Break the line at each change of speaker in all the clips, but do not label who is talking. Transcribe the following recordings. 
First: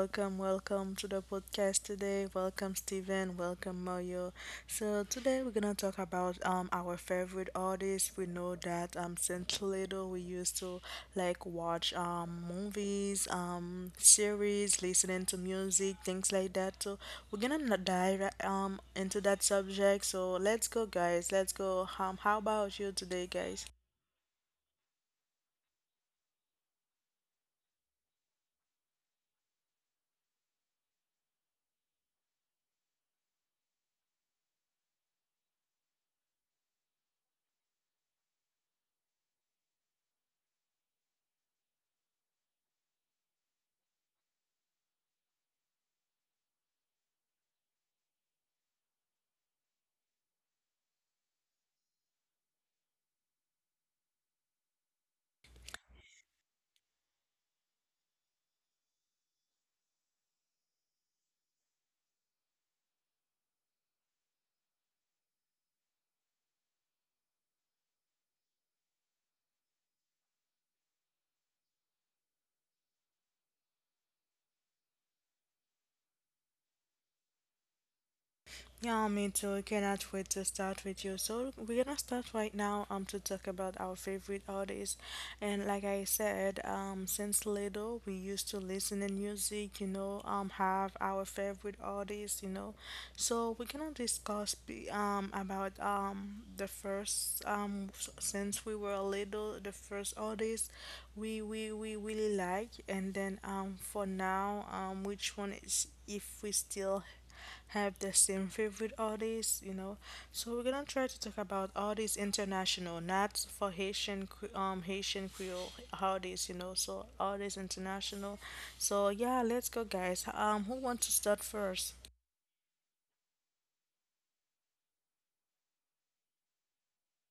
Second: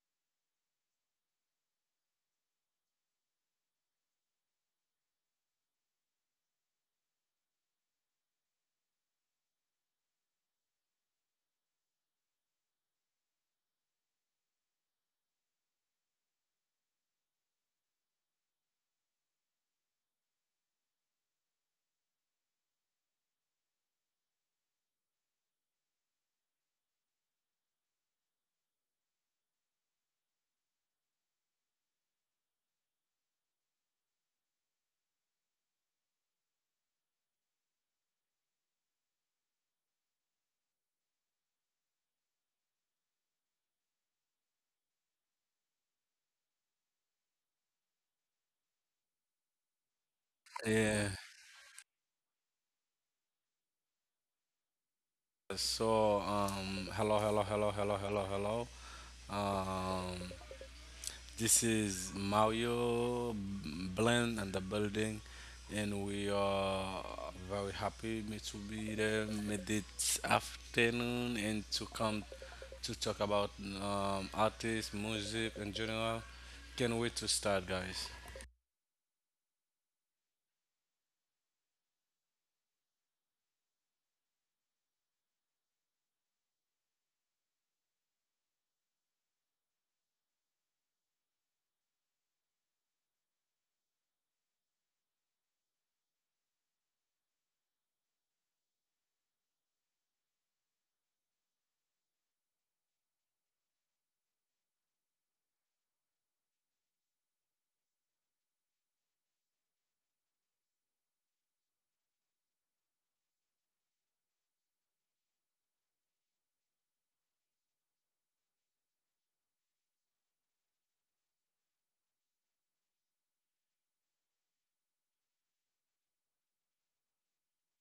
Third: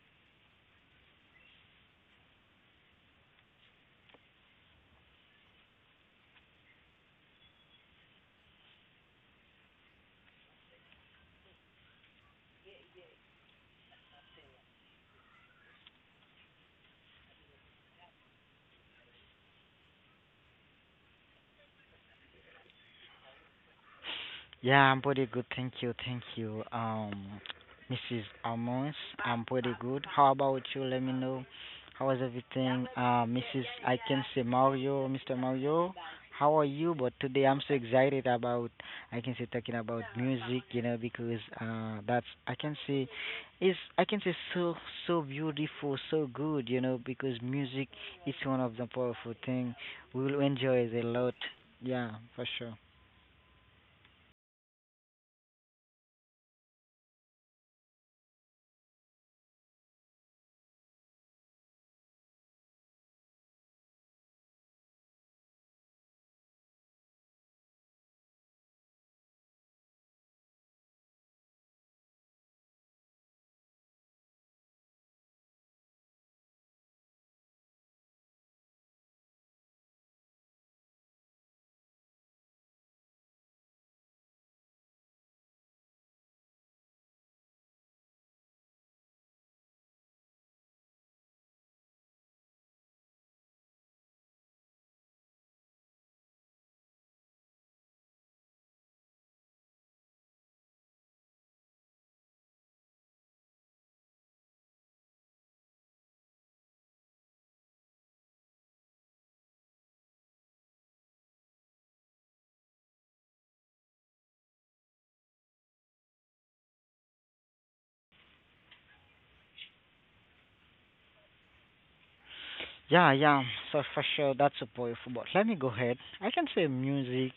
welcome to the podcast today. Welcome, Steven. Welcome, Mario. So, today we're gonna talk about our favorite artists. We know that since little we used to like watch movies, series, listening to music, things like that. So, dive into that subject. So, let's go, guys. Let's go. How about you today, guys?
Yeah, I'm pretty good. Thank you. Thank you. Mrs. Amos, I'm pretty good. How about you? Let me know. How was everything? Mrs., I can say, Mario, Mr. Mario. How are you? But today I'm so excited about, I can say, talking about music, because that's, I can say, is, I can say, so beautiful, so good, because music is one of the powerful thing. We will enjoy it a
Yeah.
lot. Yeah, for sure.
So, hello, hello, hello, hello, hello, hello. Um, this is Mario Blend and the building, and we are very happy me to be there me this afternoon and to come to talk about artists, music in general. Can't wait to start, guys.
Yeah, me too. I cannot wait to start with you. So we're gonna start right now to talk about our favorite artists. And like I said, since little we used to listen to music, you know, have our favorite artists, you know. So we're gonna about the first since we were little the first artist we really like and then for now which one is if we still have the same favorite artists, you know. So we're gonna try to talk about artists international, not for Haitian Creole artists, you know. So artists international. So yeah, let's go, guys. Who wants to start first?
Yeah, yeah. So for sure. That's a powerful. But let me go ahead. I can say music,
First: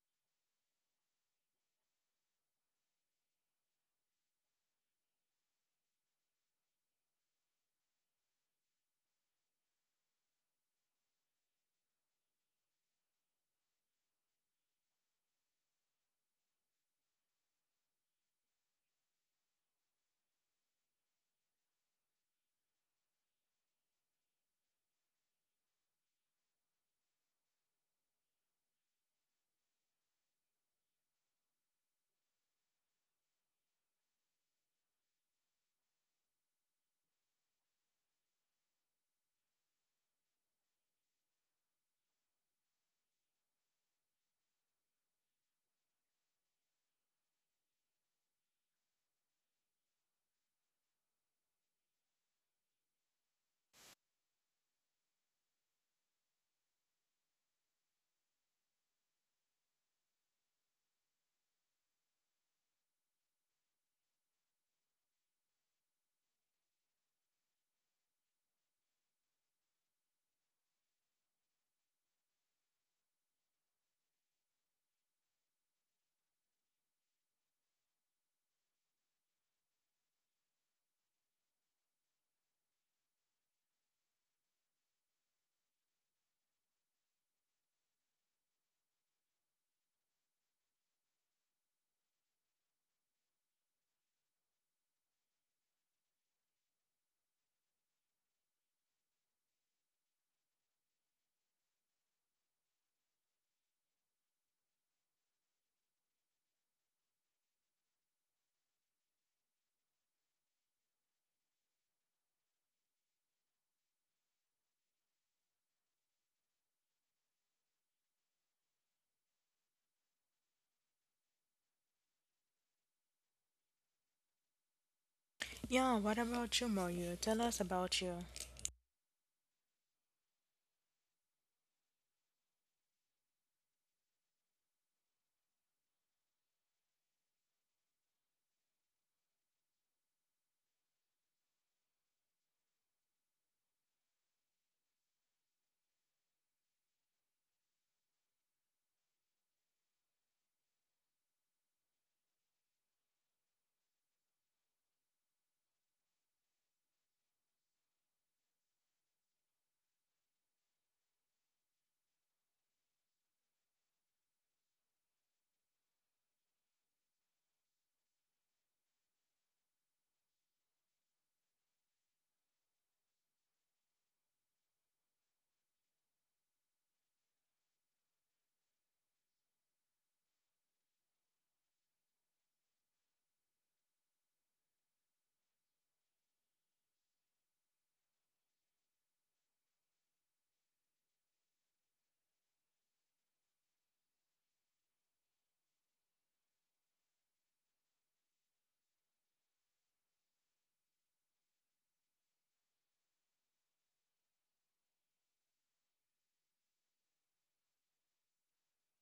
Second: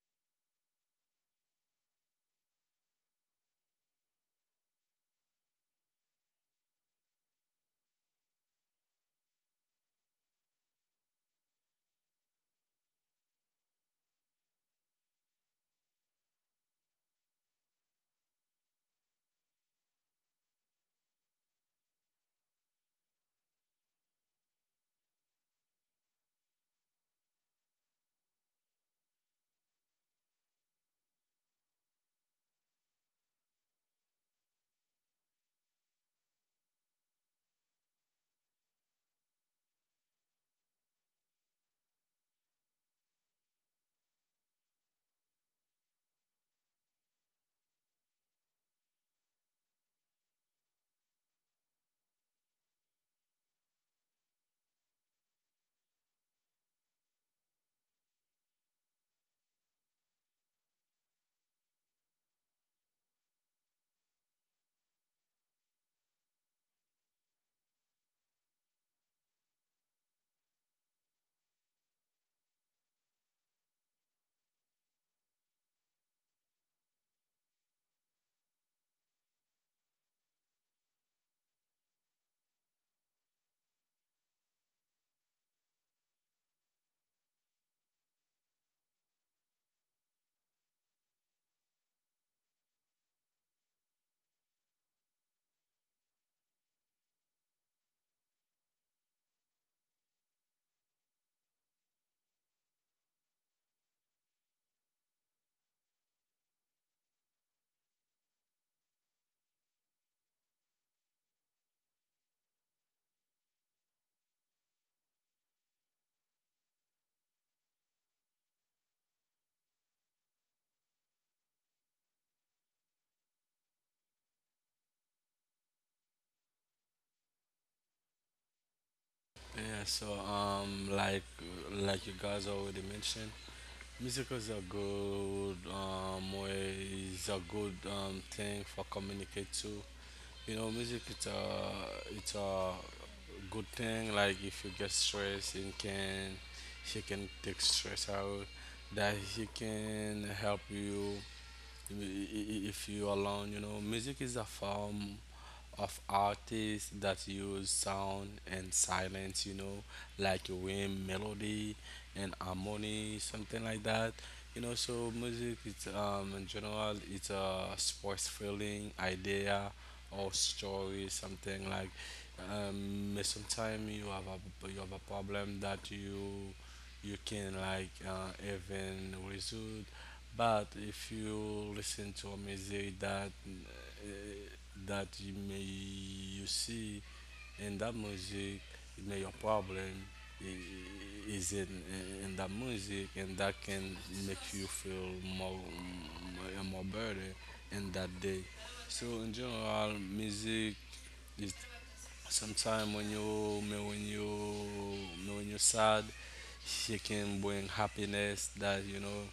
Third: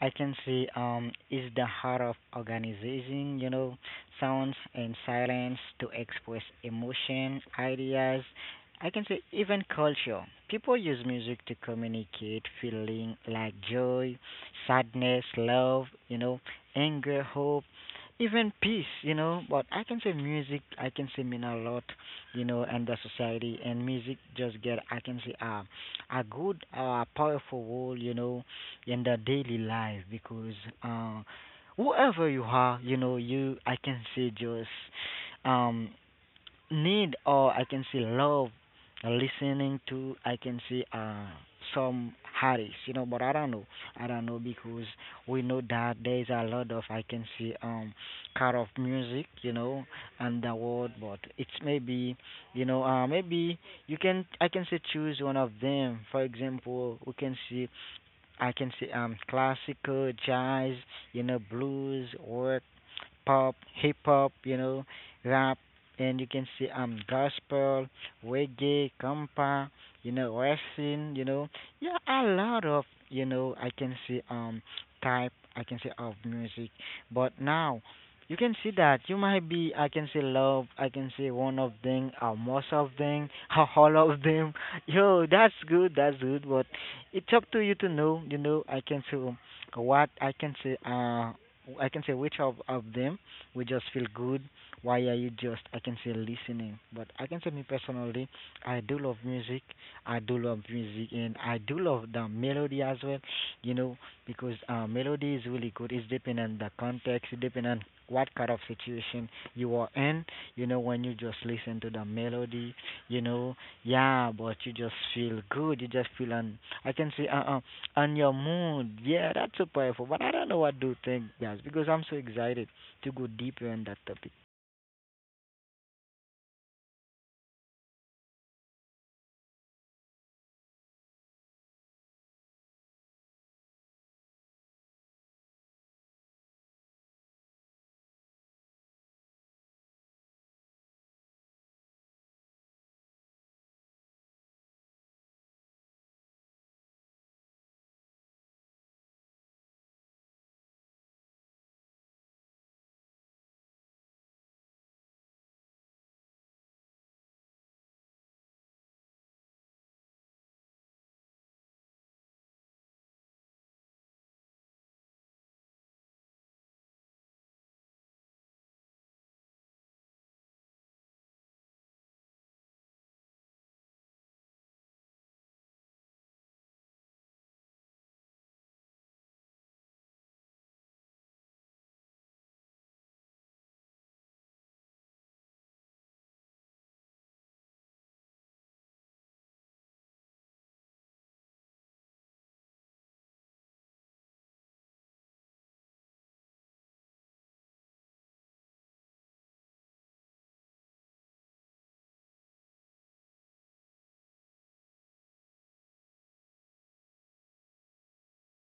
I can see is the heart of organization, sounds and silence to express emotion, ideas. I can say even culture. People use music to communicate feeling like joy, sadness, love, anger, hope, even peace. But I can say music, I can say, mean a lot, and the society, and music just get, I can say, a good powerful role, in the daily life because uh, whoever you are, you, I can say, just um, need or, I can say, love listening to, I can say, some Harris, but I don't know because we know that there is a lot of, I can say, kind of music, and the world, but it's maybe you can, I can say, choose one of them. For example, we can see, I can see, classical, jazz, you know, blues, work, pop, hip hop, you know, rap, and you can see gospel, reggae, compa, you know, western, you know, yeah, a lot of, you know, I can see, type, I can see, of music, but now you can see that you might be, I can say, love, I can say, one of them or most of them or all of them. Yo, that's good, but it's up to you to know. I can say what I can say. I can say which of them we just feel good. Why are you just? I can say listening, but I can say me personally, I do love music. I do love music, and I do love the melody as well. You know, because melody is really good. It's depending on the context. It depends on what kind of situation you are in. When you just listen to the melody, you know yeah, but you just feel good. You just feel on. I can see on your mood. Yeah, that's so powerful. But I don't know what to think, guys, because I'm so excited to go deeper on that topic.
Yeah, what about you, Mario? Tell us about you.
Yeah. So, like you guys already mentioned. Musicals are good ways, a good thing for communicate too. You know, music it's a good thing. Like if you get stressed, you can take stress out. That he can help you if you alone, you know, music is a form of artists that use sound and silence, you know, like rhythm, melody, and harmony, something like that. You know, so music it's in general, it's a sports feeling, idea, or story, something like. Sometimes you have a problem that you can like even resolve, but if you listen to a music that that you may you see in that music, it may your problem is in that music, and that can make you feel more more better in that day. So in general, music is. Sometimes when you're sad, she can bring happiness that you know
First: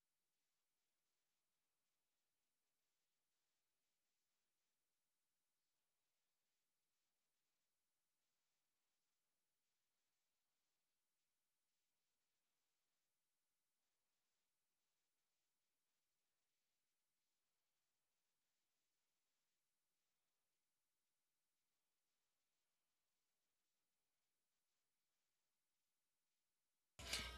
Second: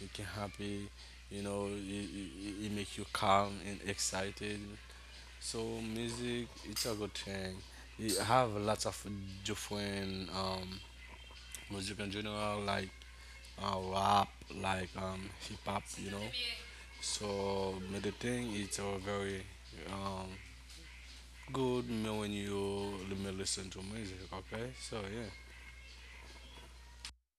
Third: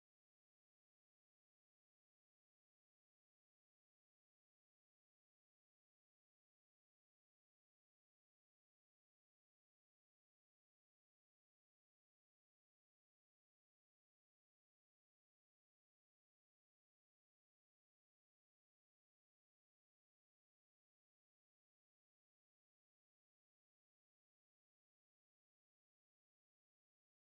you can happy. You know it make you calm and excited. So music, it's a good thing. You have lots of different music in general, like rap, like hip hop, you know. So but the thing, it's a very um, good me when you. Let me listen to music, okay? So yeah,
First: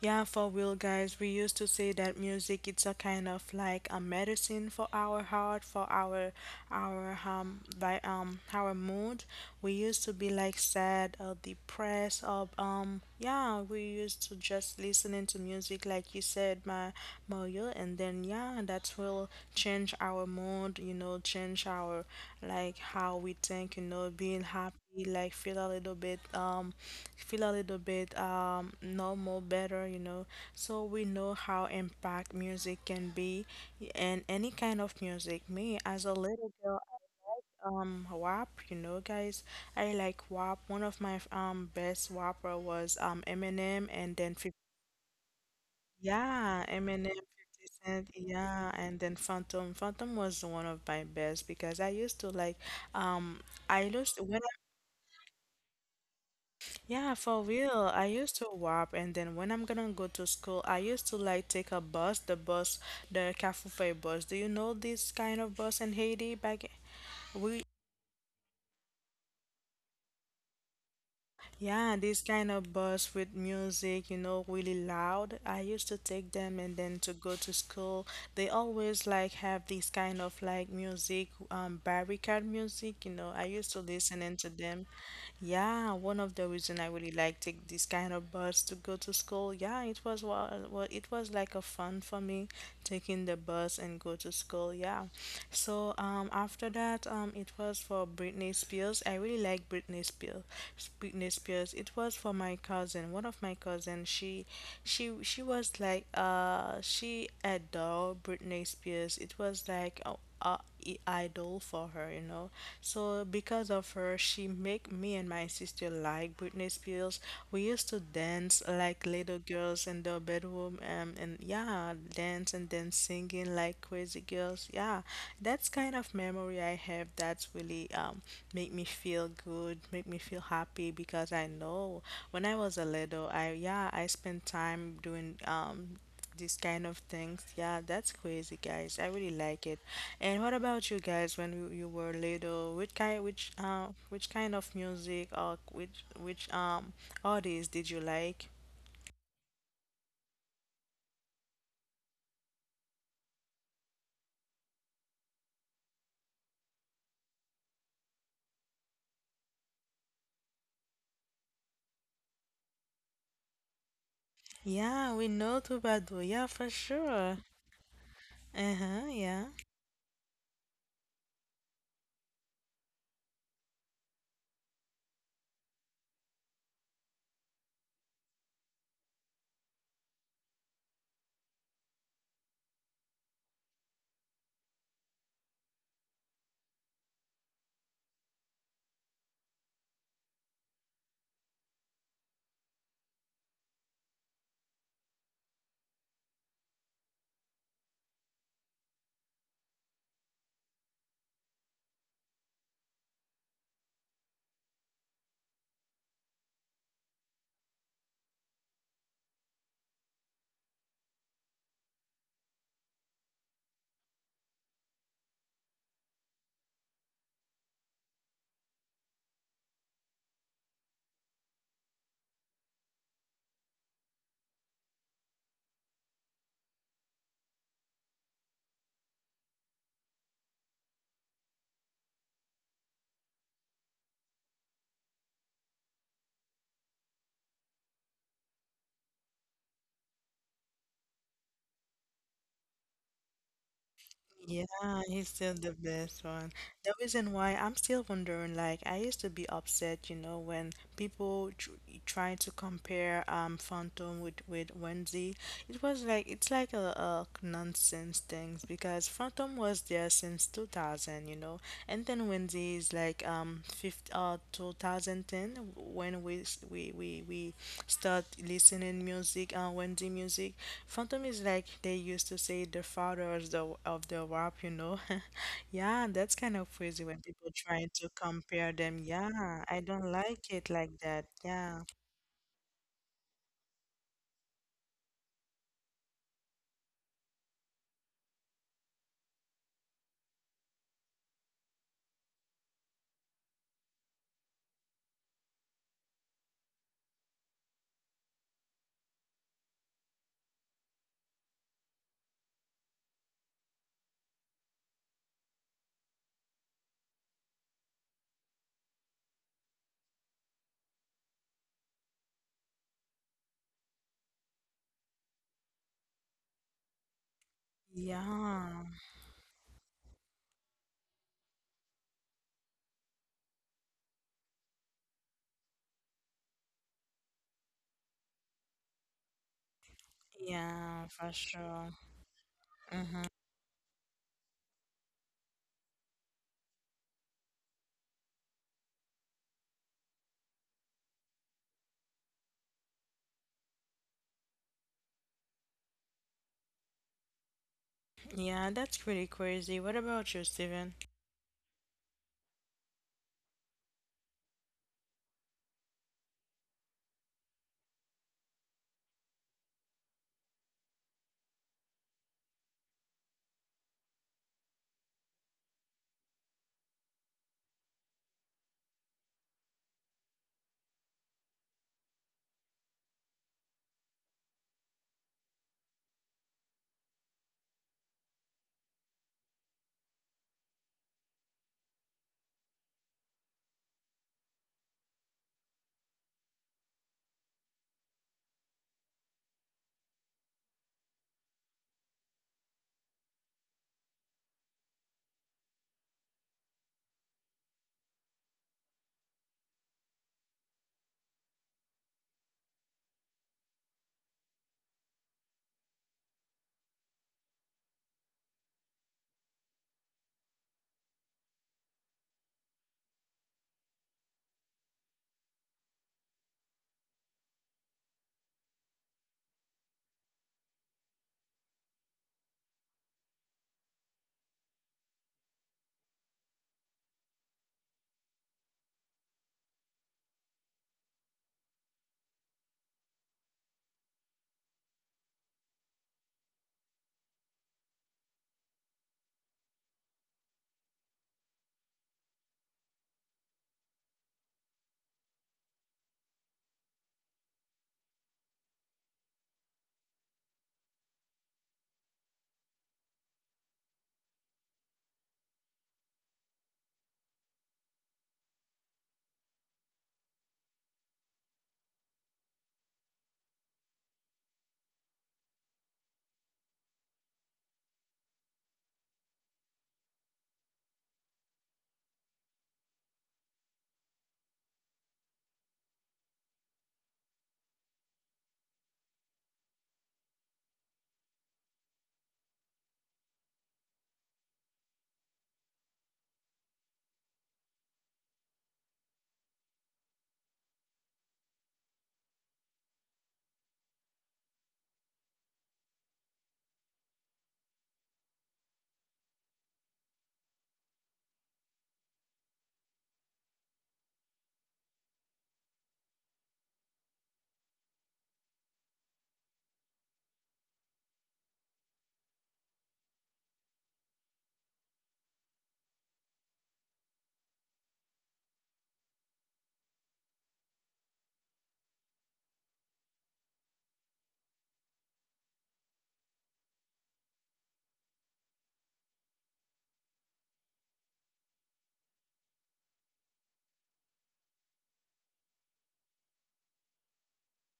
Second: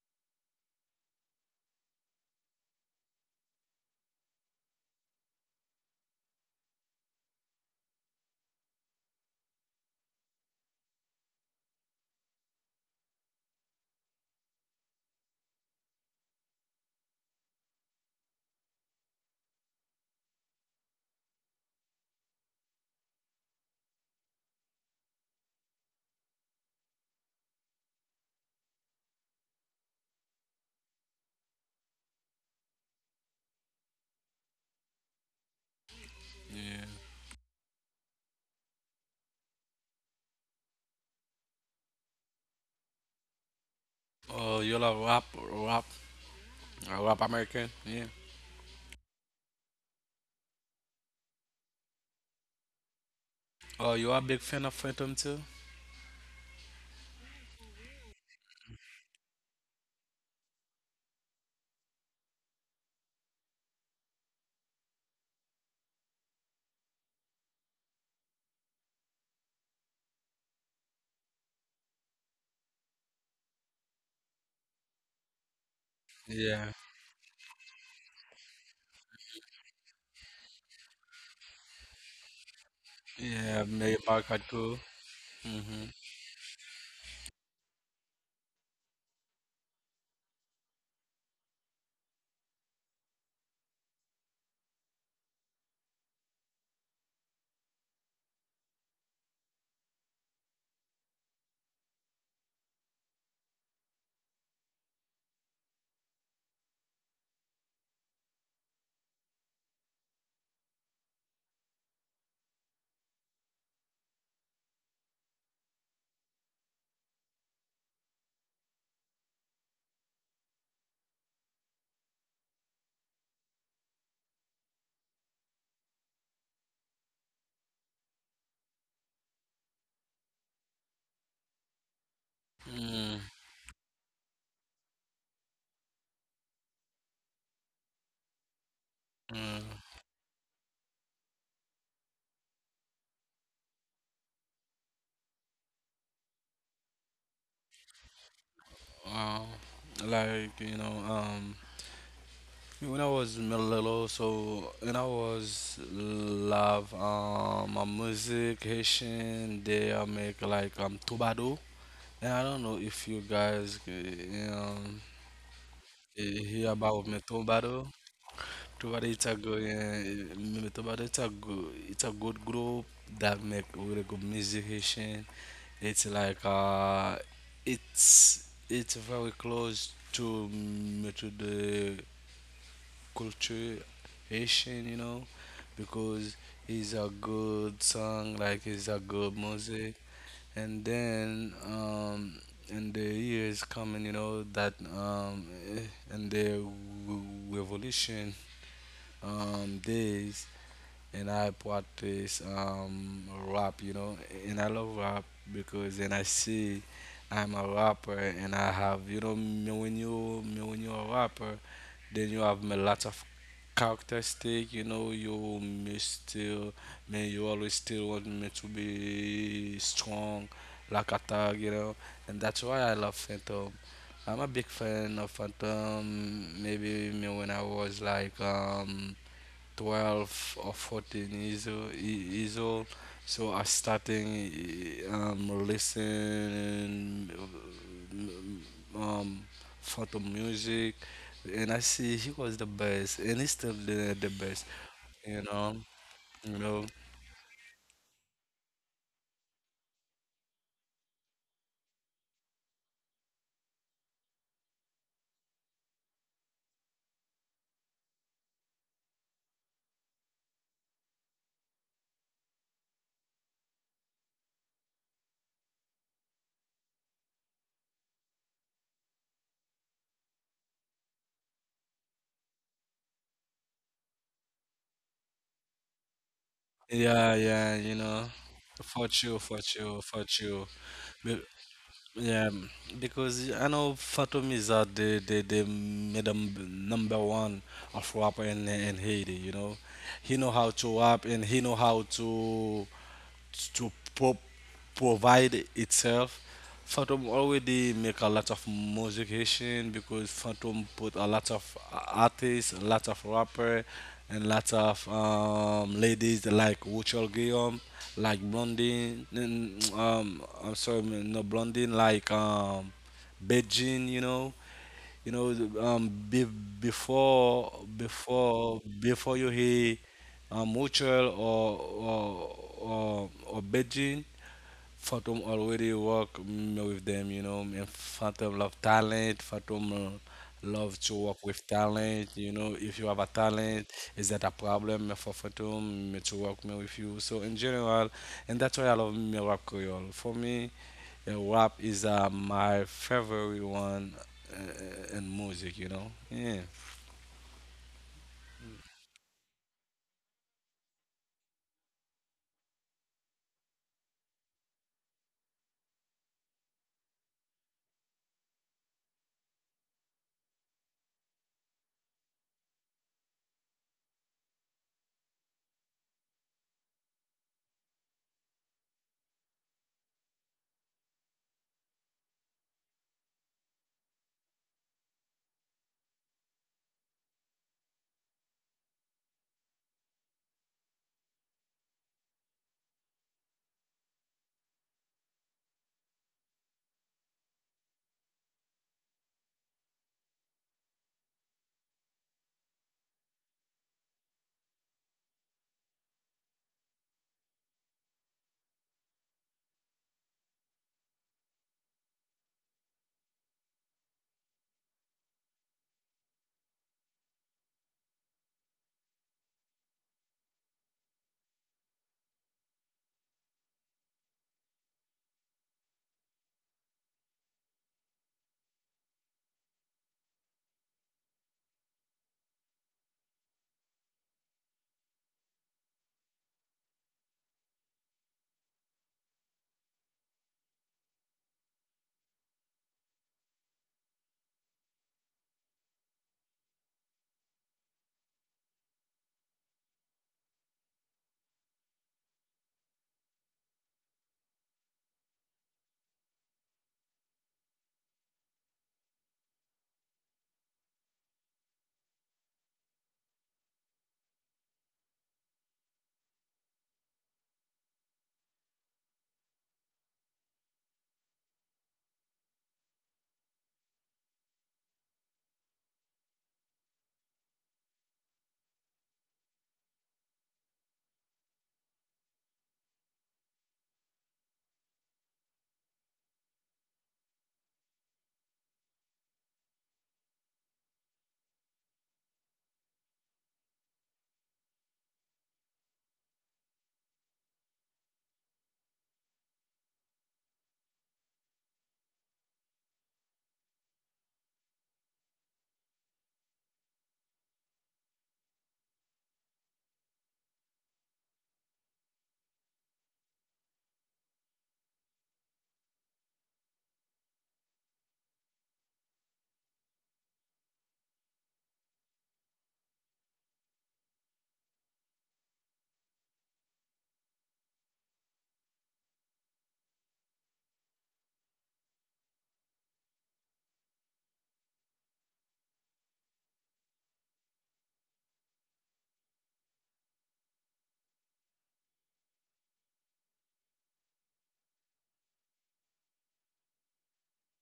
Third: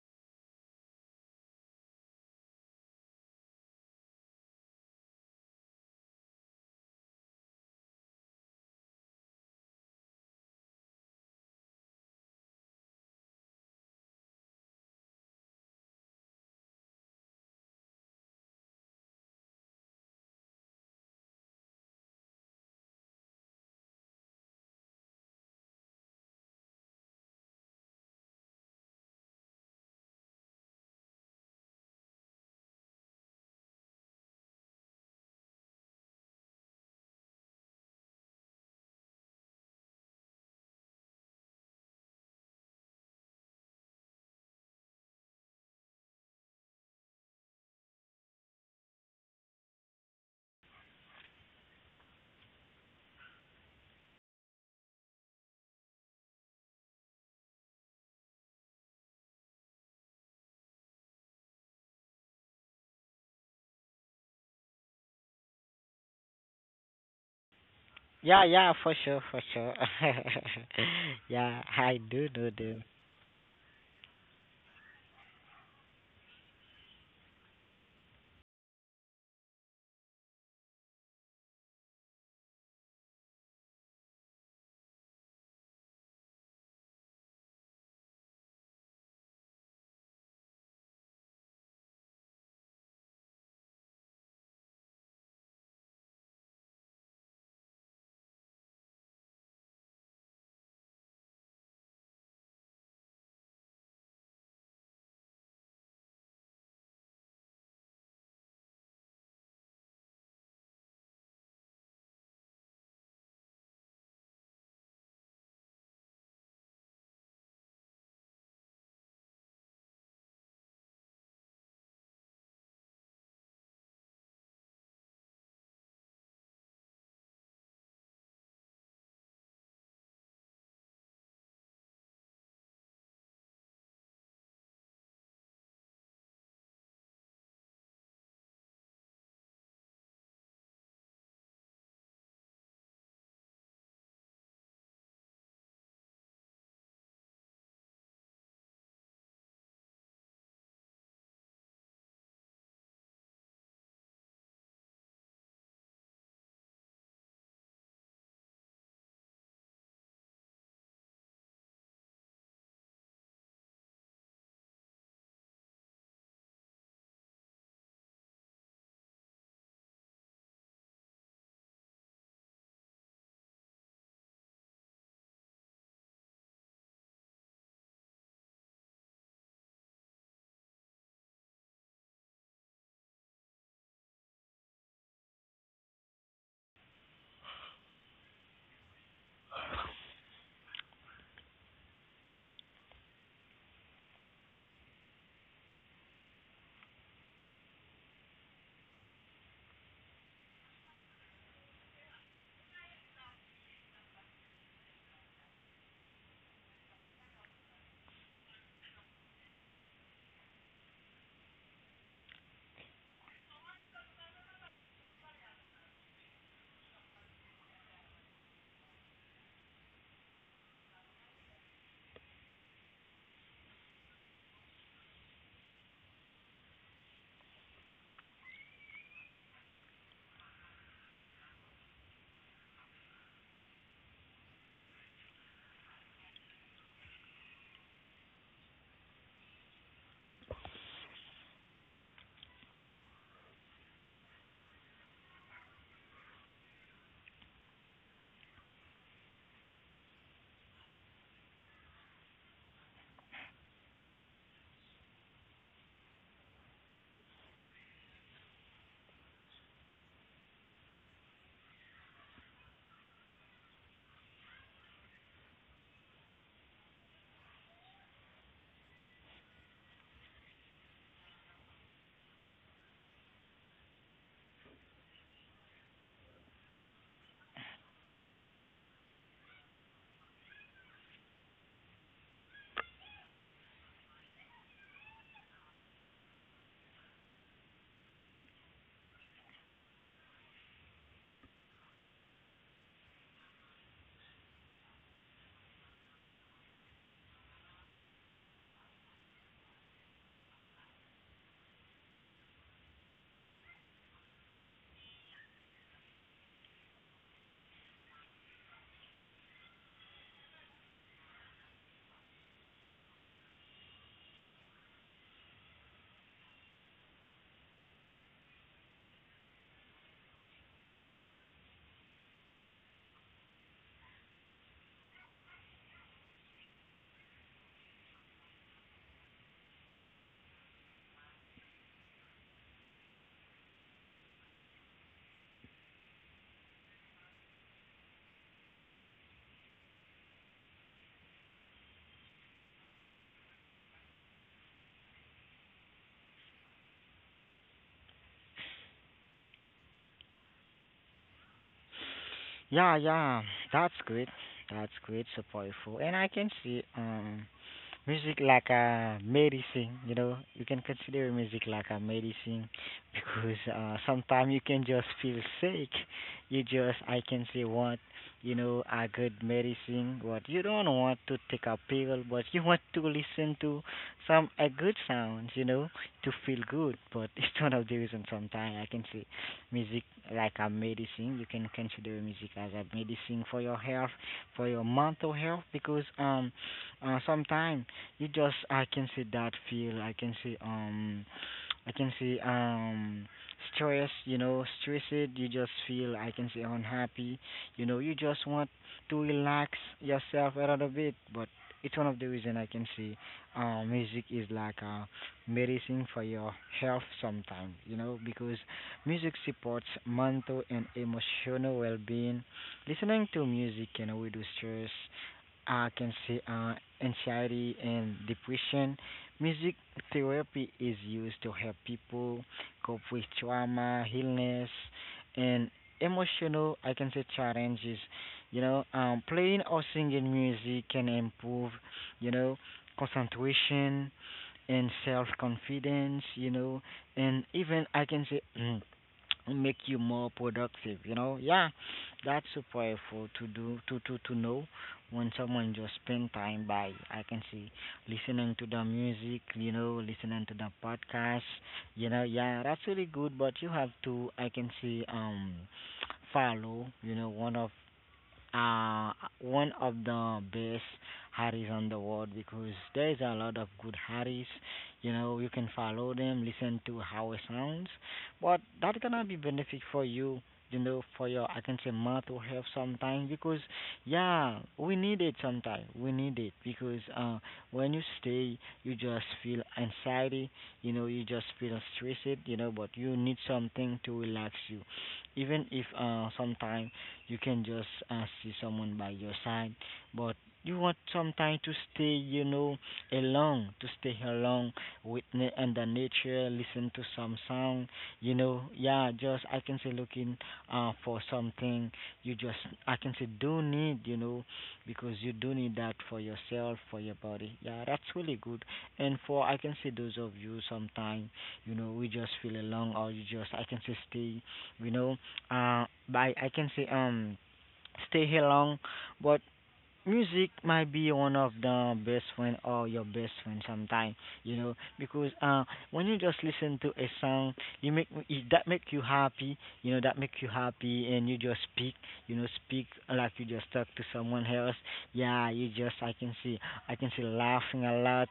Yeah, for real, guys. We used to say that music it's a kind of like a medicine for our heart, for our by our mood. We used to be like sad or depressed or yeah, we used to just listening to music like you said, my Mario, and then yeah, that will change our mood. You know, change our like how we think. You know, being happy you, like feel a little bit feel a little bit normal better, you know. So we know how impact music can be, and any kind of music me as a little girl,
yeah.
WAP, you know, guys. I like WAP. One of my best WAPper was Eminem, and then 50,
Oh, you love rap,
yeah,
uh,
Eminem
rap
50
American,
Cent,
yeah.
yeah. And then Phantom. Phantom was one of my best because I used to like um I
Oh,
used
you are
when
a big fan of Phantom too?
Yeah, for real. I used to walk, and then when I'm gonna go to school, I used to like take a bus, the Cafufe bus. Do you know this kind of bus in Haiti? Back we
Yeah, yeah, for sure, for sure. Yeah,
Yeah, this
I
kind
do
of
do do.
bus with music, you know, really loud. I used to take them and
Yeah,
then to go to school. They always like have this kind of like music, barricade music, you know. I used to
yeah. Mary
listen into
Parker
them.
too.
Yeah,
Mhm.
one of the reason I really like take this kind of bus to go to school. Yeah, it was what it was like a fun for me taking the bus and go to school. Yeah. So after that, it was for Britney Spears. I really like Britney Spears. Britney Spears. It was for my cousin. One of my cousin. She was like she adored Britney Spears. It was like, oh, idol for her, you know. So because of her, she make me and my sister like Britney Spears. We used to dance like little girls in the bedroom, and yeah, dance and then singing like crazy girls. Yeah, that's kind of memory I have. That's really make me feel good, make me feel happy because I know when I was a
Mm.
little, I yeah, I spent time doing these kind of things. Yeah, that's crazy, guys. I really like
Mm.
it. And what about you guys when you were little? Which kind of music or which artist did you like?
Wow. Like you know, when I was little, so when I was love my music Haitian, they make like tubado. And I don't know if you guys,
Yeah, we know Tubado. Yeah, for
Hear about
sure.
Metombado. Metombado
Uh-huh,
it's a
yeah.
good, eh, Metombado it's a good group that make really good musician. It's like it's very close to the culture Haitian, you know, because it's a good song, like it's a good music, and then in the years coming, you know that in the w- revolution days, and I practice rap, you know, and I love rap because then I see I'm a rapper, and I have, you know, me when you're a rapper, then you have a lot of characteristic, you know, you may still man you always still want me to be strong like a thug, you know, and that's why I love Phantom. I'm a big fan of Phantom. Maybe me when I was like 12 or 14 years old, years So I starting listening um, photo music, and I see he was the best, and he's still the best.
Yeah, he's
You
still the
know,
best one.
you know.
The reason why I'm still wondering, like, I used to be upset, you know, when people tr try to compare Phantom with Wendy. It's like a nonsense things because Phantom was there since 2000, you know, and then Wendy is like 50, 2010 when we s- we start listening music Wendy music. Phantom is like they used to say the father of the rap, you know. Yeah, that's kind of crazy when
Yeah,
people
yeah,
trying
you
to
know.
compare them.
For you,
Yeah,
for
I
you,
don't
for
like it like that.
you.
Yeah.
Yeah, because I know Phantom is the madam number one of rap in Haiti. You know, he know how to rap and he know how to provide itself. Phantom already make a lot of modification because Phantom put a lot of artists, a lot of rapper, and lots of ladies like Rachel Guillaume, like Blondine, and, I'm sorry, no Blondine, like Beijing, you know, the- be, before
Yeah,
before before you hear Montreal or or Beijing, Fatum already work with them. You know, and Fatum love talent. Fatum
yeah,
love
for
to work
sure.
with talent. You know,
Mm-hmm.
if you have a talent, is that a problem for Fatum to work me with you? So in general, and that's why I love me rap Creole. For me. Yeah, rap is my favorite one in music, you know? Yeah.
Yeah, that's pretty crazy. What about you, Steven?
Yeah, yeah, that's great. That's great, so powerful. And I can see. Music like a medicine, you know. You can consider music like a medicine because sometimes you can just feel sick. You just, I can say, want, a good medicine. What you don't want to take a pill, but you want to listen to some a good sounds, to feel good. But it's one of the reasons sometimes, I can say, music like a medicine. You can consider music as a medicine for your health, for your mental health, because sometimes you just, I can see, that feel. I can see I can see um, stress. You know, stressed. You just feel. I can see unhappy. You just want to relax yourself a little bit. But it's one of the reason, I can see, music is like a medicine for your health sometimes. Because music supports mental and emotional well-being. Listening to music can reduce stress, I can say, anxiety and depression. Music therapy is used to help people cope with trauma, illness, and emotional. I can say challenges. Playing or singing music can improve, you know, concentration and self-confidence. And even, I can say, make you more productive, yeah, that's so powerful to do to know when someone just spend time by, I can see, listening to the music, listening to the podcast, yeah, that's really good, but you have to, I can see, follow, uh, one of the best Harris on the world, because there's a lot of good Harris. You can follow them, listen to how it sounds, but that gonna be benefit for you. For your, I can say, mental health sometimes, because yeah, we need it sometimes. We need it because when you stay, you just feel anxiety. You just feel stressed. But you need something to relax you, even if sometimes you can just see someone by your side, but you want sometimes to stay, alone, to stay alone with and the nature, listen to some sound, yeah, just, I can say, looking for something. You just, I can say, do need, because you do need that for yourself, for your body. Yeah, that's really good. And for, I can say, those of you sometimes, we just feel alone, or you just, I can say, stay, you know, uh, I can say stay here long, but music might be one of the best friend or your best friend sometime, because when you just listen to a song you make it, that make you happy, that make you happy, and you just speak, speak like you just talk to someone else. Yeah, you just, I can see, laughing a lot.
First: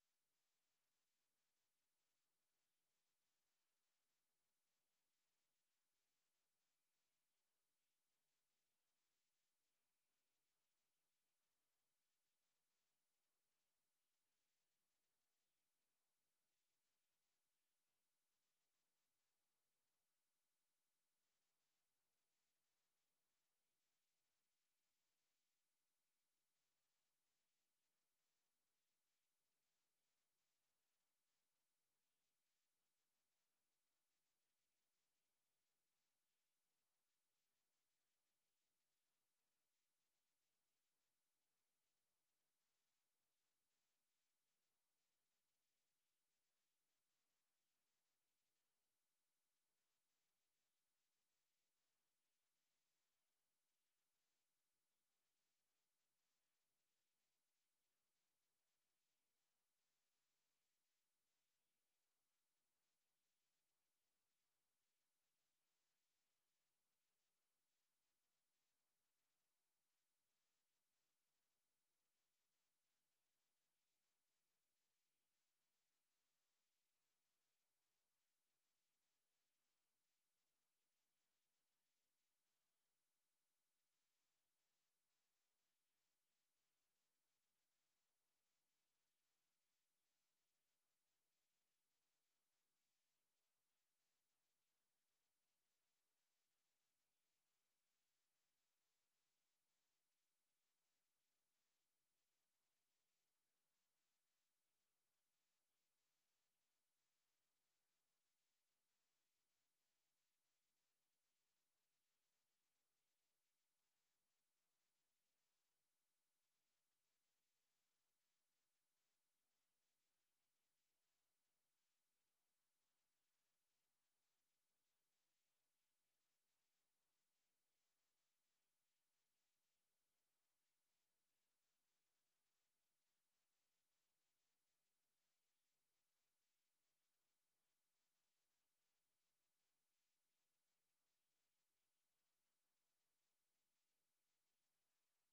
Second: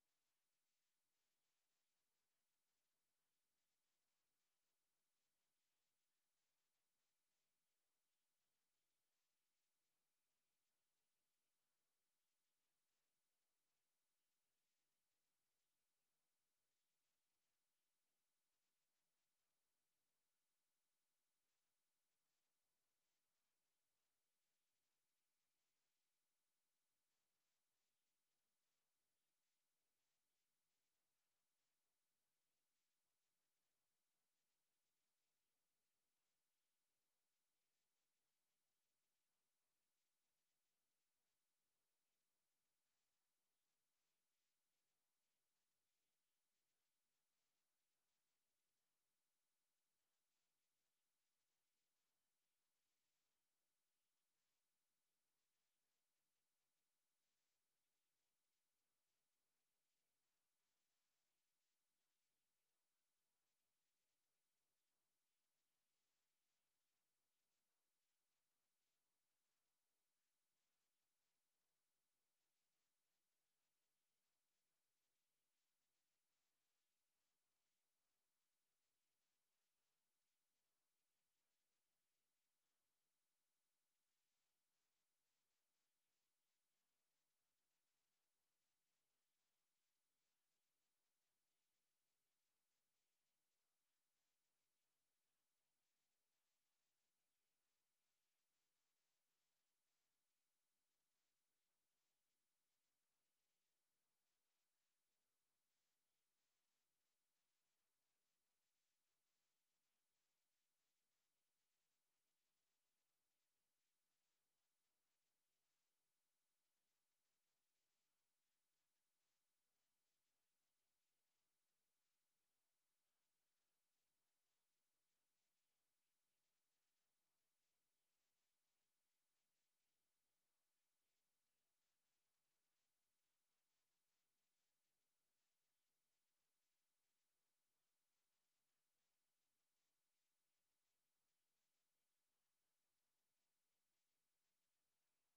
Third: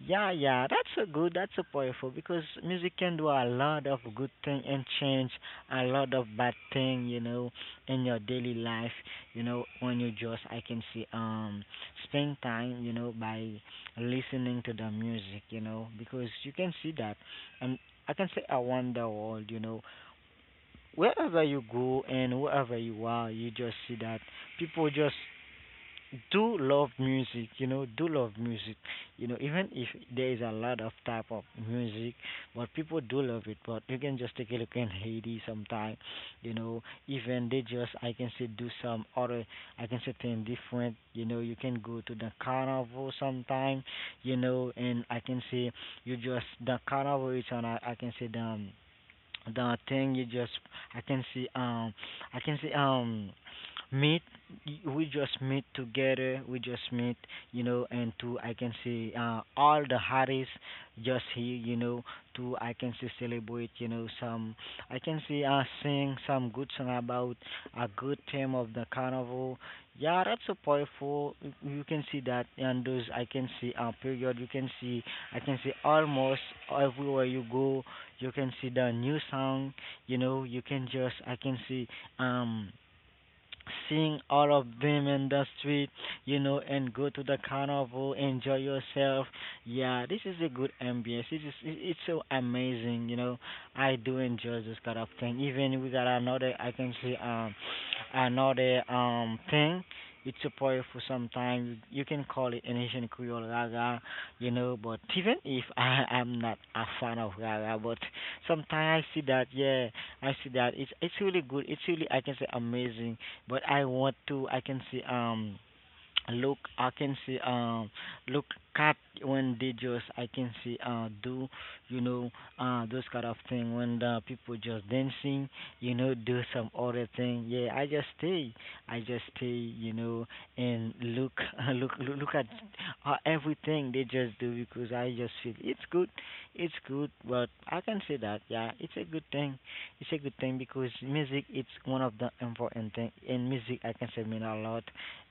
Yeah, yeah, that's so good, that's so powerful, because music can do a lot of good thing and change a lot of bad thing, in your daily life, on your jaws. I can see spend time, by listening to the music, because you can see that. And, I can say, I wonder world. Wherever you go and wherever you are, you just see that people just do love music, do love music, even if there is a lot of type of music, but people do love it, but you can just take a look in Haiti sometime, you know even they just, I can say, do some other, I can say, thing different, you can go to the carnival sometime, and, I can say, you just, the carnival is on a, I can say, the thing you just, I can see i can see um meet, we just meet together, we just meet, and to, I can see, all the Harris just here, to, I can see, celebrate, some, I can see, sing some good song about a good theme of the carnival. Yeah, that's so powerful, you can see that, and those, I can see, period, you can see, I can see, almost everywhere you go you can see the new song, you can just, I can see, um sing out of them in the street, and go to the carnival, enjoy yourself. Yeah, this is a good ambience. It is, it's so amazing. I do enjoy this kind of thing. Even we got another, I can say, another thing. It's a powerful sometimes. You can call it an Asian Creole Gaga, but even if I am not a fan of Gaga, but sometimes I see that, yeah, I see that. It's really good. It's really, I can say, amazing, but I want to. I can see. Look, I can see. Look, cat, when they just, I can see. Do you know? Those kind of thing when the people just dancing. Do some other thing. Yeah, I just stay. I just stay. You know, and look, look, look, look at everything they just do, because I just feel it's good. It's good, but I can say that. Yeah, it's a good thing. It's a good thing, because music. It's one of the important thing. And music, I can say, mean a lot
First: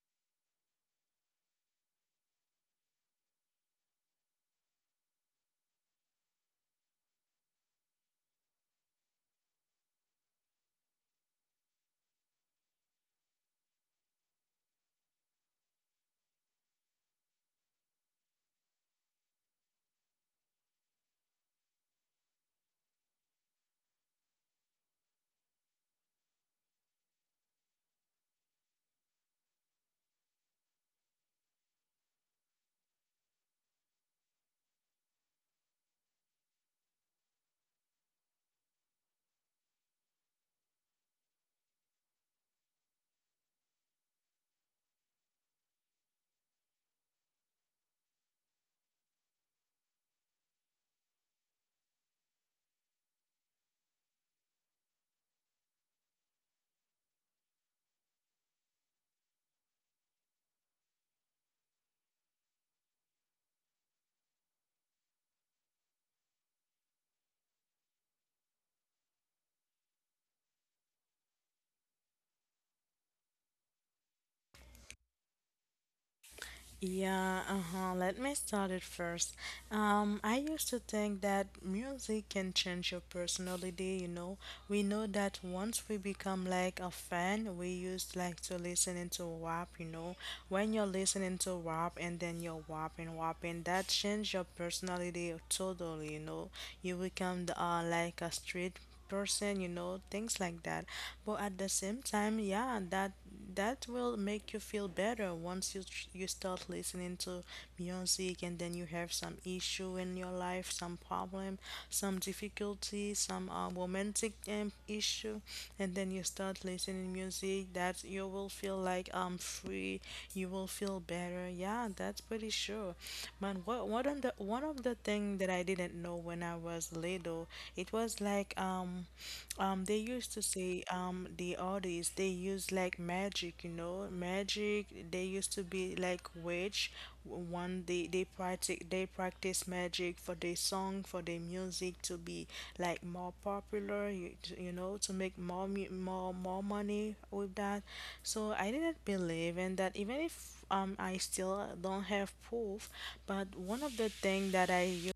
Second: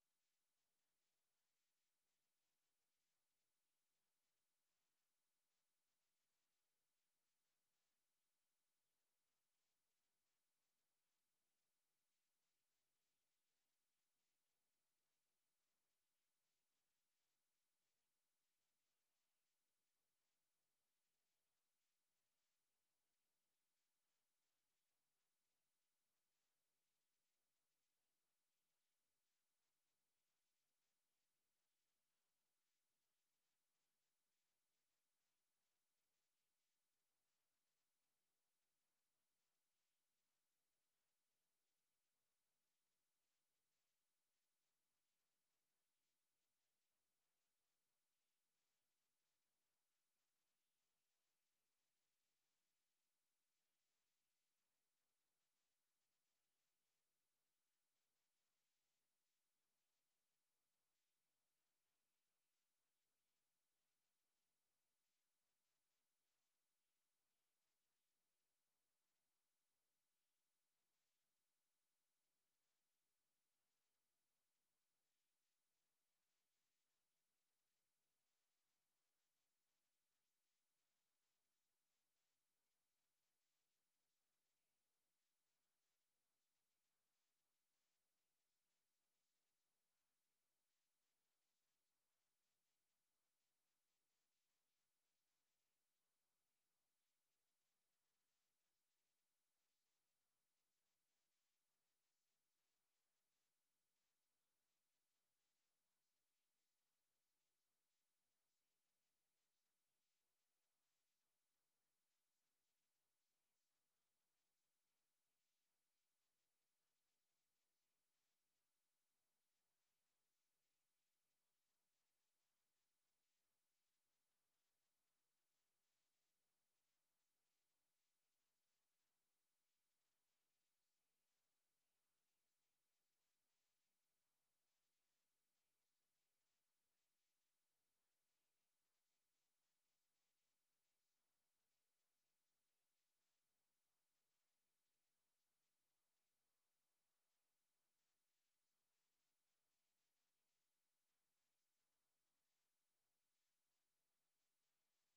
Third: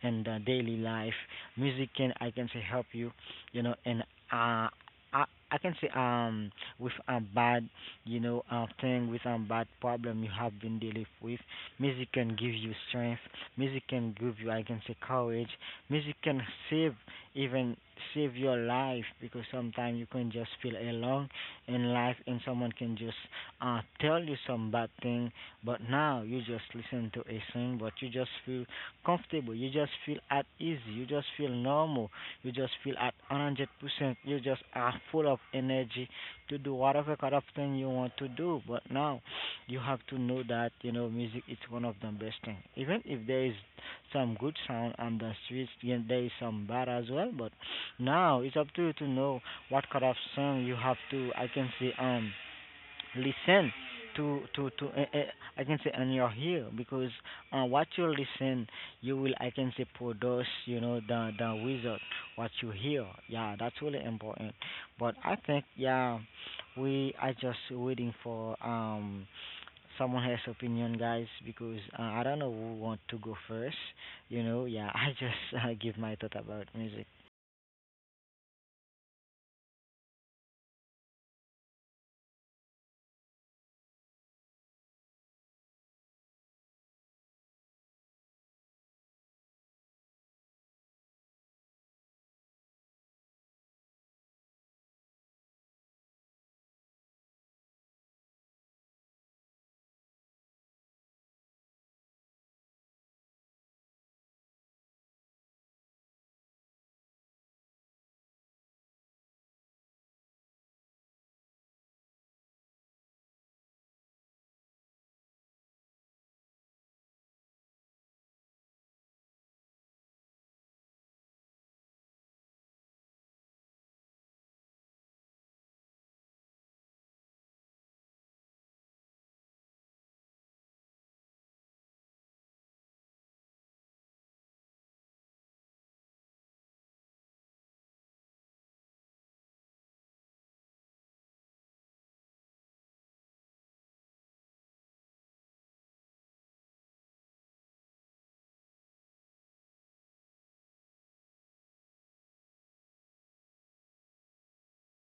and daily life. Music can, I can say, help you, and uh, I I can say with a bad, thing, with a bad problem you have been dealing with, music can give you strength. Music can give you, I can say, courage. Music can save, even save your life, because sometimes you can just feel alone in life and someone can just tell you some bad thing, but now you just listen to a song but you just feel comfortable. You just feel at easy. You just feel normal. You just feel at 100%. You just are full of energy to do whatever kind of thing you want to do. But now you have to know that, you know, music is one of the best thing. Even if there is some good sound on the streets, and there is some bad as well. But now it's up to you to know what kind of song you have to, I can say, listen to I can say on your ear, because what you listen, you will, I can say, produce, you know, the result, what you hear. Yeah, that's really important. But I think, yeah, we are just waiting for someone has opinion, guys, because I don't know who want to go first, you know. Yeah, I just give my thought about music.
Yeah, uh-huh. Let me start it first. I used to think that music can change your personality, you know. We know that once we become like a fan, we used like to listen into WAP, you know. When you're listening to WAP and then WAPing, that change your personality totally, you know. You become like a street person, you know, things like that. But at the same time, that will make you feel better once you start listening to music and then you have some issue in your life, some problem, some difficulty, some romantic issue, and then you start listening music, that you will feel like free, you will feel better. Yeah, that's pretty sure, man. What on the one of the thing that I didn't know when I was Toledo, it was like they used to say the artists they used like magic, you know, magic. They used to be like witch. One they practice magic for their song, for their music to be like more popular. You know, to make more mu- more more money with that. So I didn't believe in that, even if I still don't have proof. But one of the thing that I,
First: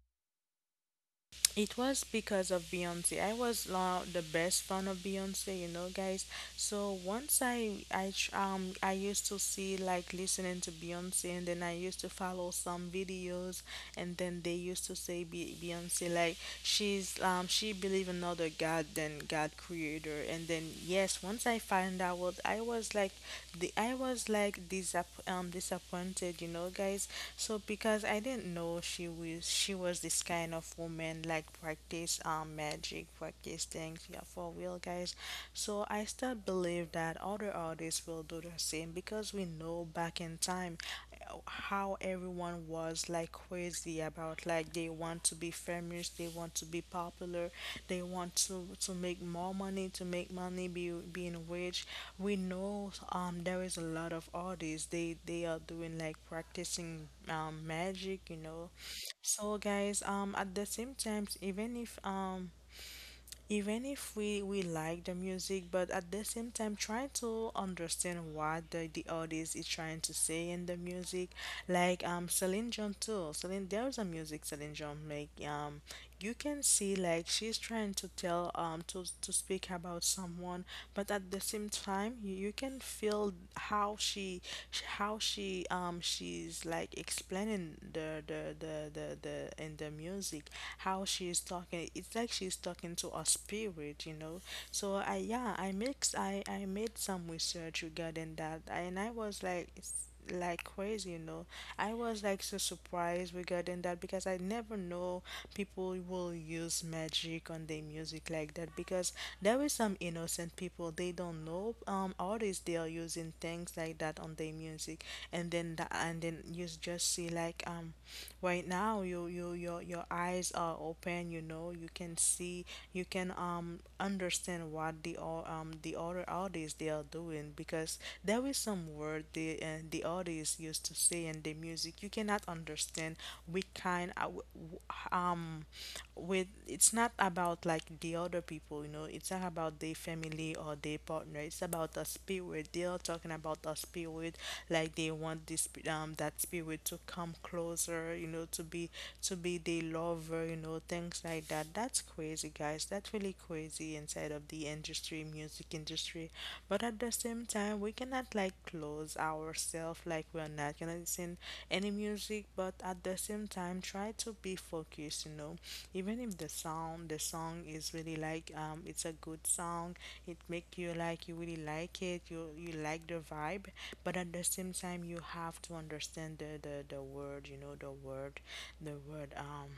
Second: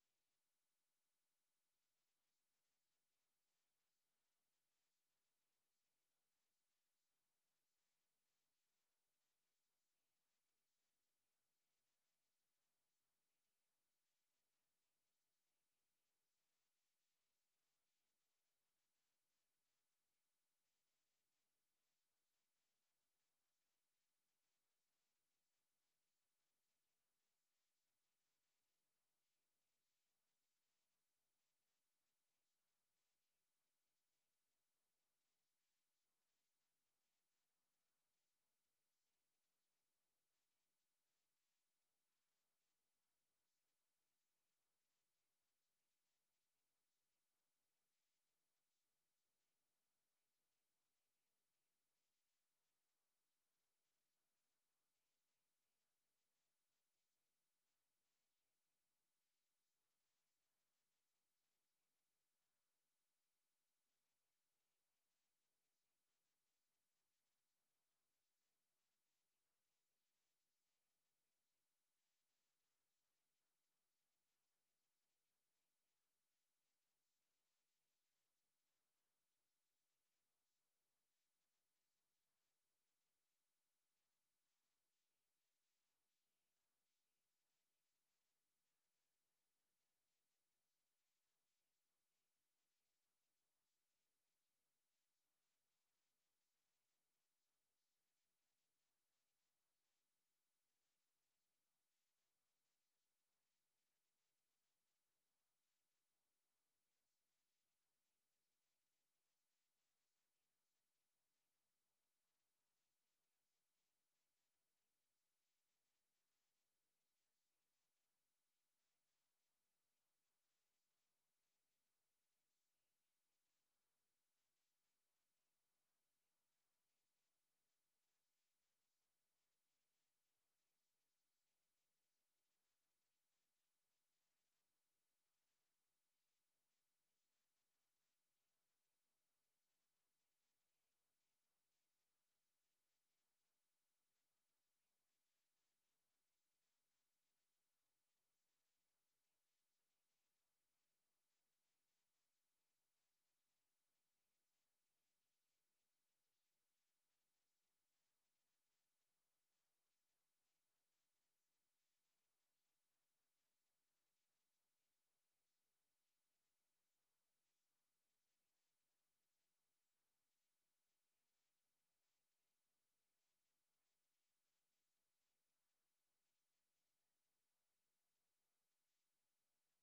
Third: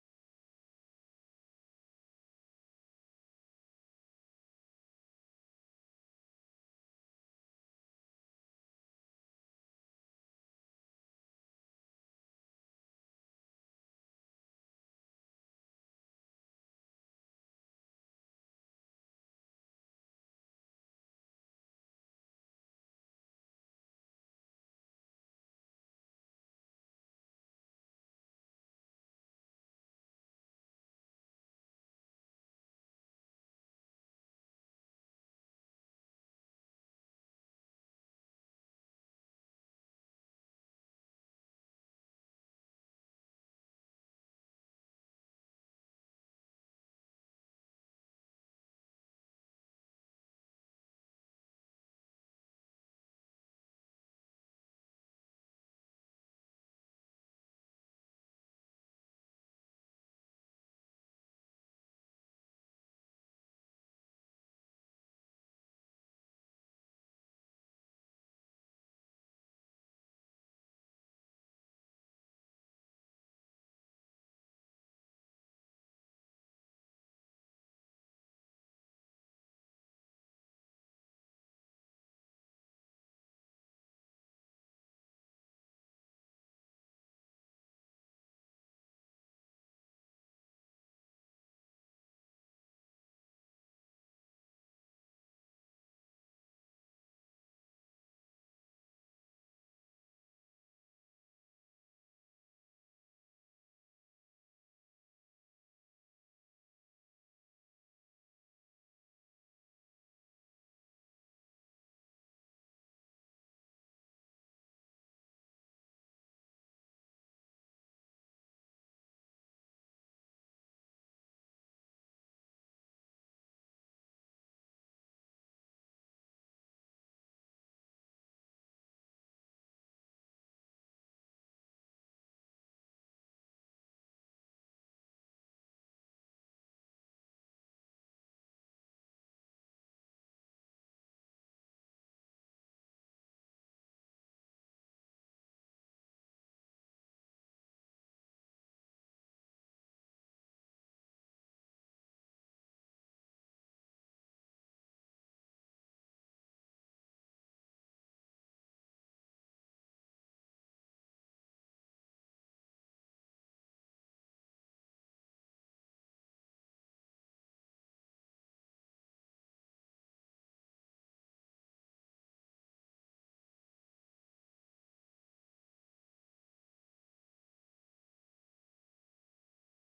it was because of Beyonce. I was the best fan of Beyonce, you know, guys. So once I used to see like listening to Beyonce, and then I used to follow some videos, and then they used to say Beyonce, like, she's she believe another God than God creator. And then yes, once I find out, I was like, the I was like disappointed, you know, guys. So because I didn't know she was this kind of woman like practice magic, practice things, yeah, for real guys. So I still believe that other artists will do the same because we know back in time how everyone was like crazy about, like, they want to be famous, they want to be popular, they want to make more money, to make money, be being rich. We know there is a lot of artists, they are doing like practicing magic, you know. So guys, at the same time, even if we we like the music, but at the same time trying to understand what the artist is trying to say in the music, like Celine Dion too. Celine, there's a music Celine Dion make you can see like she's trying to tell to speak about someone, but at the same time you can feel how she, how she she's like explaining the in the music, how she's talking. It's like she's talking to a spirit, you know. So I yeah I mix I made some research regarding that, and I was like crazy, you know. I was like so surprised regarding that because I never know people will use magic on their music like that, because there is some innocent people, they don't know artists they are using things like that on their music. And then you just see like right now your eyes are open, you know. You can see, you can understand what the the other artists they are doing, because there is some word the artists used to say in the music you cannot understand which kind w- w- um with it's not about like the other people, you know. It's not about their family or their partner, it's about the spirit. They are talking about the spirit, like they want that spirit to come closer, you know, to be, to be the lover, you know, things like that. That's crazy guys, that's really crazy inside of the industry, music industry. But at the same time we cannot like close ourselves, like we're not gonna listen any music, but at the same time try to be focused, you know. Even if the sound, the song is really like it's a good song, it make you like you really like it, you like the vibe, but at the same time you have to understand the word, you know, the word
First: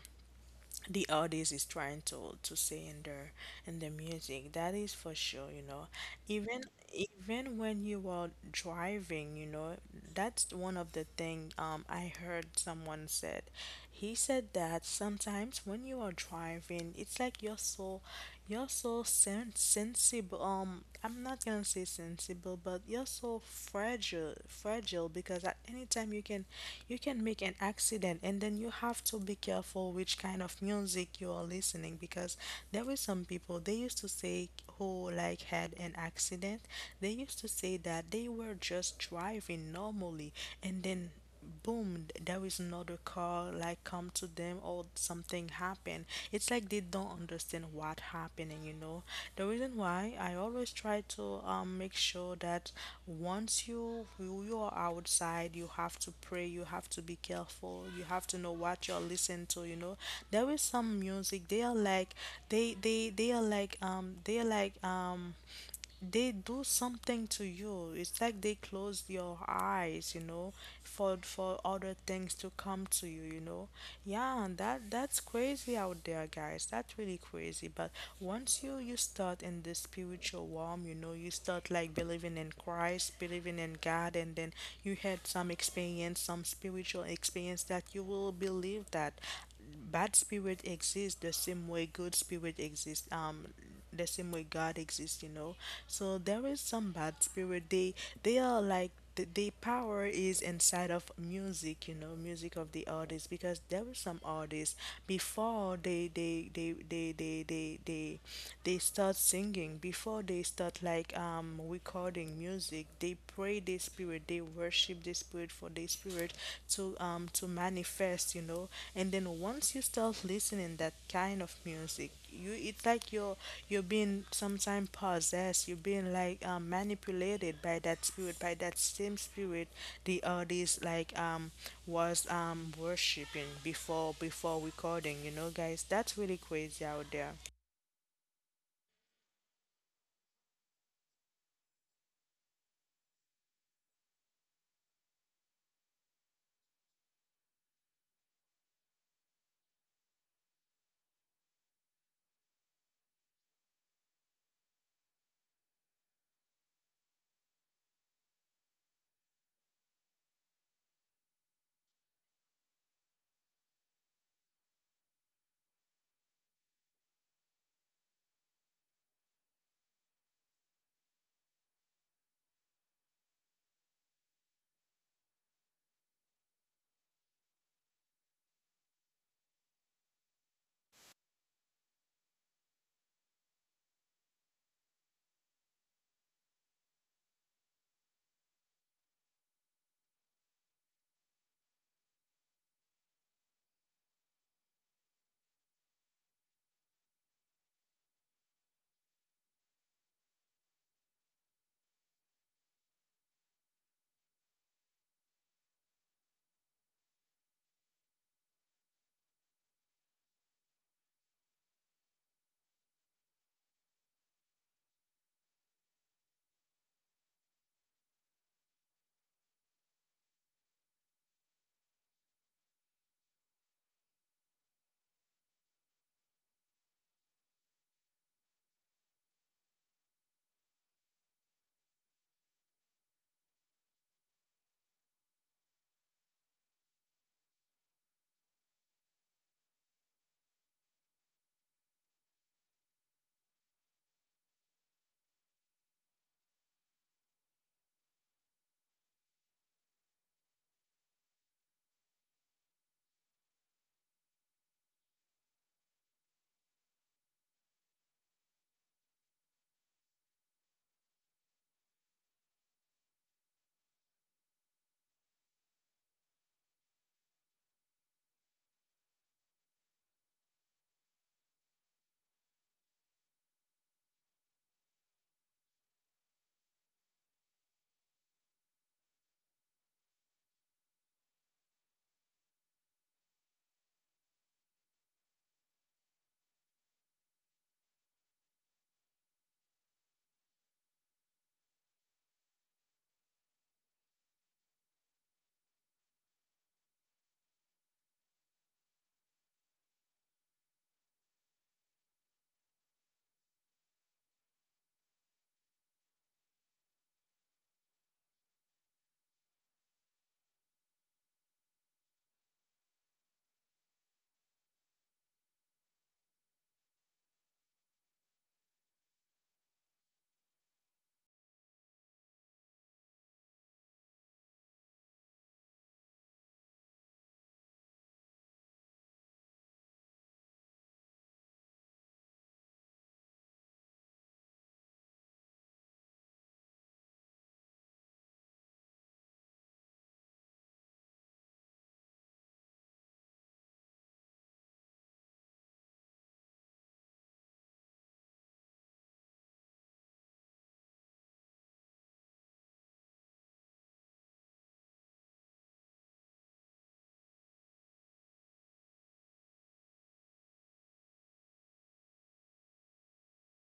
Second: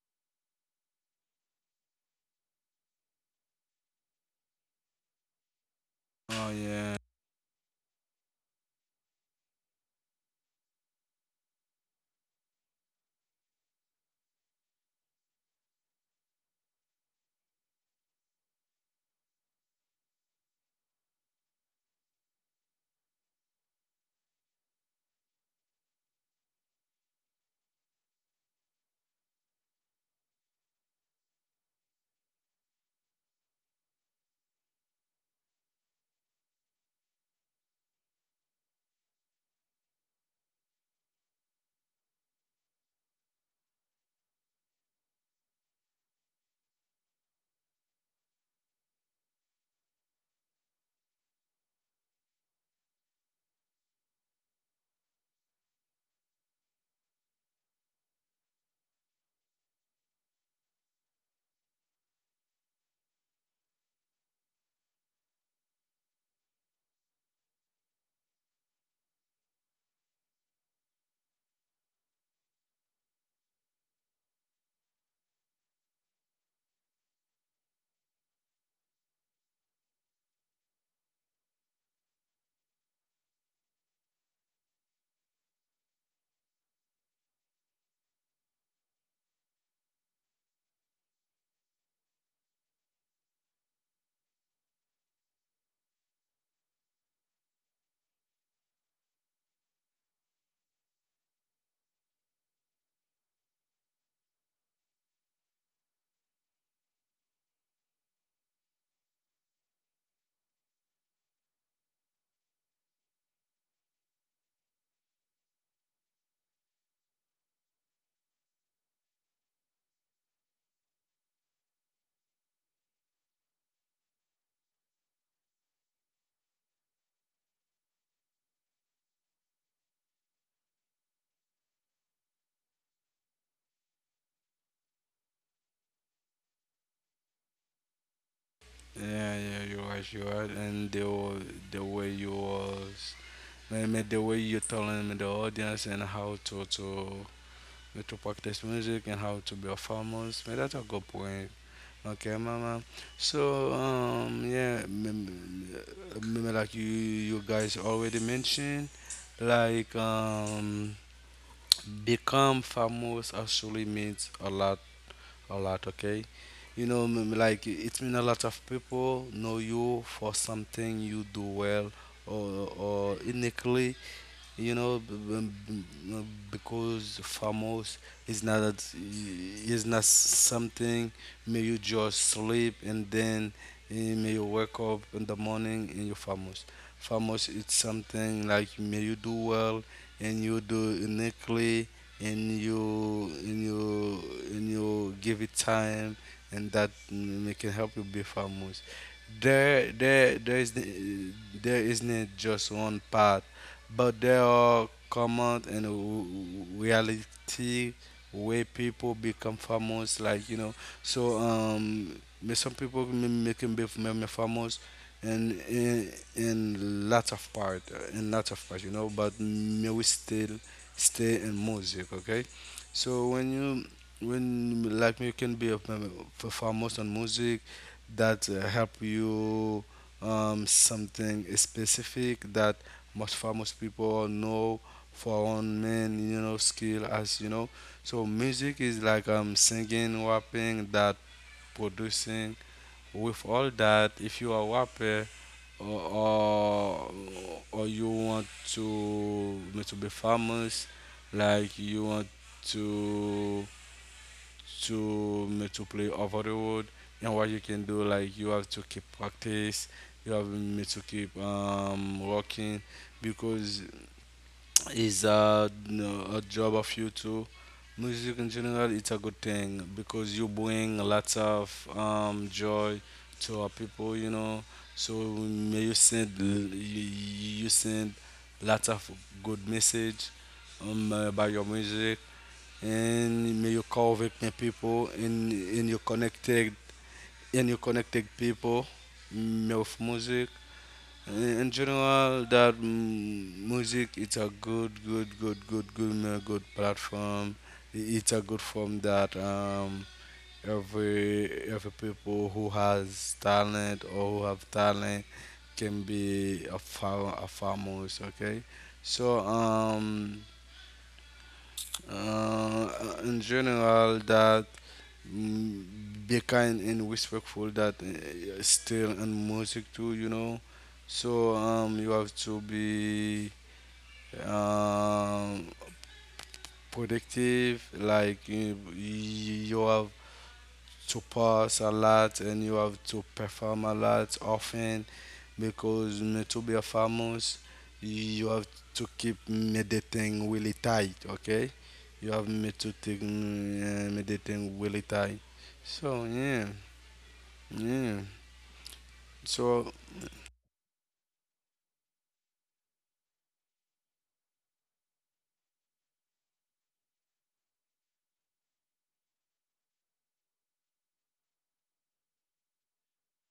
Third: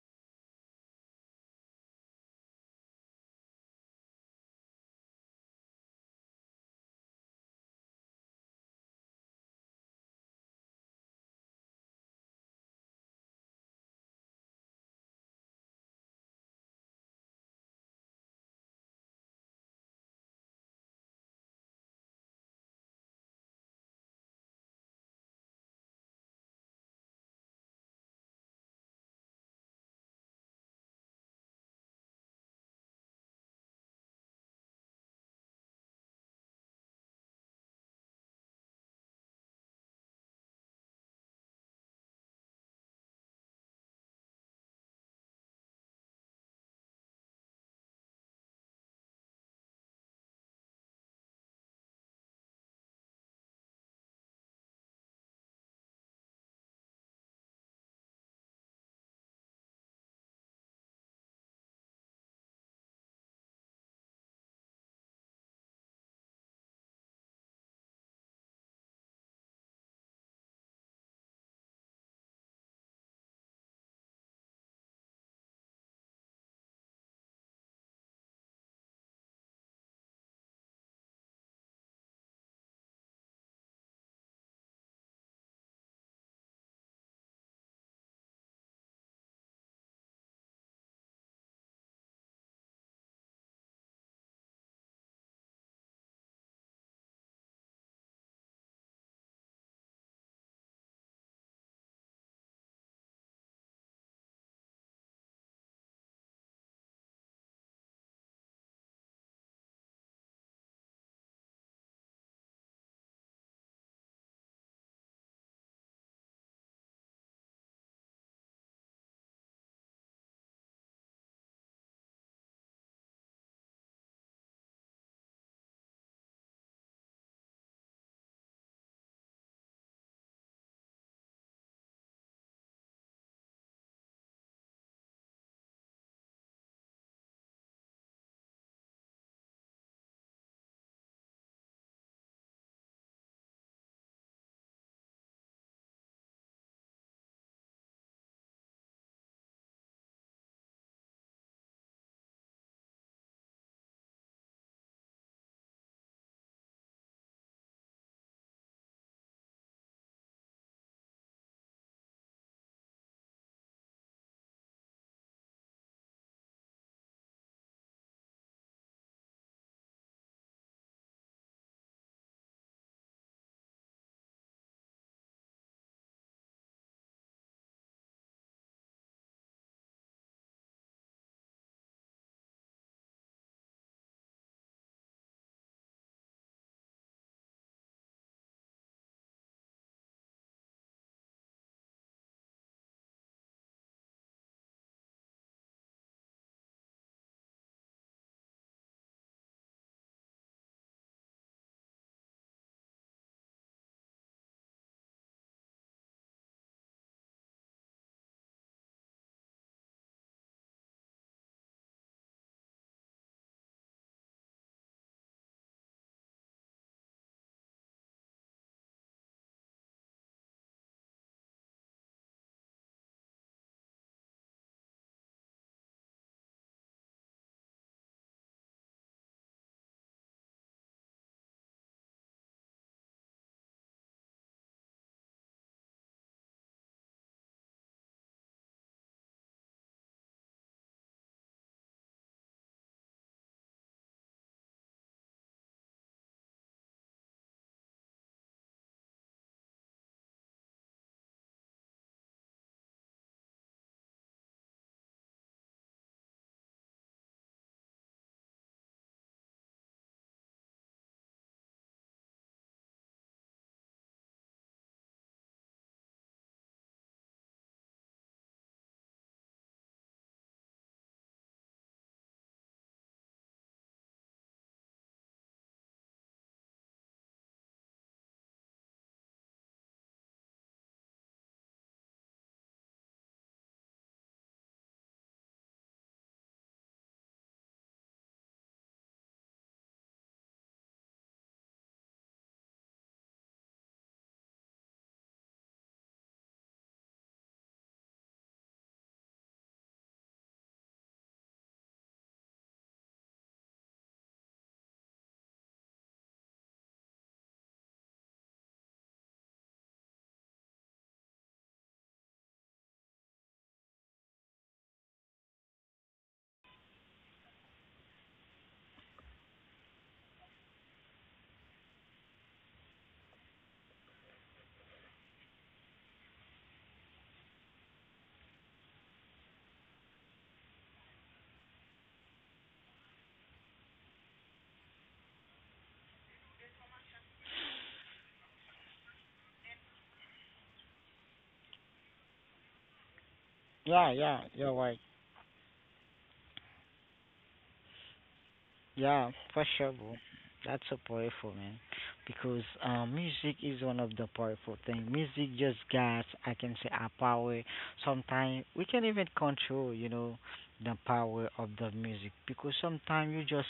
the artist is trying to say in their in the Music, that is for sure, you know.
Oh,
even
yeah.
even when you are driving, you know, that's one of the thing I heard someone said, he said that sometimes when you are driving it's like you're so sensible. I'm not gonna say sensible, but you're so fragile, because at any time you can make an accident, and then you have to be careful which kind of music you are listening, because there were some people they used to say, who like had an accident, they used to say that they were just driving normally, and then boom, there is another car like come to them or something happened. It's like they don't understand what happening, you know. The reason why I always try to make sure that once you are outside, you have to pray, you have to be careful, you have to know what you're listening to, you know. There is some music, they are like, they are like they are like they do something to you. It's like they close your eyes, you know, for other things to come to you, you know. Yeah, and that's crazy out there, guys. That's really crazy. But once you start in the spiritual realm, you know, you start like believing in Christ, believing in God, and then you had some experience, some spiritual experience that you will believe that bad spirit exists the same way good spirit exists. The same way God exists, you know. So there is some bad spirit. They are like the power is inside of music, you know, music of the artist, because there were some artists before they start singing, before they start like recording music, they pray the spirit, they worship the spirit for their spirit to manifest, you know. And then once you start listening that kind of music, you, it's like you're being sometimes possessed, you're being like manipulated by that spirit, by that same spirit the artist like was worshiping before recording, you know, guys. That's really crazy out there.
Yeah, yeah, you're right, you're right. And the way you was, man, man, the way you're telling me the audience and how to practice music and how to be a famous, man, that's a good point. Okay, mama. So, yeah, like you guys already mentioned, like, become famous actually means a lot, okay. You know, like it means a lot of people know you for something you do well, or or uniquely, you know, because famous is not something. May you just sleep, and then may you wake up in the morning, and you're famous. Famous, it's something like may you do well, and you do uniquely, and you give it time, and that it can help you be famous. There isn't just one path, but there are common and reality where people become famous, like you know. So some people make him be famous, and in lots of part, you know. But may we still stay in music, okay. So when like you can be a famous on music, that help you something specific that most famous people know, for one man, you know, skill, as you know. So music is like singing, rapping, that producing. With all that, if you are rapper, or or, or you want to to be famous, like you want to to play over the road, and what you can do, like you have to keep practice. You have to keep working, because is a job of you too. Music in general, it's a good thing because you bring lots of joy to our people, you know. So may you send you, you send lots of good message, by your music, and may you convict the people, and you connected people with music. In general, that music, it's a good, good, good, good, good, good platform. It's a good form that every people who has talent, or who have talent, can be a famous. Okay, so uh, in general, that Mm, be kind and respectful, that still in music too, you know. So you have to be um productive, like you have to pass a lot, and you have to perform a lot often, because to be a famous, you have to keep meditating really tight. Okay, you have me to take
Yeah, yeah, you're right.
meditating really tight. So yeah, yeah.
Yeah, for sure,
So
bro. That's so powerful, man. Because music is one of the powerful things. Music just guides, I can say, our power. Sometimes we can even control, you know, the power of the music. Because sometimes you just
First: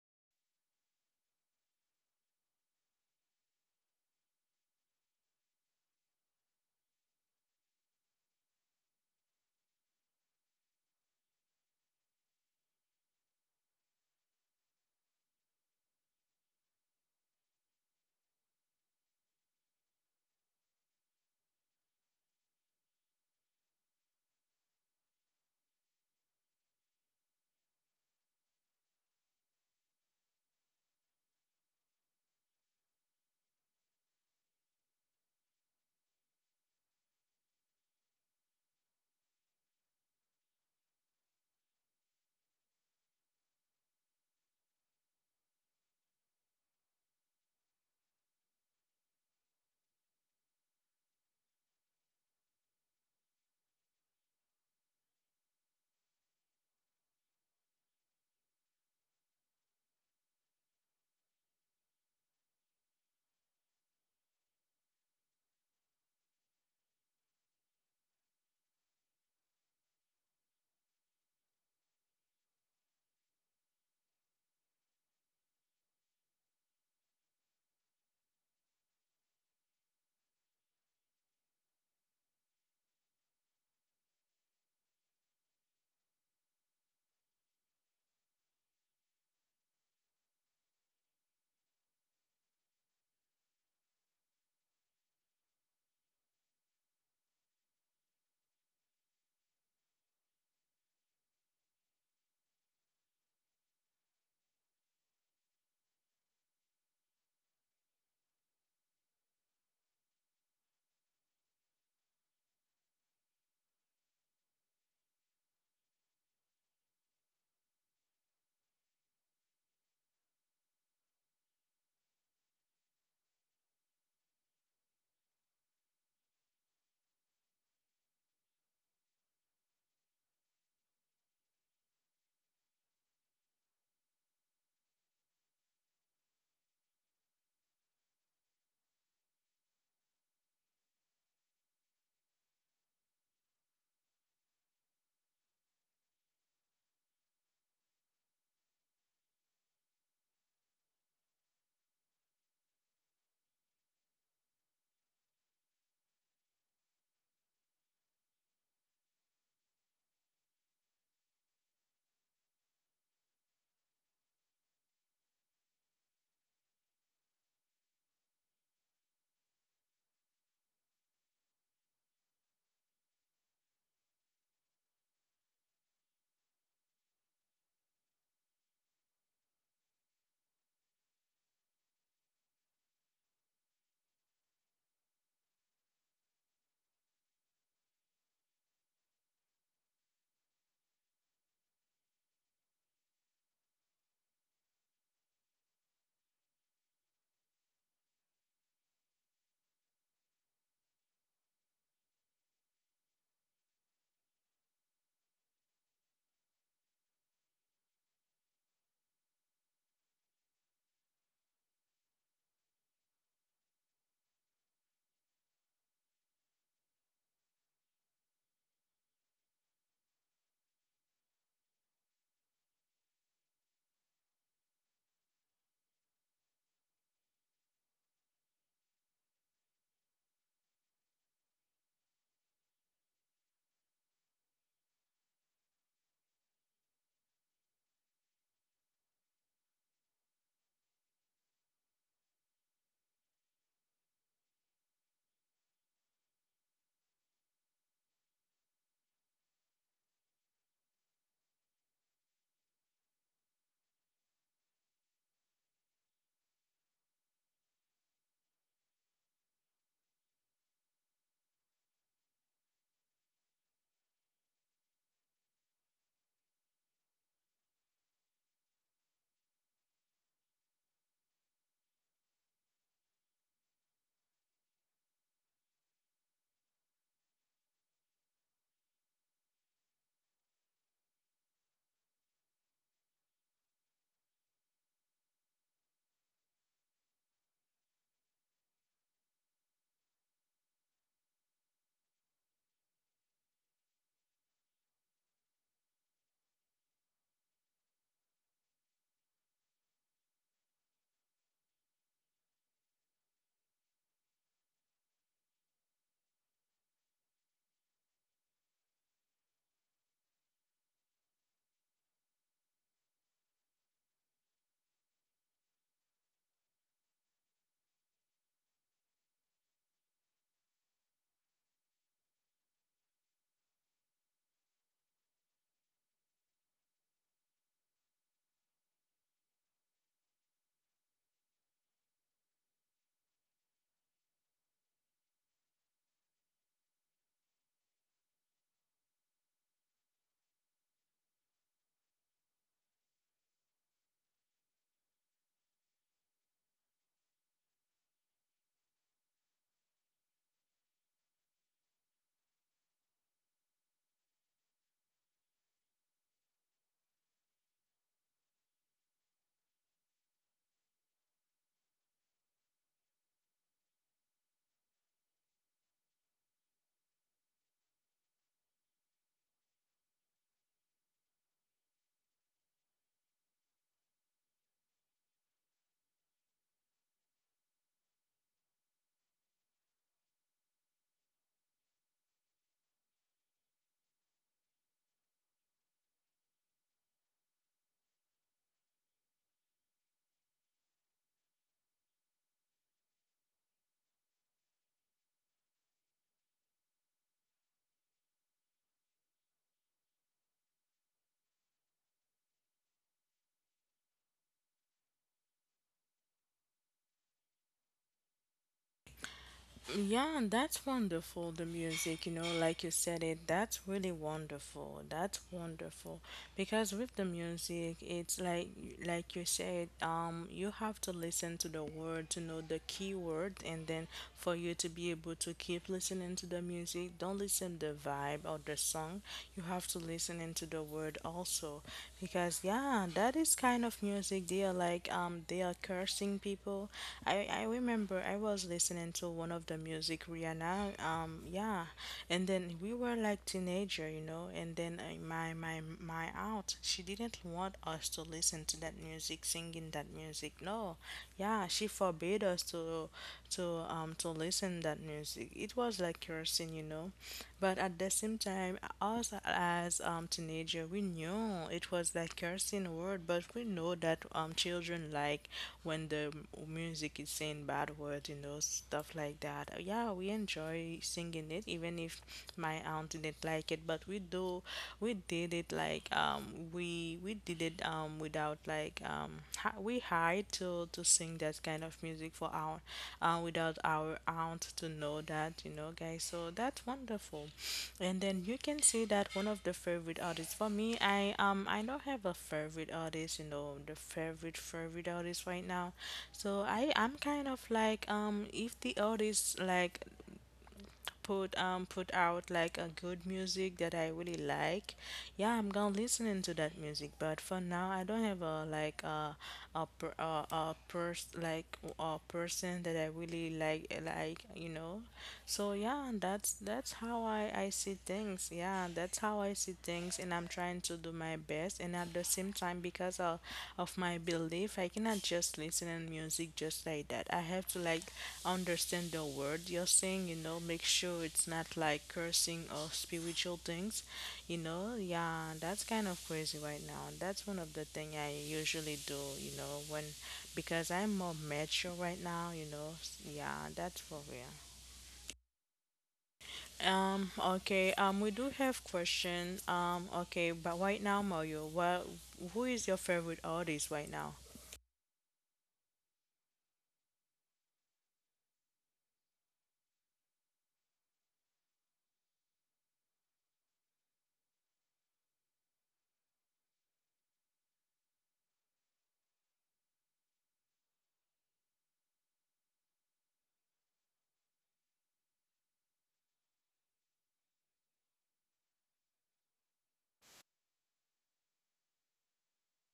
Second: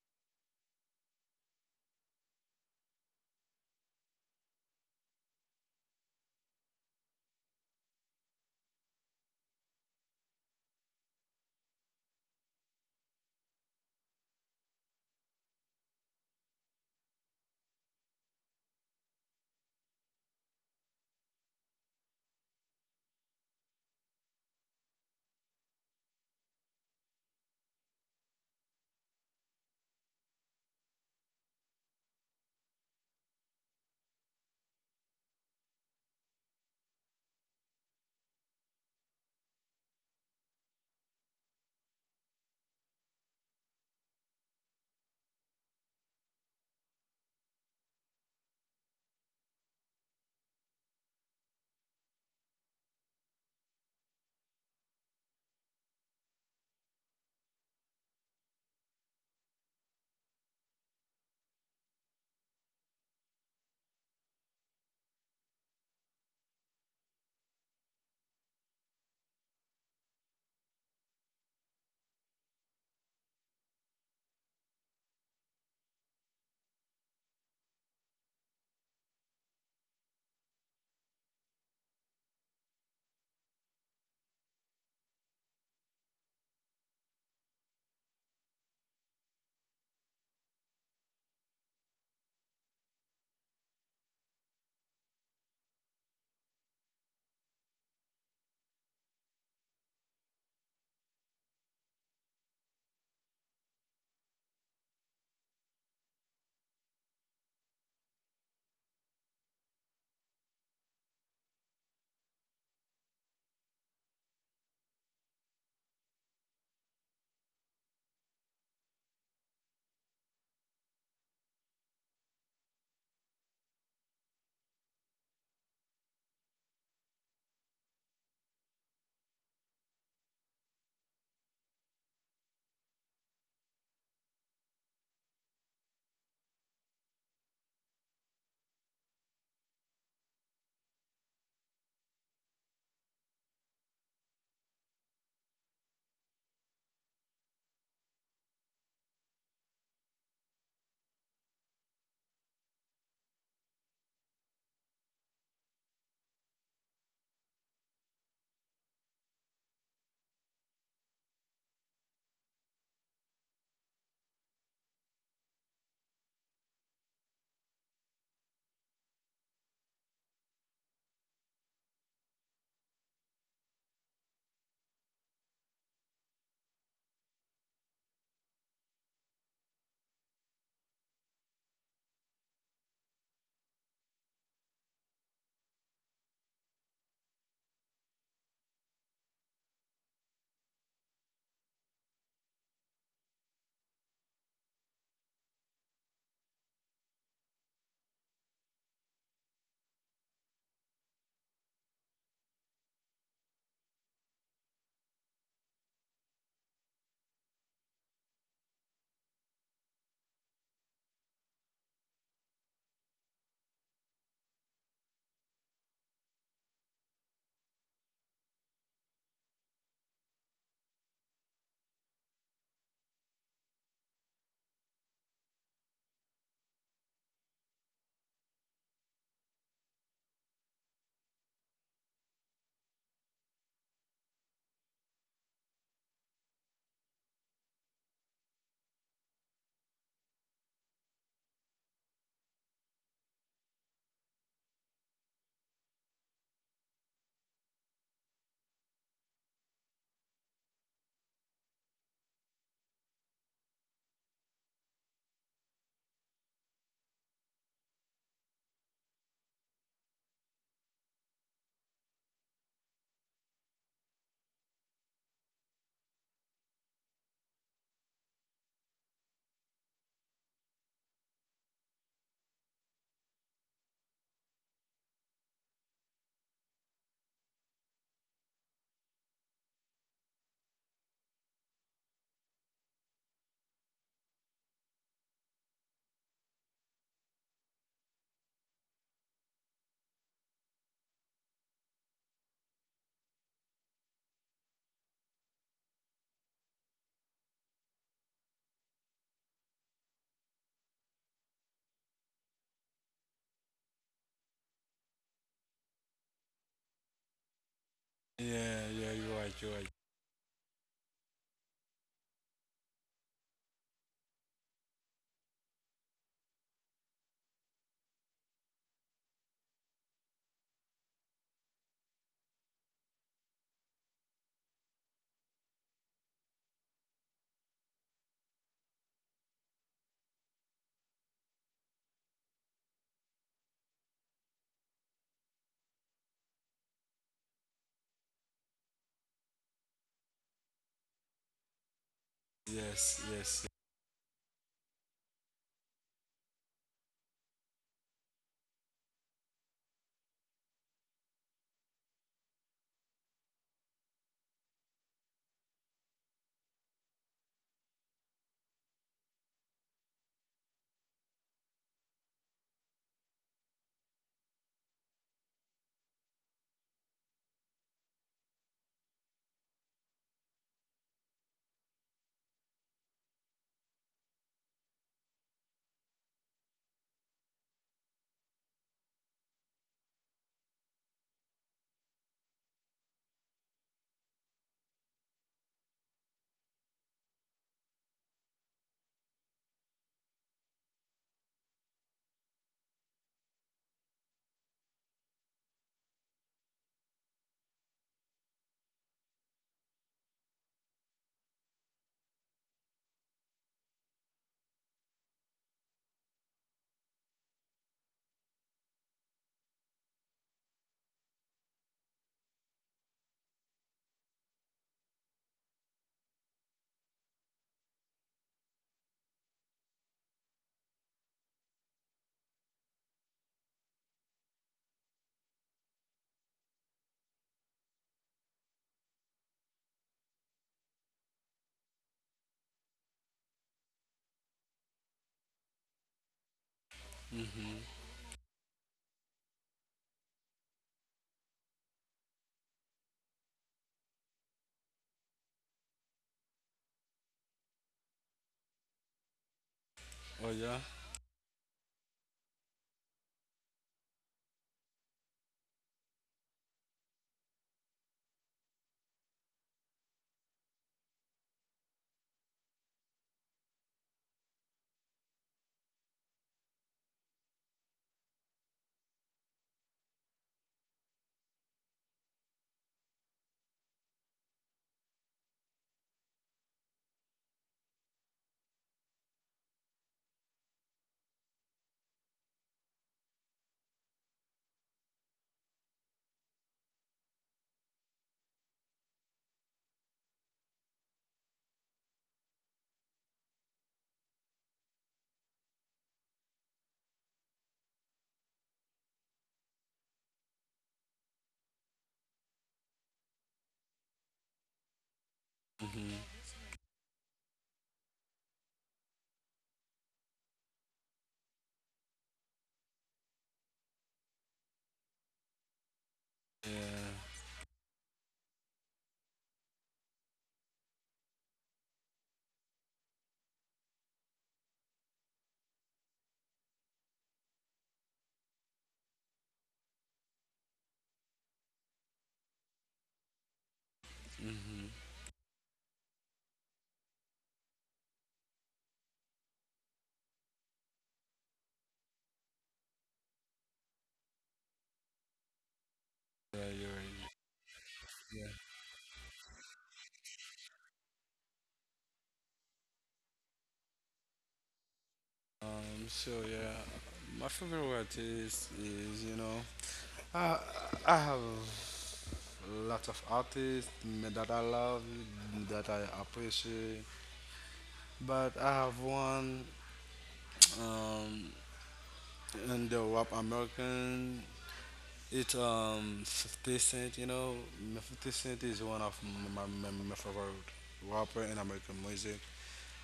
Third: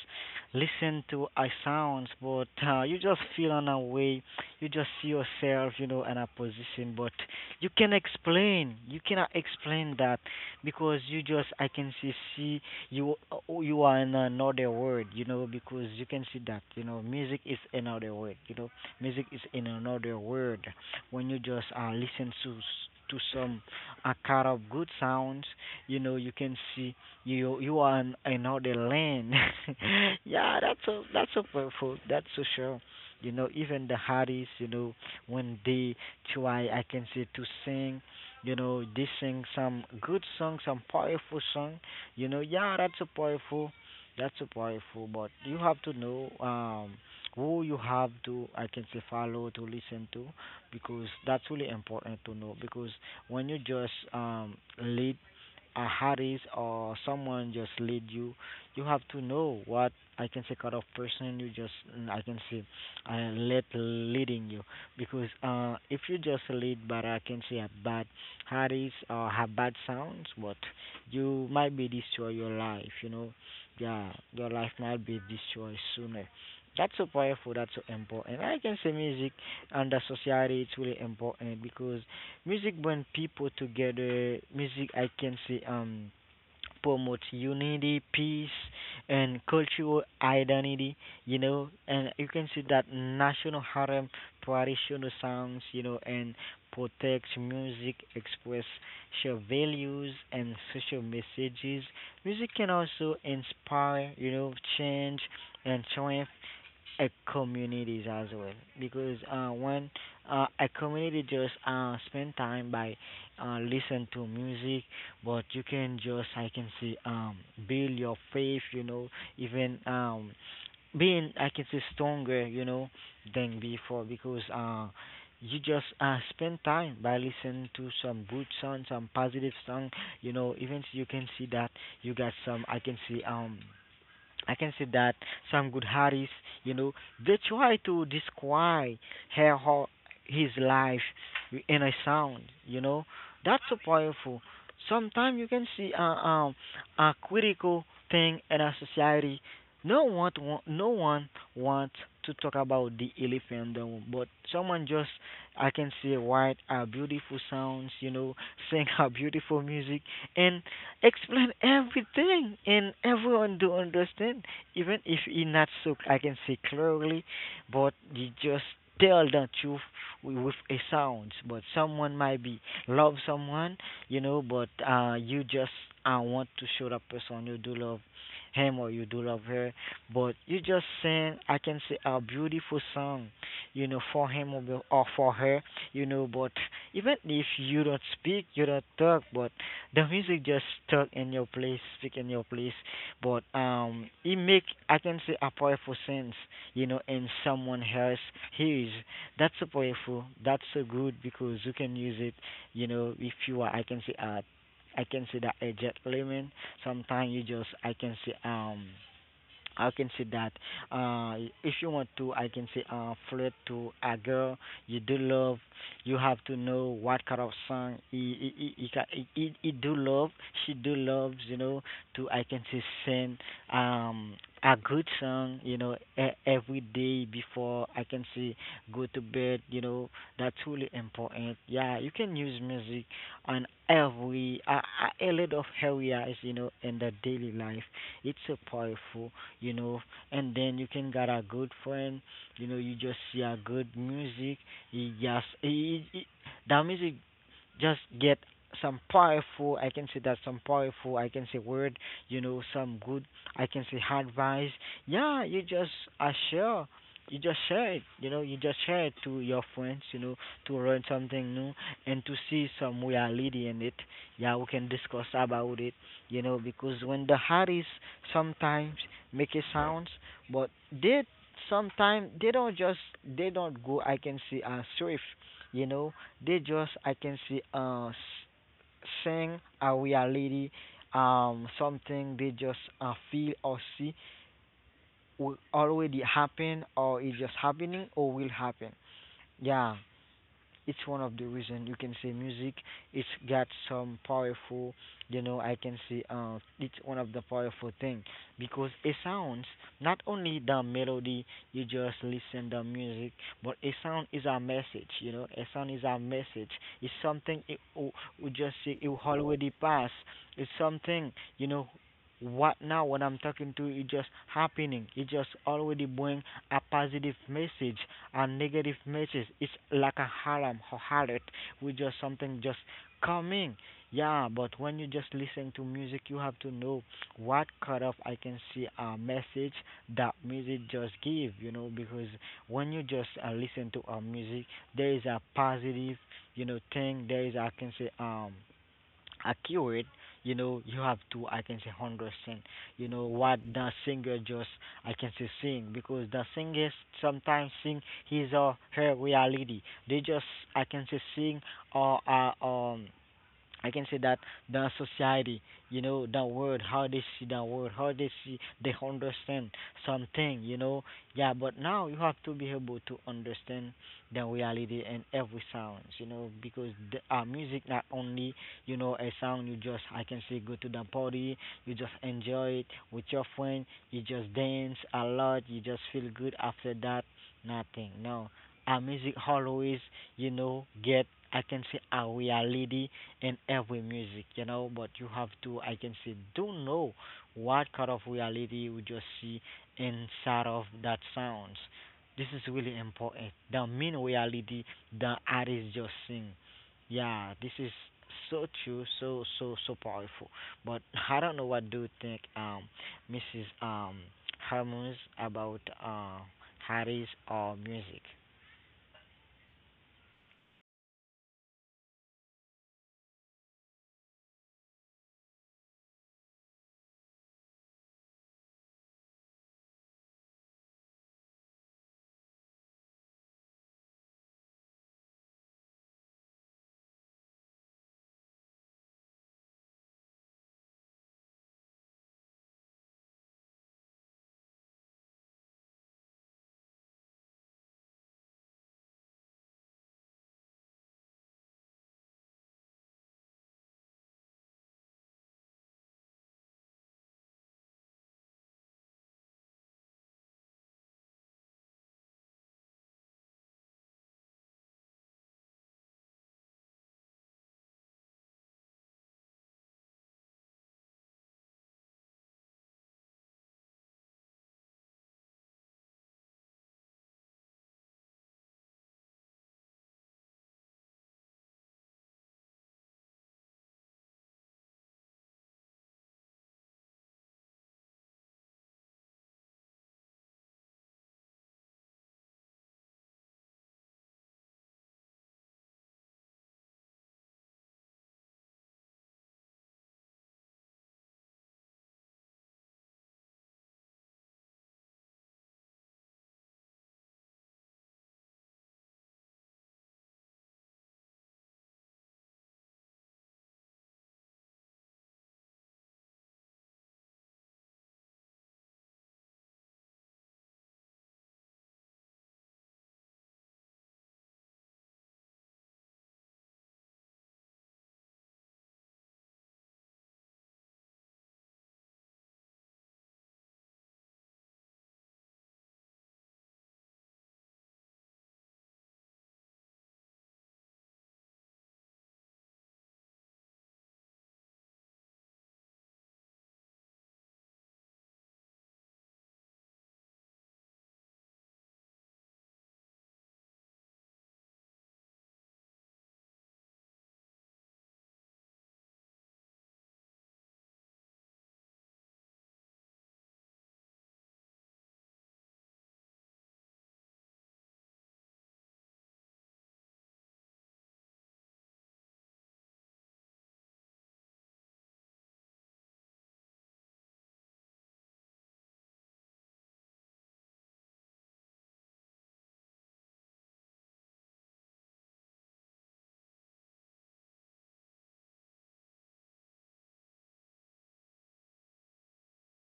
listen to a sounds, but you just feel on a way. You just see yourself, you know, in a position, but you can explain. You cannot explain that because you just, I can say, see you you are in another world, you know, because you can see that, you know, music is another world, you know, music is in another world. When you just listen to to some a kind of good sounds, you know, you can see you you are in another land. Yeah, that's so, that's so powerful. That's so sure. You know, even the Harris, you know, when they try, I can say, to sing, you know, they sing some good song, some powerful song, you know. Yeah, that's a powerful, that's a powerful. But you have to know who you have to, I can say, follow to listen to, because that's really important to know. Because when you just lead a Harris or someone just lead you, you have to know what, I can say, kind of person you just I can say let leading you, because if you just lead but, I can say, a bad Harris or have bad sounds, but you might be destroy your life. You know, yeah, your life might be destroyed sooner. That's so powerful. That's so important. I can say music and the society it's really important, because music brings people together. Music, I can say, promotes unity, peace, and cultural identity. You know, and you can see that national harem, traditional songs. You know, and protects music, express shared values and social messages. Music can also inspire, you know, change and triumph a communities as well, because when a community just spend time by listen to music, but you can just, I can see, build your faith, you know, even, being, I can say, stronger, you know, than before, because you just spend time by listening to some good song, some positive song, you know. Even you can see that you got some, I can see, I can see that some good artists, you know, they try to describe her ho- his life in a sound, you know. That's so powerful. Sometimes you can see a critical thing in our society. No one wants to talk about the elephant in the room, but someone just, I can see, write a beautiful sounds, you know, sing a beautiful music and explain everything and everyone do understand, even if he not so, I can say, clearly, but you just tell the truth with a sound. But someone might be love someone, you know, but you just want to show that person you do love him or you do love her, but you just sing, I can say, a beautiful song, you know, for him or for her, you know, but even if you don't speak, you don't talk, but the music just stuck in your place, stick in your place. But it make, I can say, a powerful sense, you know, in someone else his. That's so powerful. That's so good because you can use it, you know, if you are, I can say I can say, that a jet lemon. Sometimes you just, I can say, I can see that. Uh, if you want to, I can say, flirt to a girl you do love, you have to know what kind of song he, ca- he do love. She do loves. You know, to, I can say, sing um a good song. You know, every day before, I can say, go to bed. You know, that's really important. Yeah, you can use music on every a lot of areas. You know, in the daily life, it's so powerful, you know, and then you can get a good friend, you know, you just see a good music, you just, that music just get some powerful, I can say, that some powerful, I can say, word, you know, some good, I can say, advice. Yeah, you just I share you just share it, you know, you just share it to your friends, you know, to learn something new and to see some reality in it. Yeah, we can discuss about it, you know, because when the Harris sometimes make a sounds, but they sometimes they don't just, they don't go, I can see, swift, you know, they just, I can see, sing a reality, something they just feel or see, will already happen or is just happening or will happen. Yeah, it's one of the reason you can say music it's got some powerful, you know, I can say, it's one of the powerful thing, because it sounds, not only the melody, you just listen the music, but a sound is a message, you know, a sound is a message. It's something. We
yeah,
just
yeah,
say it
you're right, you're
already
right.
passed. It's something, you know, what now when I'm talking to you, it just happening, it just already bring a positive message and negative message. It's like a haram or harlot, with just something just coming. Yeah, but when you just listen to music, you have to know what cutoff, I can see, a message that music just give. You know, because when you just listen to our music, there is a positive, you know, thing. There is, I can say, accurate, you know, you have to, I can say, understand,
Yes,
you
yes.
know,
yes.
what the singer just, I can say, sing, because the singer sometimes sing his or her reality. They just, I can say, sing or I can say that the society, you know, the world, how they see the world, how they see, they understand something, you know. Yeah, but now you have to be able to understand the reality and every sounds, you know, because the, music not only, you know, a sound you just, I can say, go to the party, you just enjoy it with your friend, you just dance a lot, you just feel good after that, nothing. No, our music always, you know, get, I can say, a reality in every music, you know, but you have to, I can say, do know what kind of reality would you see inside of that sounds. This is really important. The mean reality the artist just sing. Yeah, this is so true, so so so powerful. But I don't know what do you think, Mrs. Harmons about artists or music.
Yeah, and that's wonderful, the music, you know, like you said it, that's really wonderful. That's wonderful. Because with the music, it's like you said, you have to listen to the word to know the key word, and then for you to be able to keep listening to the music, don't listen the vibe or the song. You have to listen into the word, also, because yeah, that is kind of music, they are like they are cursing people. I
Mm-hmm.
remember I was listening to one of the music Rihanna, yeah. And then we were like teenager, you know, and then my aunt, she didn't want us to listen to that music, singing that
Oh,
music.
yeah.
No, yeah, she forbade us to to listen that music. It was like cursing, you know. But at the same time, us as teenager, we knew it was that cursing word, but we know that children like when the music is saying bad words, you know, stuff like that. Yeah, we enjoy singing it, even if my aunt didn't like it, but we do, we did it like we did it without like we hired to sing that kind of music for our without our aunt to know that, you know, guys. So that's wonderful. And then you can see that one of the favorite artists for me, I don't have a favorite artist, you know, the favorite artist right now. So I'm kind of like if the artist like put put out like a good music that I really like, yeah, I'm gonna listen
Mm-hmm.
into that music. But for now, I don't have a like a per, a pers like a person that I really like, you know. So yeah, that's
Yeah.
how I see things. Yeah, that's how I see things, and I'm trying to do my best, and at the same time because of my belief, I cannot just listen and music just like that. I have to like understand the word you're saying, you know, make sure it's not like cursing or spiritual things, you
Mm-hmm.
know. Yeah, that's kind of crazy right now. That's one of the thing I usually do, you know, when, because I'm more mature right now, you know. Yeah, that's for real.
Yeah, you're right.
Okay, we
Yeah.
do have question. Okay, but right now, Mario, what who is your favorite artist right now?
So yeah, my favorite artist is, you know, I I have lots of artists that I love, that I appreciate, but I have one um in the rap American. It's 50 Cent, you know. 50 Cent is one of my favorite rapper in American music,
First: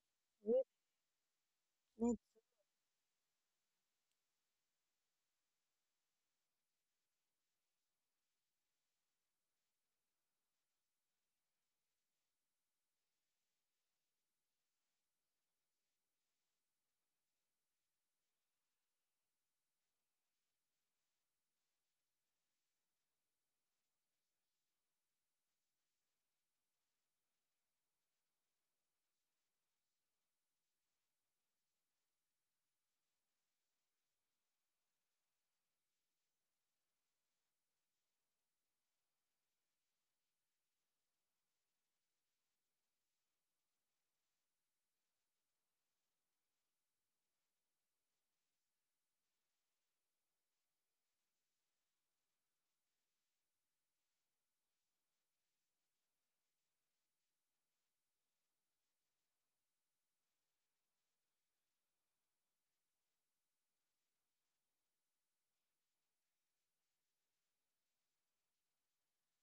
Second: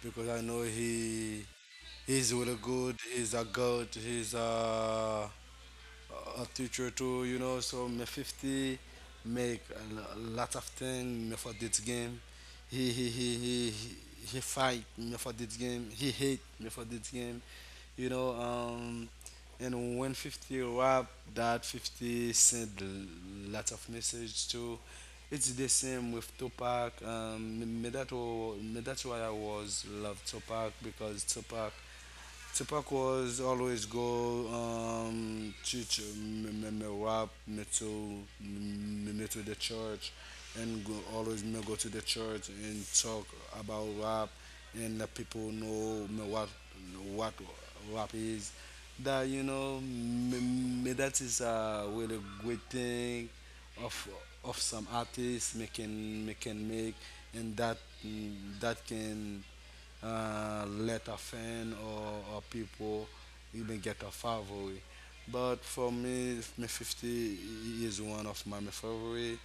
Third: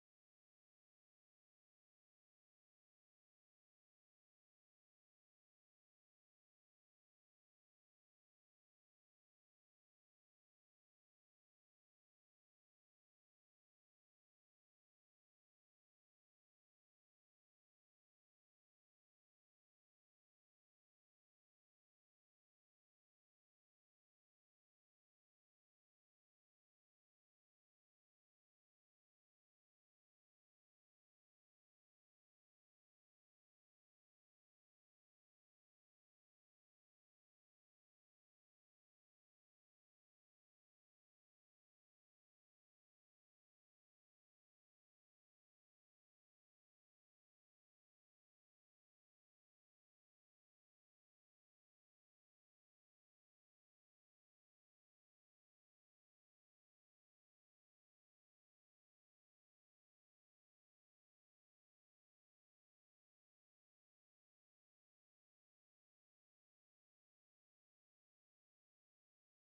because I know he's really good. He's a god. He's a teacher too, you know, so me 50 make a lot of thing me for this game. He he he he he he fight me for this game. He hate me for this game. You know, and when 50 rap, that 50 send lots of message too. It's the same with Tupac. Me that's why I was love Tupac, because Tupac was always go church, me rap me to me to the church, and always me go to the church and talk about rap, and the people know me what rap is, that you know me that is a really great thing of of some artists making making make, and that mm, that can let a fan, or people even get a favorite. But for me, my 50 is one of my favorite.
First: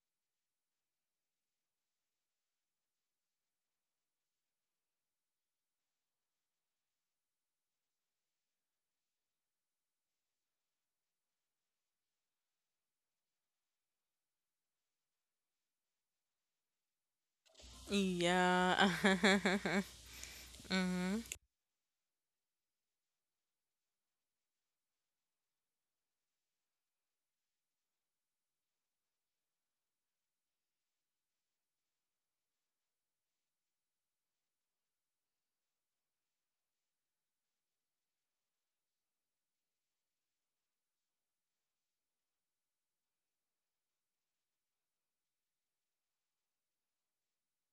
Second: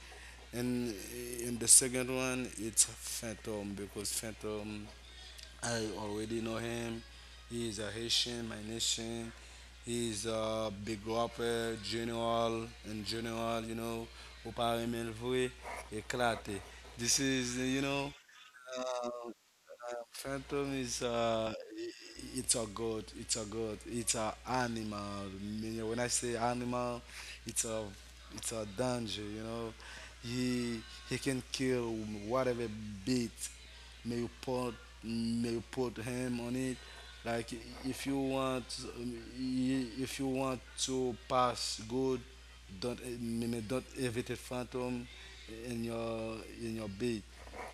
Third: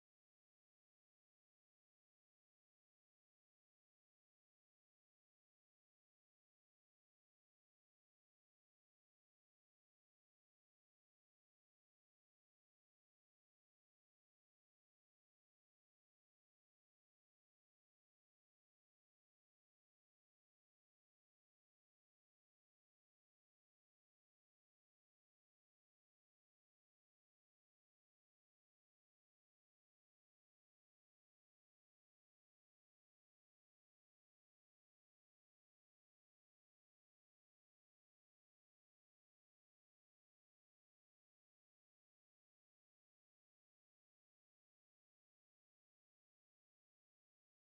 And in the second one, it's Phantom because Phantom, I already know him. He is a Haitian, my nation. He is a big rapper, general, and general, you know, au parmi le vrai, éclaté. This is, you know,
Yeah.
uh, Phantom is
Mhm.
I- it's a god. It's a god. It's a animal. Meaning, when I say animal, it's a it's a danger. You know, he he can kill whatever bait may you put may you put him on it. Like if you want um, if you want to pass good. Don't eh, mean don't invite a phantom in your bed,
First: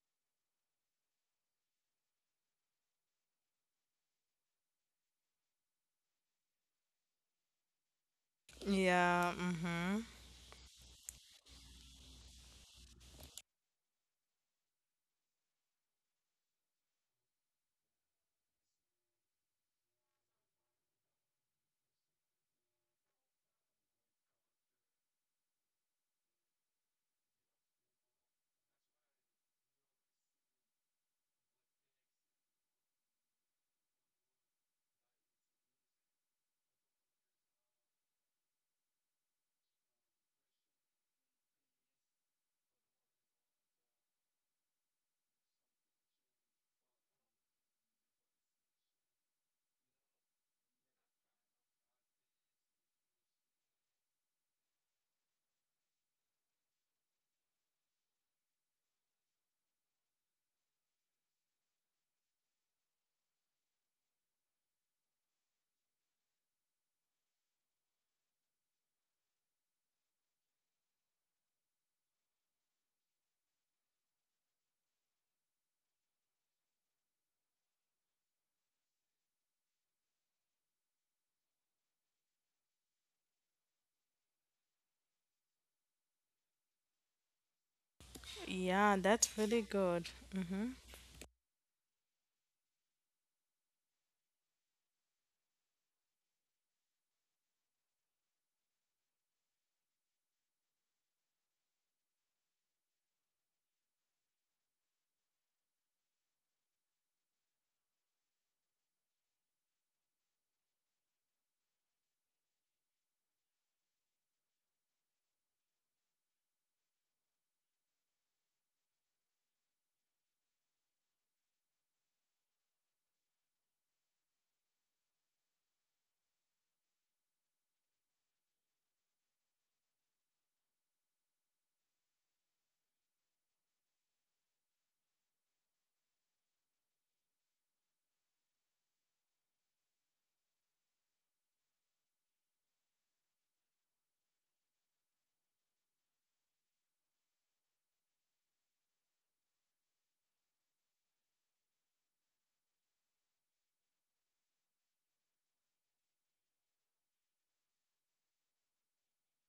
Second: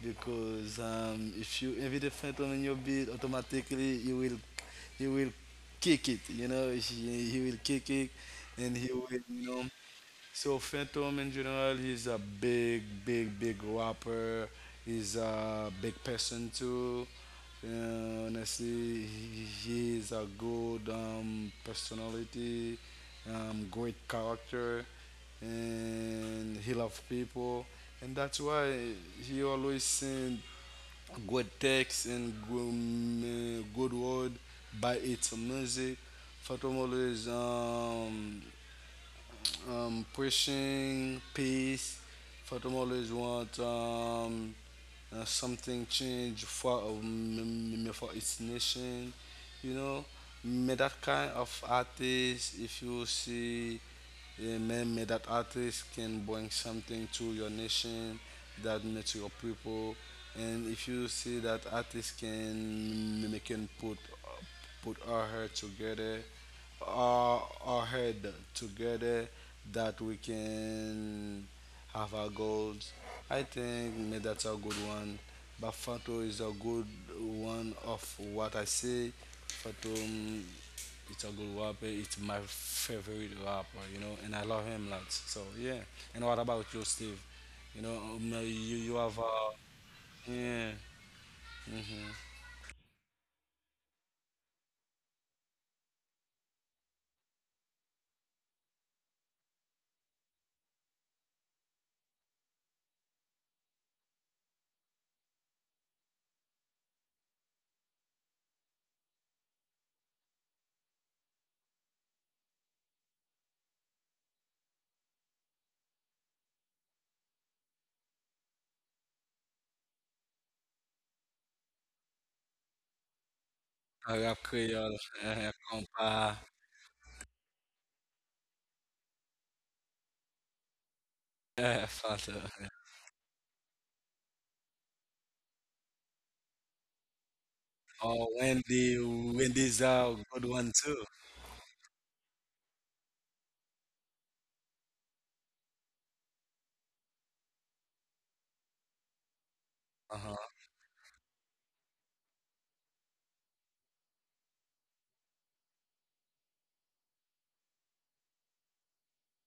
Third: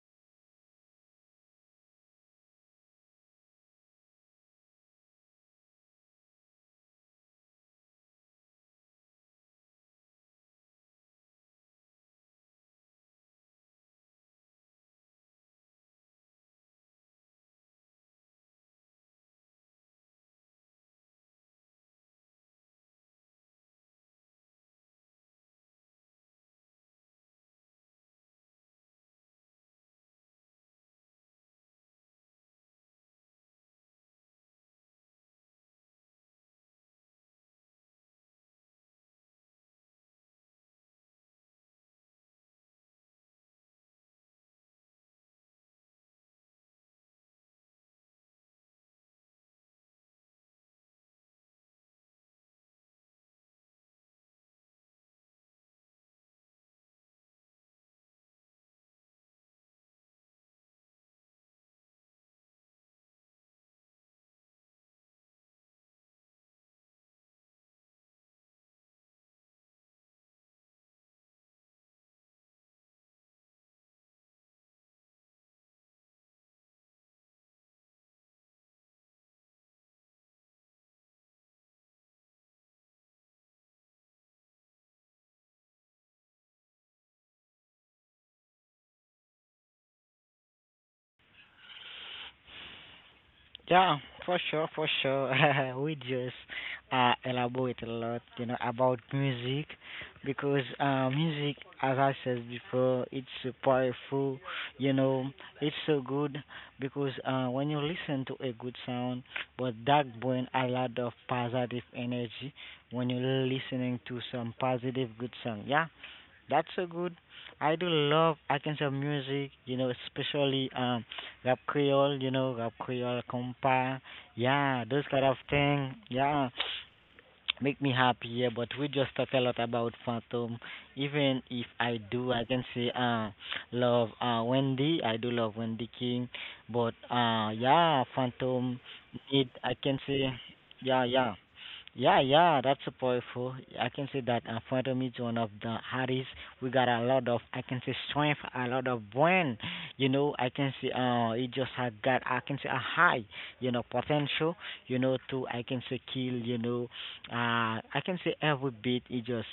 because if you invite a phantom in your bed, automatically you will kick it. You know he will kick it and he will
Yeah.
you know
Mhm.
So Phantom in general, he's a big rapper. He's a big person too. Honestly, he's a good personality, great character, and he loves people. And that's why he always send good text and good, good word by its music. Phantom always pushing peace. For them always want something change for its nation, you know. But that kind of artist, if you see. Amen. May that artist can bring something to your nation, that means to your people. And if you see that artist can they can put our head together, our head together, that we can have our goals. I think may that's a good one. But Fato is a good one of what I say. Fato, it's a good rapper. It's my favorite rapper, you know, and I love him lots. So yeah. And what about you, Steve? You know, you
Yeah,
you have
that's really good.
yeah,
Mhm.
mm-hmm.
Yeah, for sure, for sure. We just elaborate a lot, you know, about music, because music, as I said before, it's so powerful. You know, it's so good, because when you listen to a good sound, but that brings a lot of positive energy when you're listening to some positive good song. Yeah, that's so good. I do love Arkansas music, you know, especially rap Creole, you know, rap Creole, compa,
I have
yeah,
Creole,
those kind of thing,
compa,
yeah, make me happy. Yeah, but we just talk a lot about Phantom. Even if I do,
Fanta.
I can say, love Wendy. I do love Wendy King, but yeah,
Oh,
Phantom
Wendy,
need, I
Wendy's
can
a
say,
good one too.
yeah, yeah, yeah, yeah, that's a powerful. I can say that Phantom is one of the hardest. We got a lot of, I can say, strength, a lot of brain. You
Uh
know,
huh.
I can see, it just had got, I can say, a high, you know, potential, you know, to, I can say, kill, you know, I can say every beat it just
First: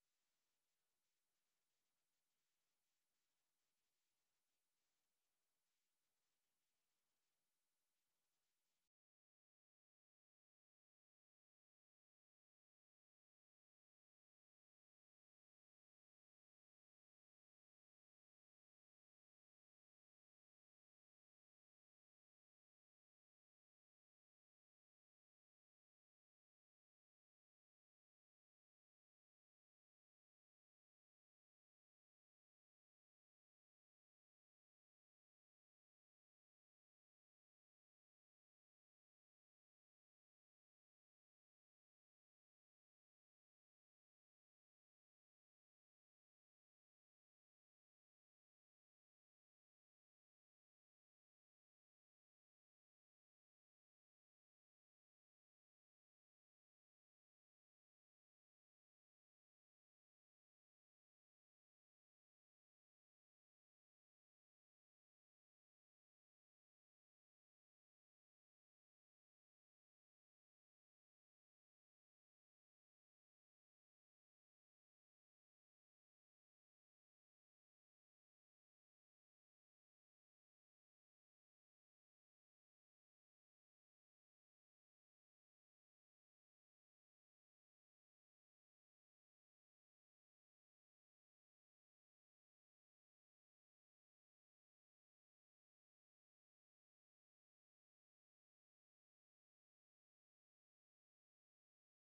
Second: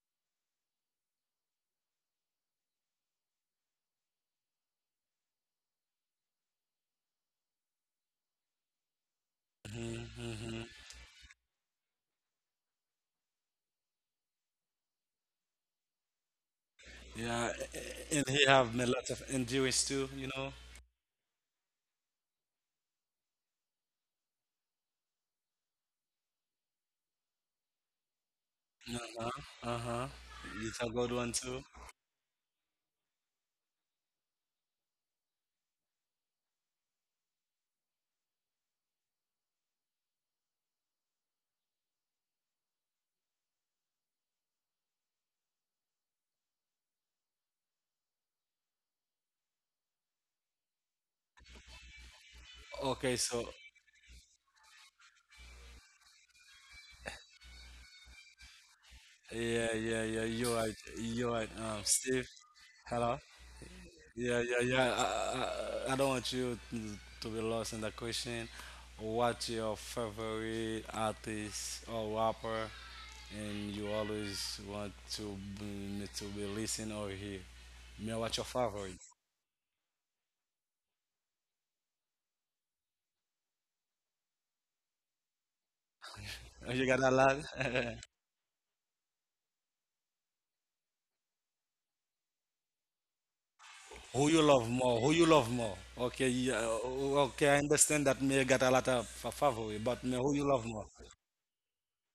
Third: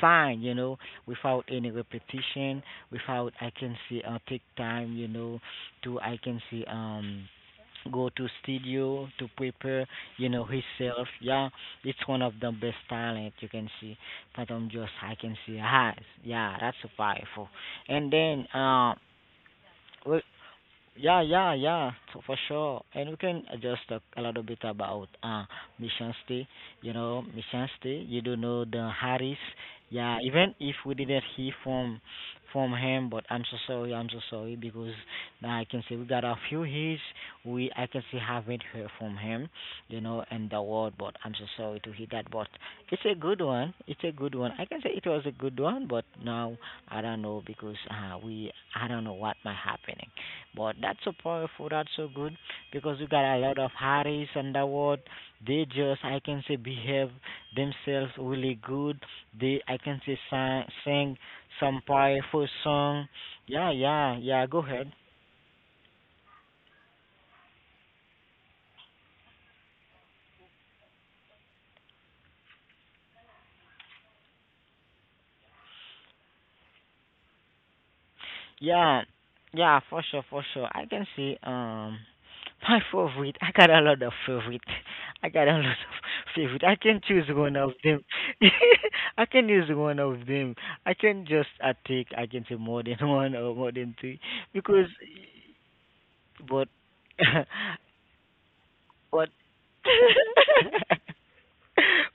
fine, you know, without any repetition, without, I can see, take time, you know, to, I can see, go to studio to prepare you know
Mm-hmm.
himself. Yeah, it's one of the best talent you can see that I'm just, I can see has. Yeah, that's powerful.
Yeah,
And
and
then
he have a lot of endurance too, you know.
yeah, yeah, yeah, for sure. And we can just talk a little bit about Mission Stay. You know, Mission Stay. You do know the
Uh huh.
Harris.
Uh huh.
Yeah, even if
It's a
we
good
didn't
one
hear
too.
from him, but I'm so sorry. I'm so sorry because now I can say we got a few hits. We I can say haven't heard from him. You know, in the world, but I'm so sorry to hear that. But it's a good one. It's a good one. I can say it was a good one, but now I don't know because we I don't know what might happening. But that's so powerful, that's so good because you
Okay,
got a
so
lot of Harris Underwood. They just I can say behave themselves really good. They
yeah,
I
yeah,
can say
yeah. You're
sing,
right.
sing
You're right.
some
Steve,
powerful song.
hello.
Yeah, yeah,
Yeah,
yeah.
yeah,
Go
yeah.
ahead.
I don't want you to be lost in the question. What's your favorite artist or rapper, and you always want to to be listening or hear? Me, what's your favorite?
Yeah, yeah, for sure, for sure. I can see my favorite. I got a lot of favorite. I got a lot of favorite.
Oh,
I
you got
can
a
choose
lot.
one of them. I can use one of them. I can just I take. I can say more than one or more than three
Who you love
because,
more? Who you love more? Okay, yeah,
but,
okay. I understand that me got a lot of
but.
favorite, but me, who you love more?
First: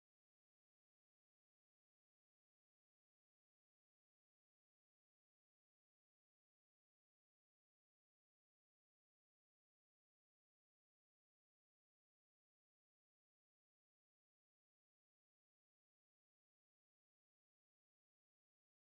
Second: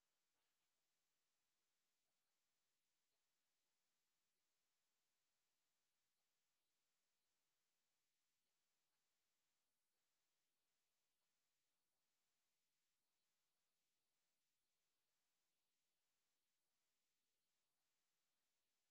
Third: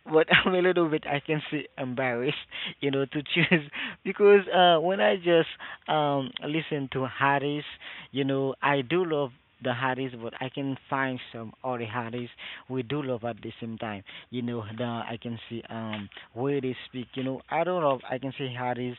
But I'm a little bit, I can say, embarrassed, you know, to choose because when I just listen to Harris, you know, I do love the Harris, but I can find some other Harris we do love at the same time. You know, the I can see where they speak. You know, I don't know if I can say Harris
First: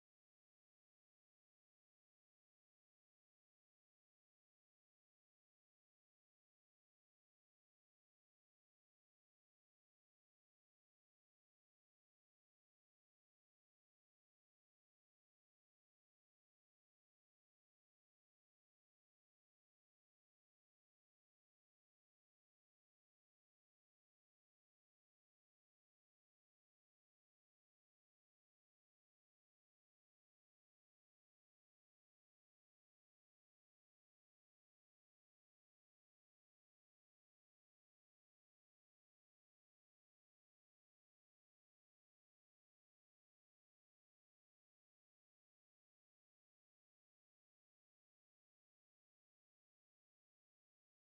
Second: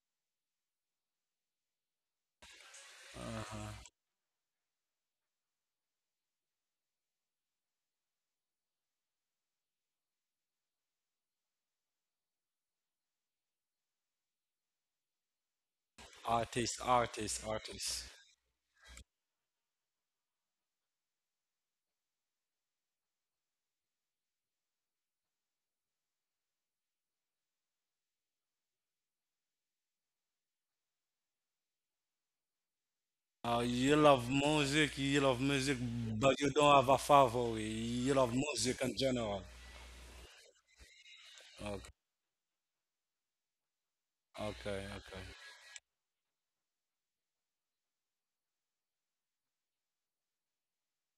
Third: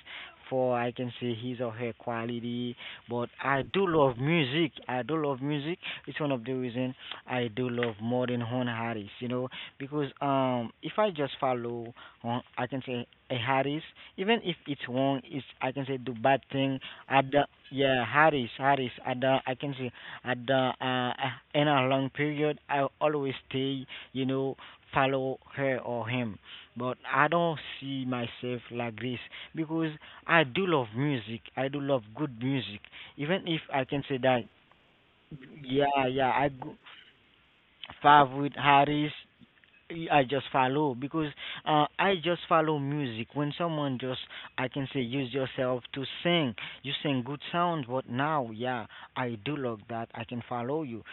for I can say his or her quality, but I do love music. I do love music. It's one of the reason I do love more than Horn Harris. You know, because if I just follow, I can say a Harris. Even if it's wrong, it's I can say do bad thing at the
Artist.
yeah Harris at the I can say at the in a long period I always stay you know follow her or him. But I don't see myself like this because I do love music. I do love good music. Even if I
You
can say
love
that
music, you love music,
yeah
but
yeah
you
I
don't
go.
have a favorite. You love
Favre with
music in
Harris.
general.
I just follow because
Okay,
I just follow music. When someone just, I
okay,
can say,
okay.
use yourself to sing, you sing good sound, but now, yeah, I do love that. I can follow you.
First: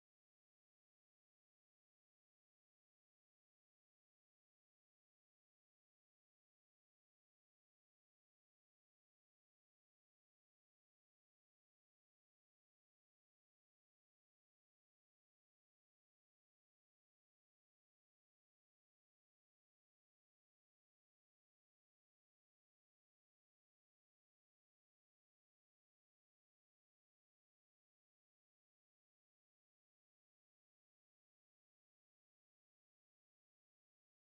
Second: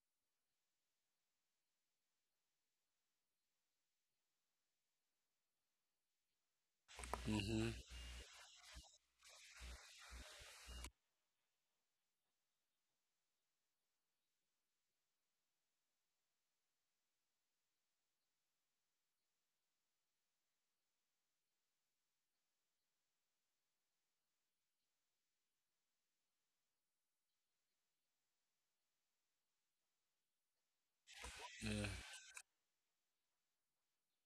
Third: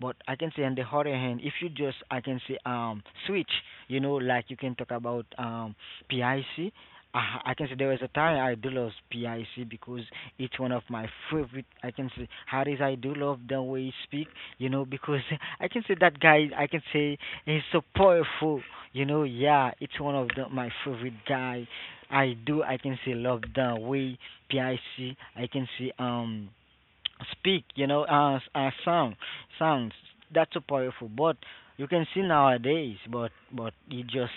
But I can say, on the other hand, if you just, I can say, switch, you know, like you can talk about PIC. Can
Hmm.
say there was a time I do love PIC because it's one of my favorite. I can say, Harris, I do love the way he speak, you know, because I can say that guy, I can say he's so powerful, you know. Yeah, it's one of the, my favorite guy. I do. I can see love the way PIC. Can see speak, you know, sound, sounds. That's so powerful. But you can see nowadays, but he just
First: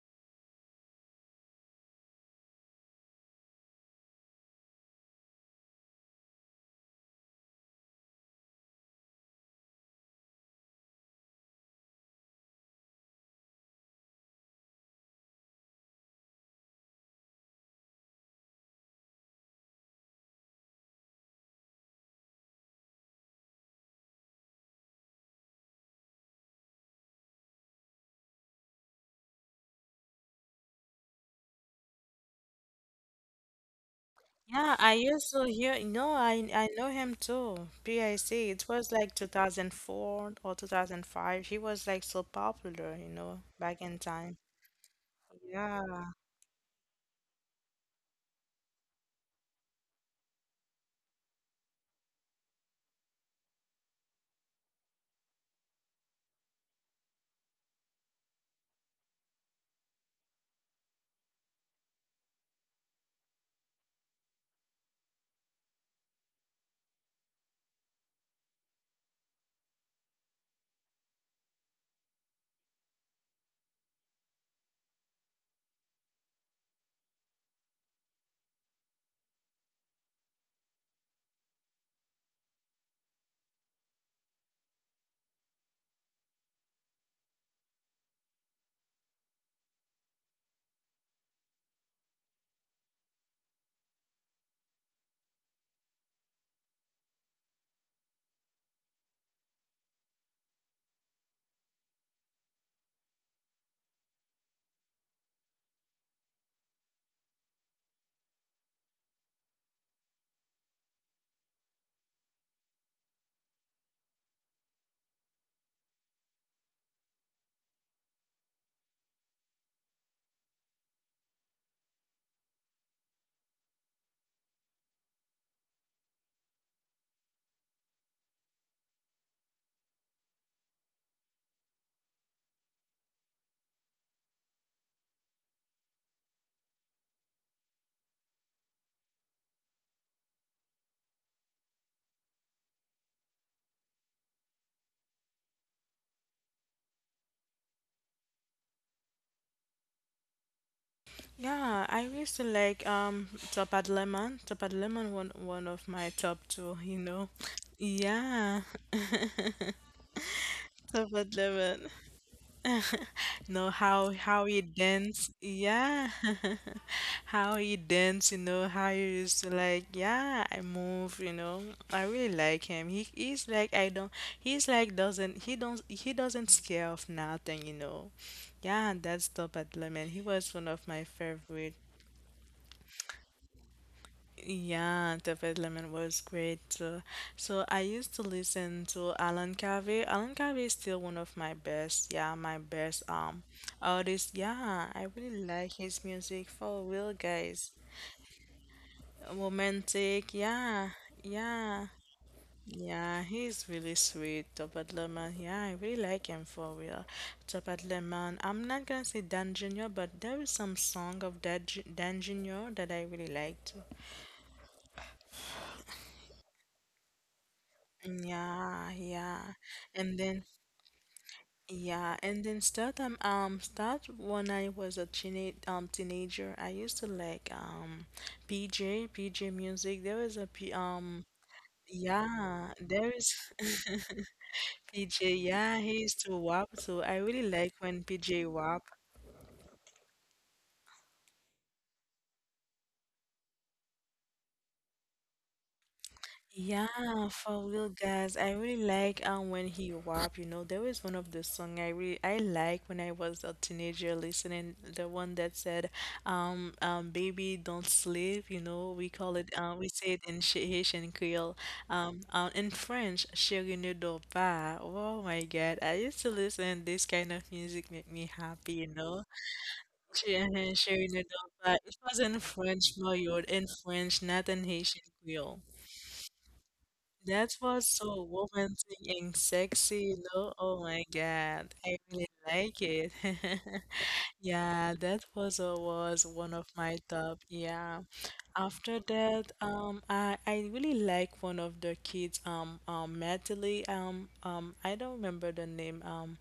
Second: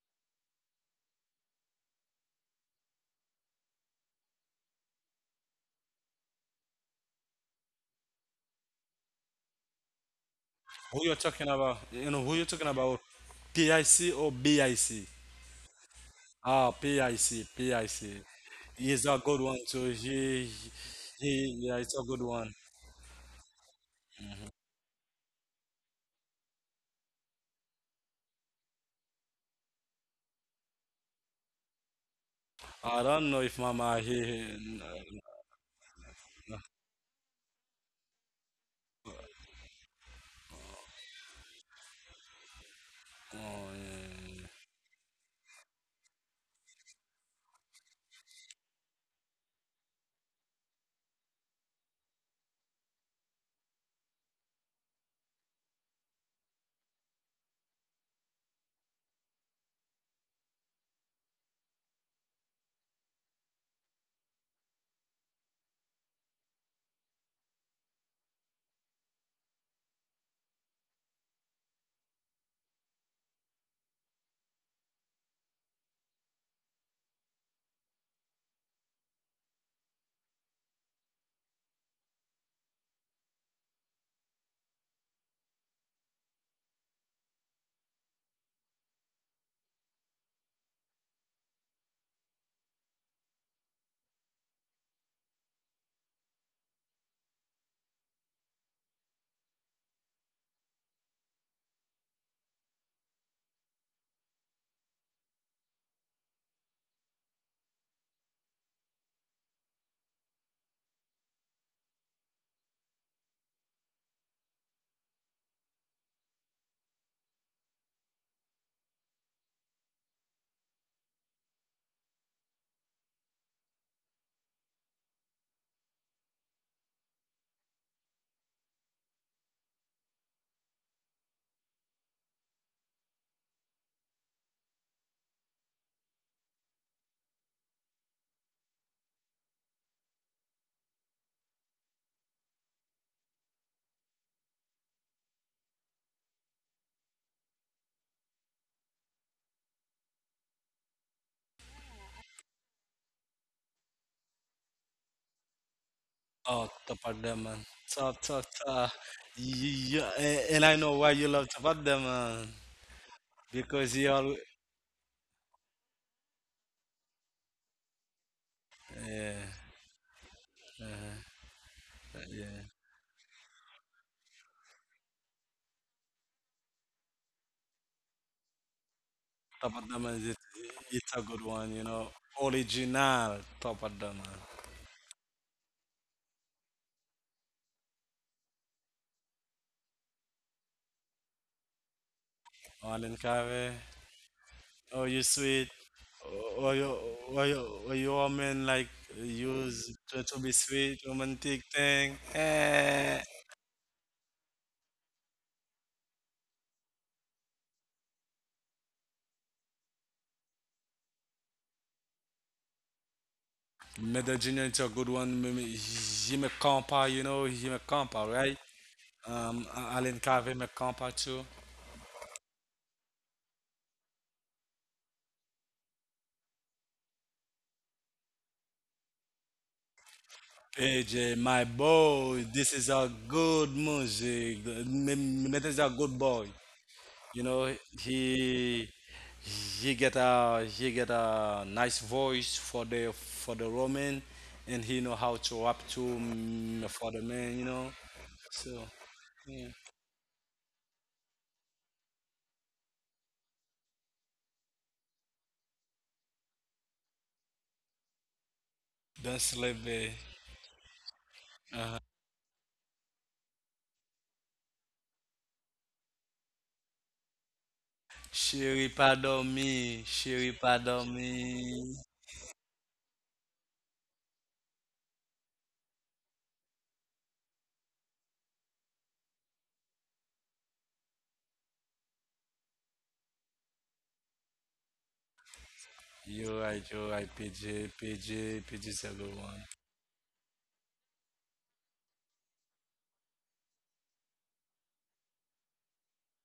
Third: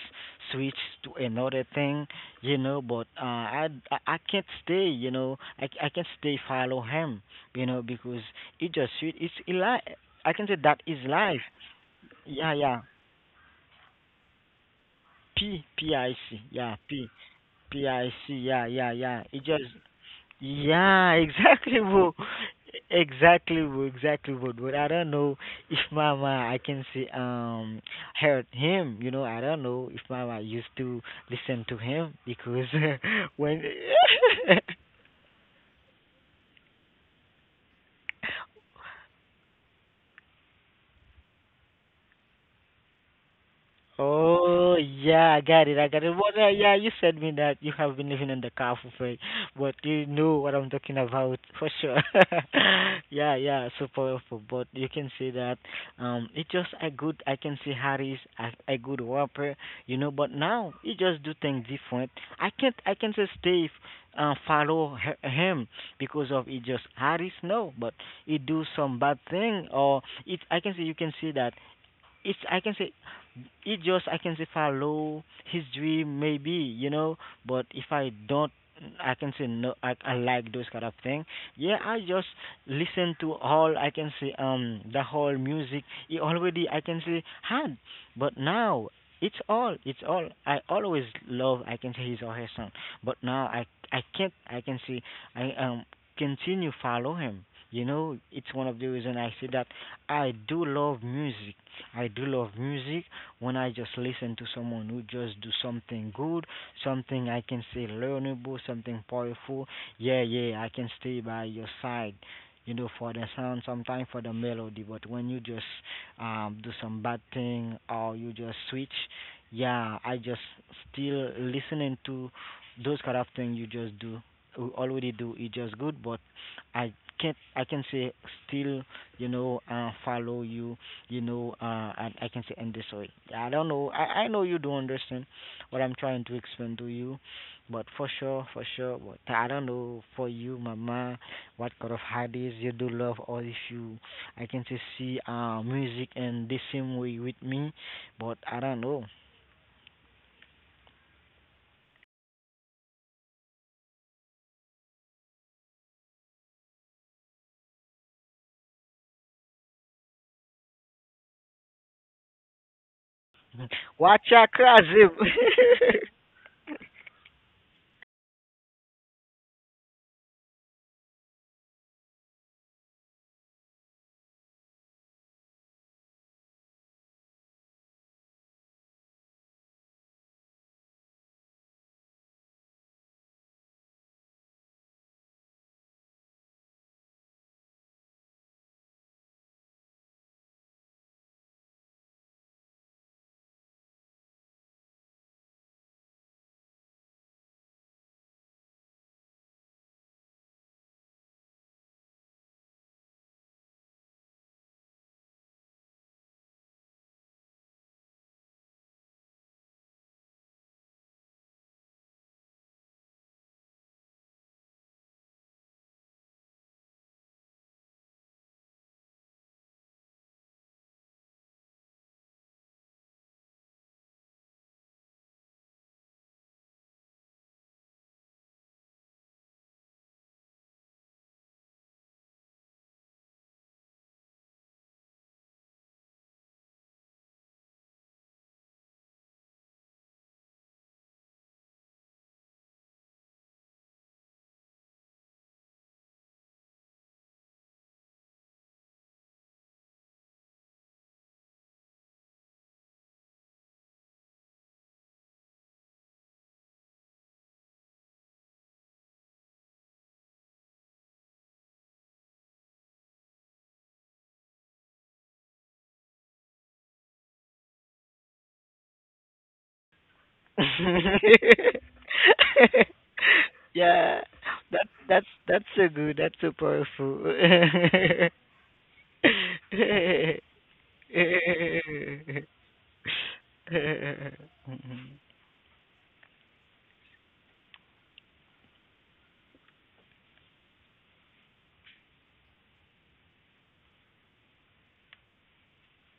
switched to another thing, you know. But I can't stay, you know. I can't stay follow him, you know, because he just switch. It's I can say that is
Who you're
life.
talking about? You know who you're
Yeah,
talking
yeah.
about? PIC or BIC?
P P I C.
Ah,
Yeah, P
PIC,
P
PIC.
I C. Yeah,
He's
yeah,
a
yeah.
good one
It just
too.
yeah,
Yeah, it's
exactly,
a good
bro.
one.
Exactly, bro. Exactly, bro. But I don't know if Mama, I can see hurt him. You know, I don't know if Mama used to listen to him
I don't know
because
if Mama he.
when
Yeah, I
he-
used to hear. No, I know him too. PIC. It was like 2004 or 2005. He was like so popular, you know,
Oh,
back in time.
yeah.
Oh, yeah, I got it. I
Yeah.
got it. Well, yeah, you said me that you have been living in the car for free, but you know what I'm talking about for sure. Yeah, yeah, so powerful. But you can see that it just a good. I can see Harry's a good rapper, you know. But now he just do things different. I can't. I can say Steve follow him because of it. Just Harry's no, but he do some bad thing or it. I can say you can see that it's I can say it just I can say follow his dream maybe you know but if I don't I can say no I like those kind of thing yeah I just listen to all I can say the whole music he already I can say had but now it's all I always love I can say his or her song but now I can't I can say I continue follow him you know it's one of the reason I say that I do love music I do love music when I just listen to someone who just do something good, something I can say learnable, something powerful. Yeah, yeah, I can stay by your side. You know, for the sound, sometimes for the melody, but when you just do some bad thing or you just switch, yeah, I just still listening to those kind of thing you just do we already do it just good but I can't I can say still you know follow you you know, I can say in this way. I don't know. I know you don't understand what I'm trying to explain to you, but for sure, for sure. But I don't know for you, Mama, what kind of hobbies you do love, or if you, I can say, see music in the same way with me, but I don't know.
Yeah, I used to like Top Lemon. Top Lemon, one of my top
Oh,
two, you
top of
know.
them, man. Top, top,
Yeah,
top. Yeah, and I know
Top
why you love top
Lemon.
of them, man.
Know
Because he all
Watch
how
your
you
crazy.
dance, yeah, how you dance, you know, how you
yeah,
used to like, yeah, I move, you know. I really
yeah.
like him. He's like, I don't, he's like doesn't, he don't, he doesn't scare of nothing, you know. Yeah, that's Top
Top
at
of the
Lemon.
man,
He
it,
was one of my
it's a good one,
favorite.
you know. Original top of the man.
Yeah, David Lemon was great too. So I used to listen to Alan Carvey. Alan Carvey is still one of my best, yeah, my best
Marlon Cave.
artist. Yeah, I
Oh, you
really
sweet.
like his music
Or
for
you,
real, guys.
or you woman like
Romantic,
to be
yeah,
sweet, romantic
yeah.
thing. Eh.
Yeah, he's really sweet, Topaz Lemon. Yeah, I really like him for real. Topaz Lemon. I'm not gonna say Dan Junior, but there is some song of Dan Junior that I really liked.
Medellin is a good one. He me compa, you know, he me compa,
Mm,
right?
yeah, yeah.
Alan
And then
Cave me compa too.
yeah, and then start start when I was a teenager, I used to like PJ PJ music. There was a P
PJ, my boy,
yeah,
this is a
there is
good music.
PJ,
Mehmet
yeah,
is a
he
good
used to
boy.
WAP, so I
You
really
know,
like when
he
PJ WAP.
he get a nice voice for the Roman, and he know how to rap to
Yeah,
for the man. You
for
know,
real, guys. I
so
really like
yeah.
when he rap. You know, there was one of the song I really I like when I was a teenager listening, the one that said, baby don't sleep. You know, we call
Don't
it
sleep,
we say
babe.
it in Haitian Creole,
Uh-huh.
in French, chérie ne dors pas. Oh my God, I used to listen this kind of music make me happy.
Sherry,
You know,
pardon me. Sherry,
Uh-huh, chérie
pardon
ne dors pas. It
me.
was in French, Mario, in French,
Yeah,
not in Haitian
that that's
Creole.
that's so good. That's so powerful.
That was so romantic and sexy, you know? Oh my God, I really like it. Yeah, that was one
You're
of
right.
my
You're right.
top.
PJ,
Yeah.
PJ, PJ is
After
a good
that,
one.
I really like one of the kids, Natalie, I don't remember the name,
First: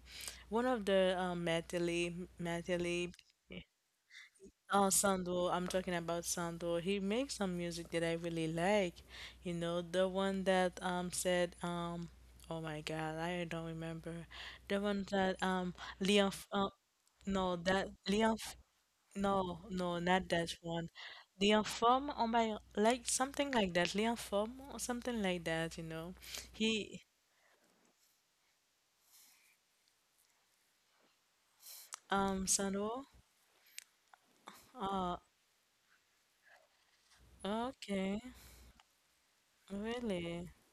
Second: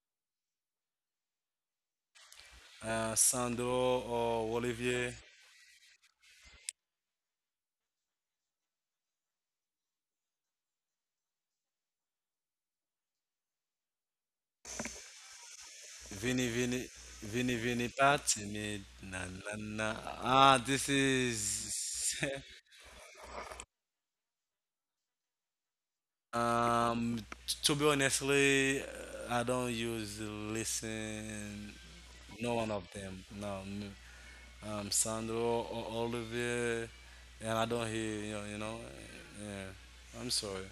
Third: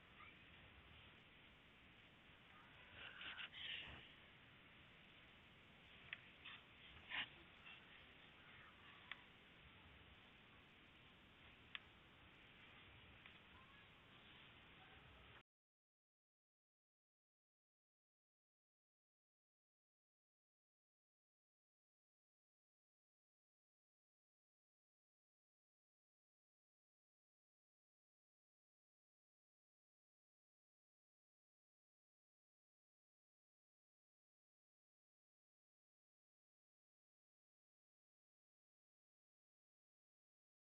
one of the Natalie, Natalie.
Euh, Sandro or
Oh,
Olivier,
Sandro, I'm talking about Sandro. He makes some music that I really like. You know, the one that said oh my God, I don't remember. The one that Leon
Vini
F- uh,
Vini Vini
no, that
Vini Pat, me na na
No,
na.
no, not that
Ah,
one.
this is
Leon Form on my like something like that. Leon Form or something like that, you know. He
um. To be honestly, I don't use listen. No one of
Sandro.
them. No, n-
Uh,
Sandro or Olivier, and I don't hear
okay.
you know. You know yeah, I'm
Really?
sorry.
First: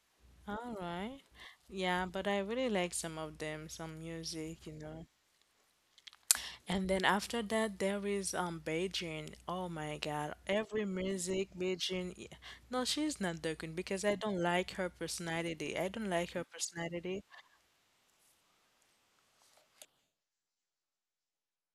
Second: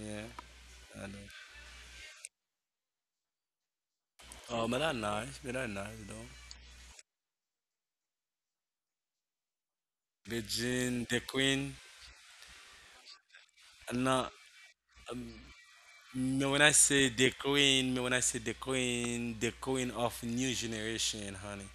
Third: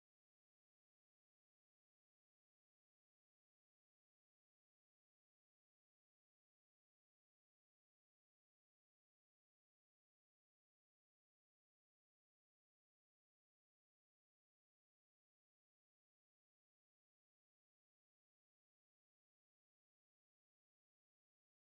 Yeah,
All
I
right.
don't.
Yeah, but I really like some of them, some music,
Oh,
you
but that's
know.
nice. But that's nice though.
And then after that, there is Beijing. Oh my God, every
Regine, the
music
Queen.
Beijing. No, she's not the queen, because I
No,
don't like her personality. I don't like her
no, when I say
personality.
the queen, no, when I say the queen of new generation, honey.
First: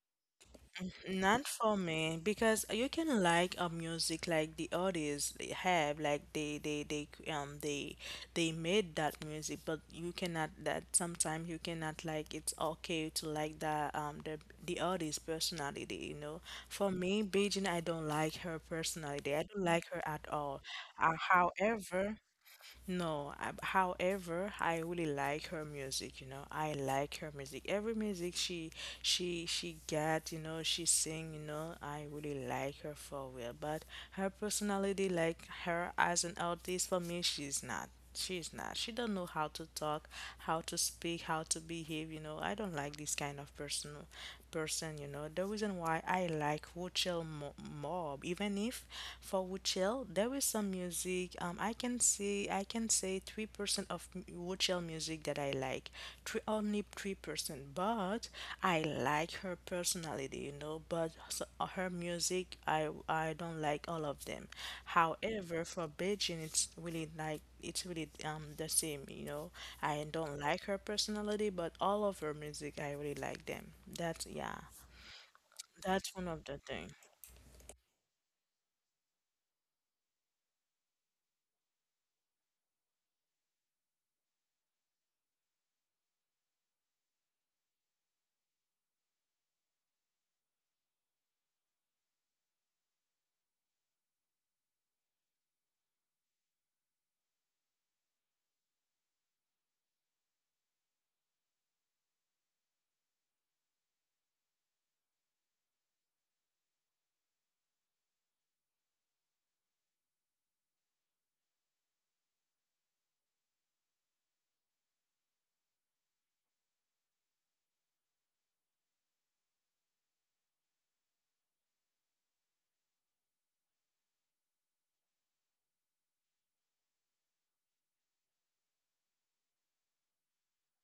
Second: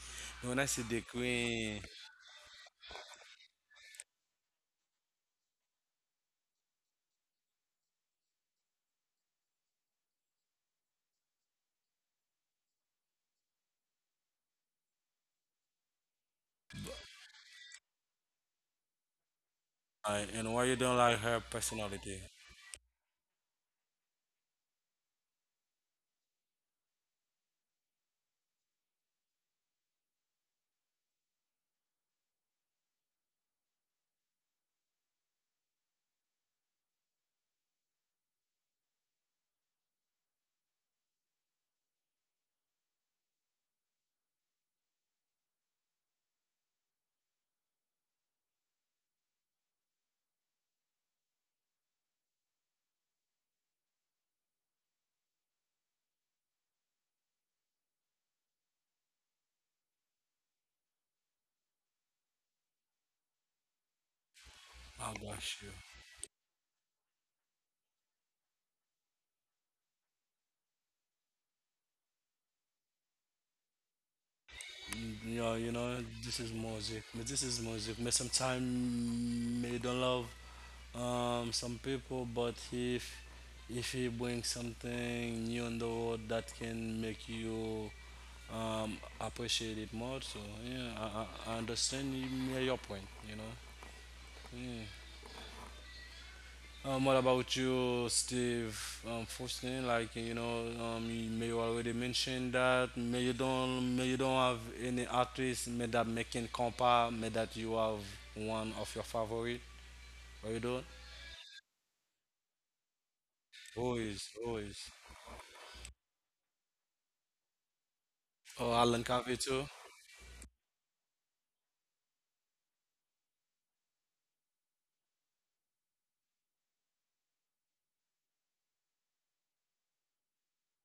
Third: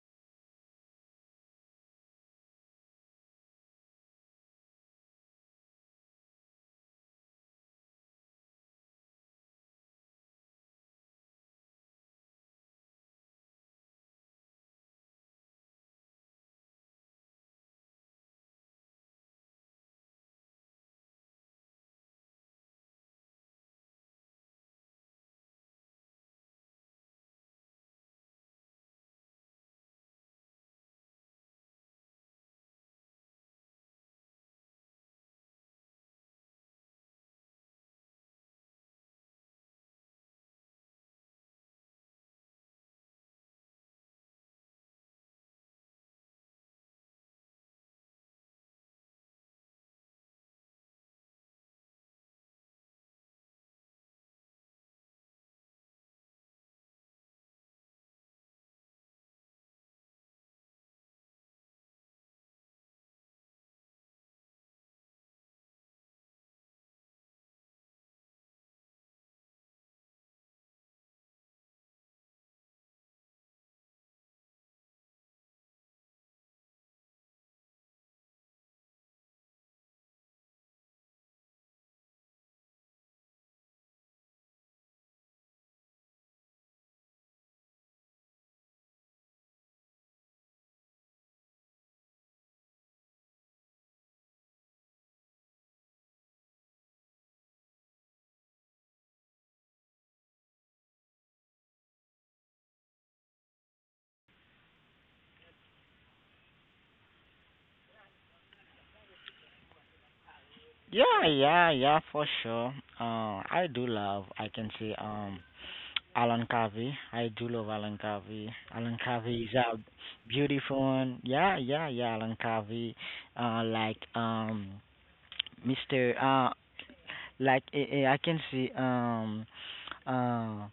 No, when I say the
Not for
queen,
me, because you can like a music like the artists they have, like they c- they made that music, but you cannot, that sometimes you cannot like, it's okay to like the the artist personality, you know. For me, Beijing, I don't like her personality. I don't like her
I,
at
and
all.
why you don't like her
However.
personality?
No, I, however, I really like her music, you know. I like her music. Every music she get, you know, she sing, you know, I really like her for real. But her personality, like her as an artist, for me, she's not. She's not. She don't know how to talk, how to speak, how to behave, you know. I don't like this kind of person, you know. The reason why I like Wuchel more, even if for Wuchel there is some music, I can say 3% of Wuchel music that I like. Three, only 3%, but I like her personality, you know, but so, her music I don't like all of them.
I got
However,
you.
for Beijing, it's really like, it's really the same, you know. I don't like her personality, but all of her music, I really like them. That's yeah,
Mm, you know, you know,
that's one
this
of
is
the thing.
music. But this is music. But sometimes you don't love some people, but if he brings something new in the world that can make you appreciate it more, so yeah, I understand yeah, your point. You know. Yeah. What about you, Steve? First thing, like you know, you may already mentioned that may you don't have any artist may that making compa may that you have one of your favorite or you don't?
Yeah, yeah, yeah, for sure. I do
Always,
love. I can
always.
say Alan Covey. I do love Alan Covey.
Oh, Alan
Alan
Cafe
Covey
too.
is a beautiful one. Yeah, yeah, yeah. Alan Covey, like Mister. Like I can see uh,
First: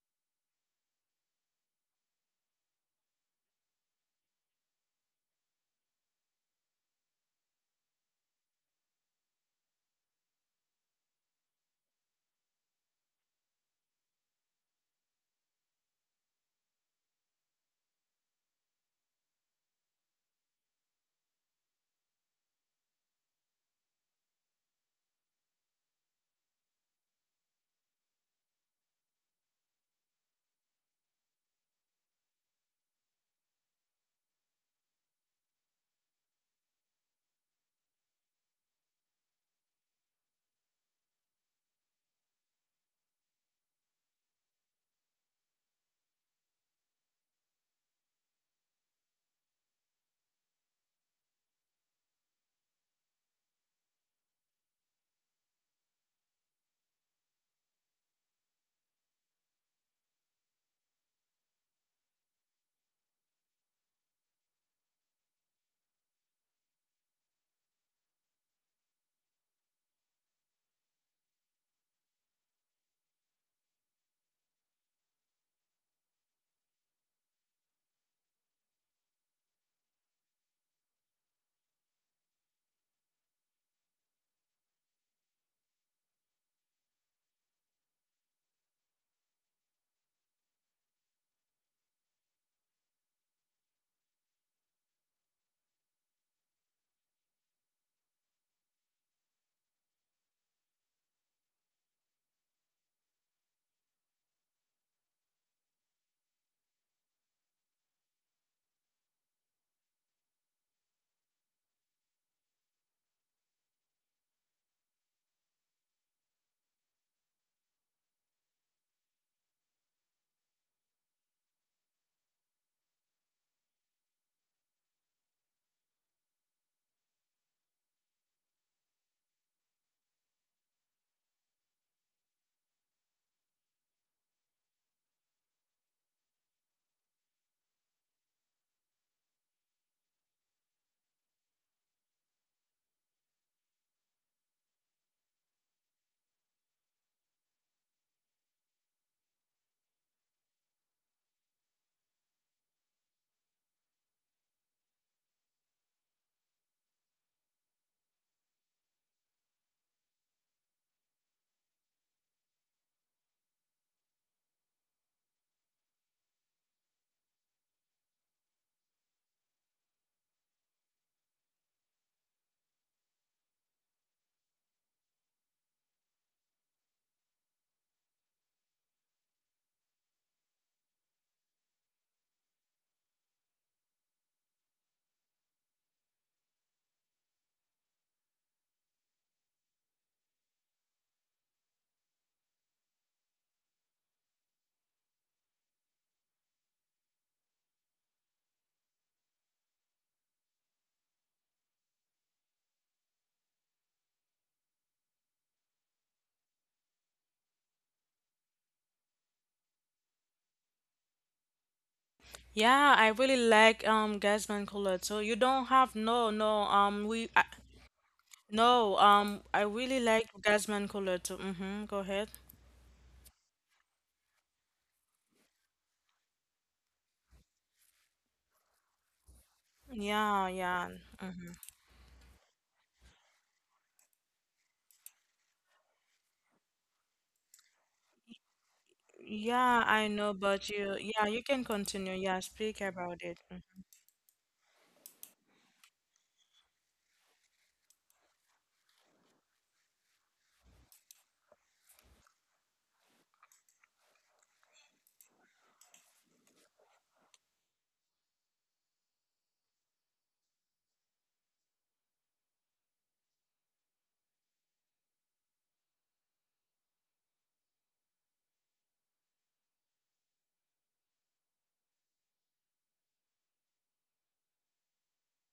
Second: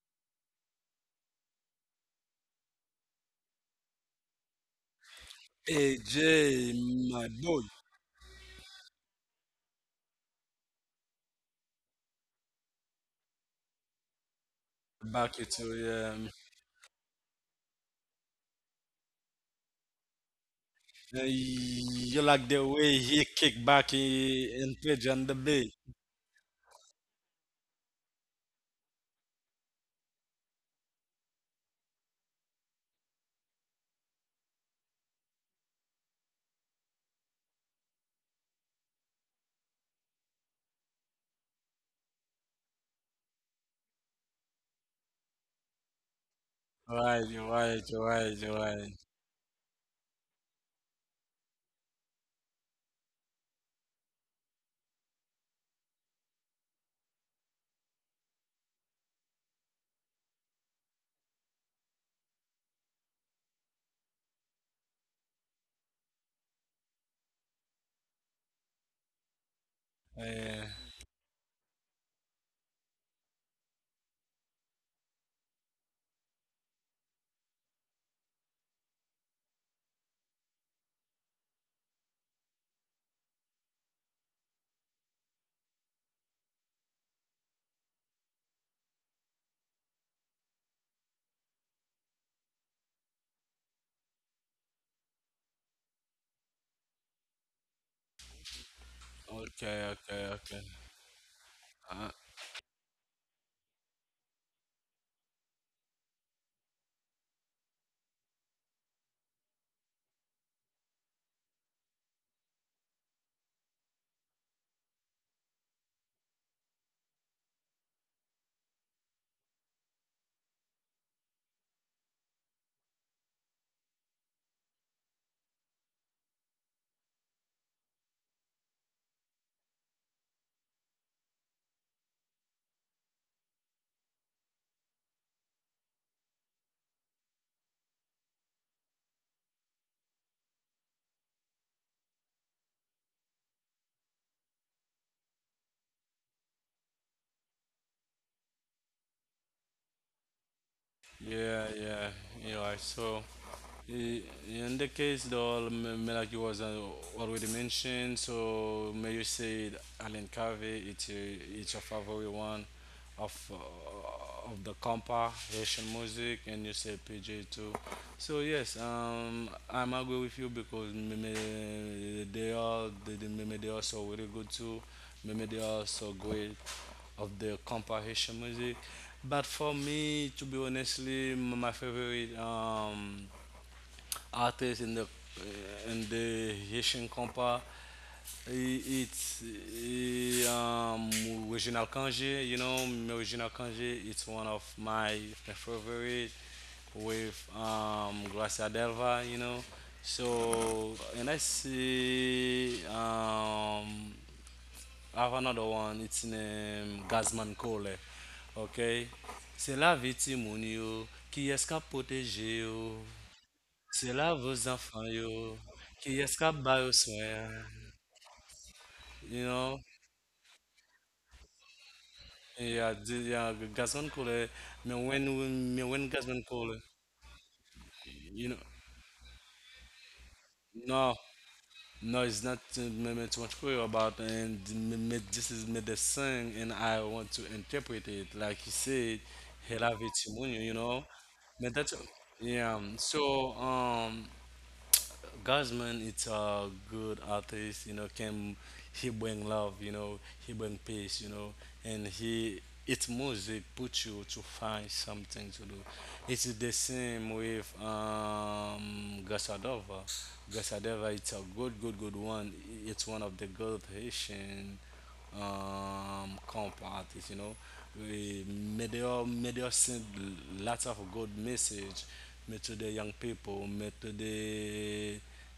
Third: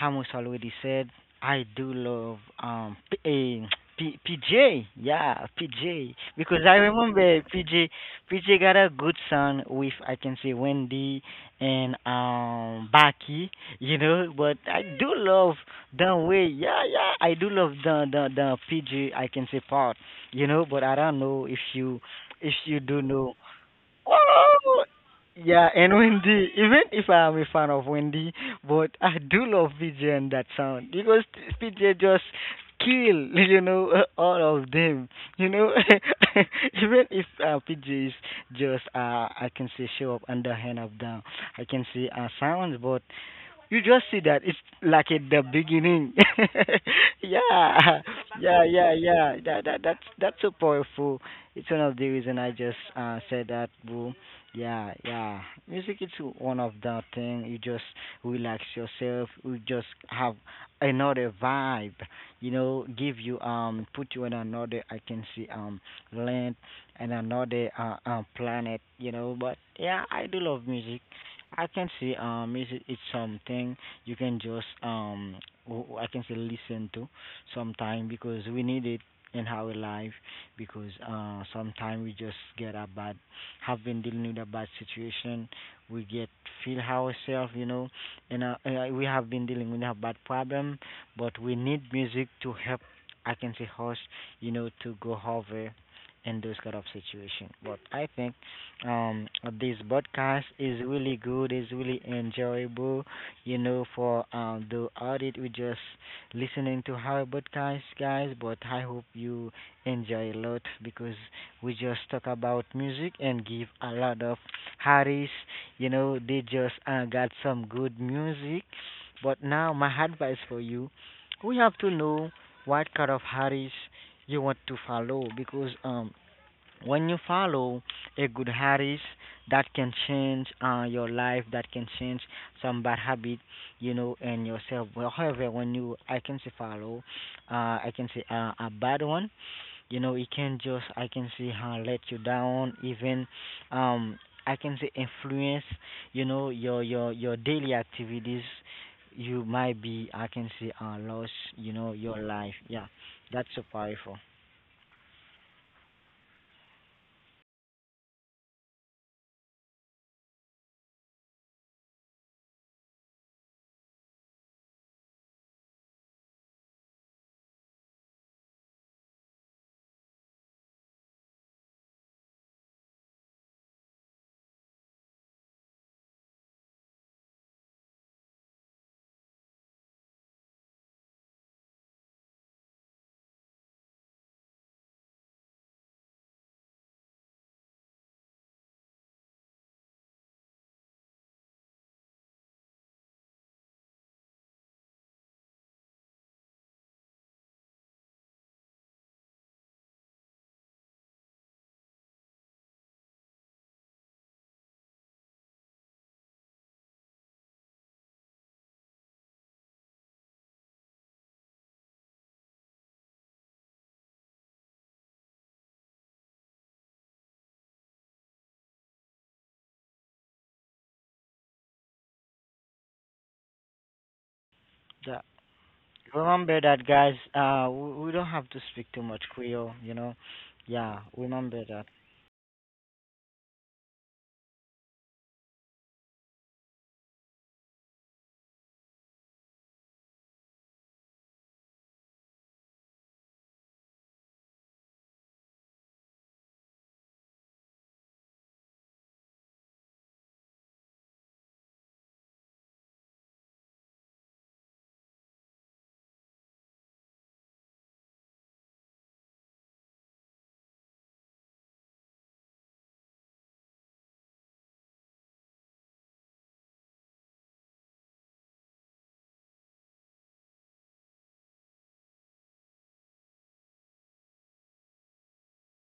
Ramos already said, I do love eh, PJ. Yeah, PJ. Because
AJ,
I
my
remember
boy,
PJ got a good son with I can say Wendy and Baki, you know, but I do
back it
love
to
the way yeah, yeah, I do love the PJ I can say part, you know, but I don't know if you
you like the way
do
he
know.
kick back in
Oh,
pitch on the
yeah,
bay.
and Wendy. Even if I am a fan of Wendy, but I do love PJ and that sound because PJ just kill, you know, all of them. You know, even if PJ is just I can say show up underhand up down. I can say sounds, but you just see that it's like at the beginning.
Right, you're
Yeah,
right, you're right,
yeah,
you're
yeah,
right.
yeah. That's so powerful. It's one of the reason I just said that, boo. Yeah, yeah. Music is one of the thing. You just relax yourself. You just have another vibe. You know, give you put you in another, I can see land, and another planet. You know, but yeah, I do love
Yeah.
music. I can see music is something you can just I can say listen to sometime because we need it in our life because sometime we just get a bad have been dealing with a bad situation we get feel ourselves you know and we have been dealing with a bad problem but we need music to help I can say us you know to go over in those kind of situation but I think um, this
Okay, okay,
podcast
okay.
is really good, is really
Uh,
enjoyable. You know, for the audit, we just listening to our podcast, guys. But I hope you enjoy a lot because we just talk about music and give a lot of artists. You know, they just got some good music. But now, my advice for you, we have to know what kind of artists you want to follow because when you follow a good habits that can change your life, that can change some bad habit you know and yourself well, however when you I can say follow I can say a bad one you know it can just I can say how let you down, even um I can say influence you know your daily activities you might be I can say lost you
yeah,
know your
yeah,
life yeah
Eli. So.
that's so powerful.
In the case, like was already mentioned, so may you say Alan Covey, it's your, it's a favorite one of the compa Haitian music, and you say PJ too. So yes, I'm agree with you because maybe they, maybe they also really good too. Maybe they also great of the compa Haitian music. But for me, to be honestly, my favorite artists in the Haitian compa. It's Reginald Kanje, you know, Reginald Kanje. It's one of my favorite with Gracia Delva, you know. So and I see I have another one. It's named Gazman Cole. Okay, c'est la victime qui est-ce.
Yeah, I really like
Sei lá, vos
Gasman Color.
enfants
So
yo,
you don't have
que
no no
escapar o sonho,
no
you
I
know?
really like Gasman Color too. Mm-hmm. Go ahead.
E a de a gasman cole, me
Yeah.
when we- me when
Remember
gasman
that,
cole,
guys. We don't have to
you know,
speak too much Creole, you know.
Yeah,
Yeah,
yeah.
no,
remember that.
no, it's not me, me too much clear about and me, this is me the song and I want to interpret it like you said,
Yeah, I
hela
know, but
vetimunyo, you
you,
know?
yeah, you can
But that's
continue. Yeah, speak
yeah.
about it.
So. Guzman it's a good artist, you know, can he bring love, you know, he bring peace, you know, and he it's music put you to find something to do. It's the same with Gasadova. Gasadova it's a good one. It's one of the good Haitian comp artists, you know. We, made they all may all send lots of good message me to the young people, me to the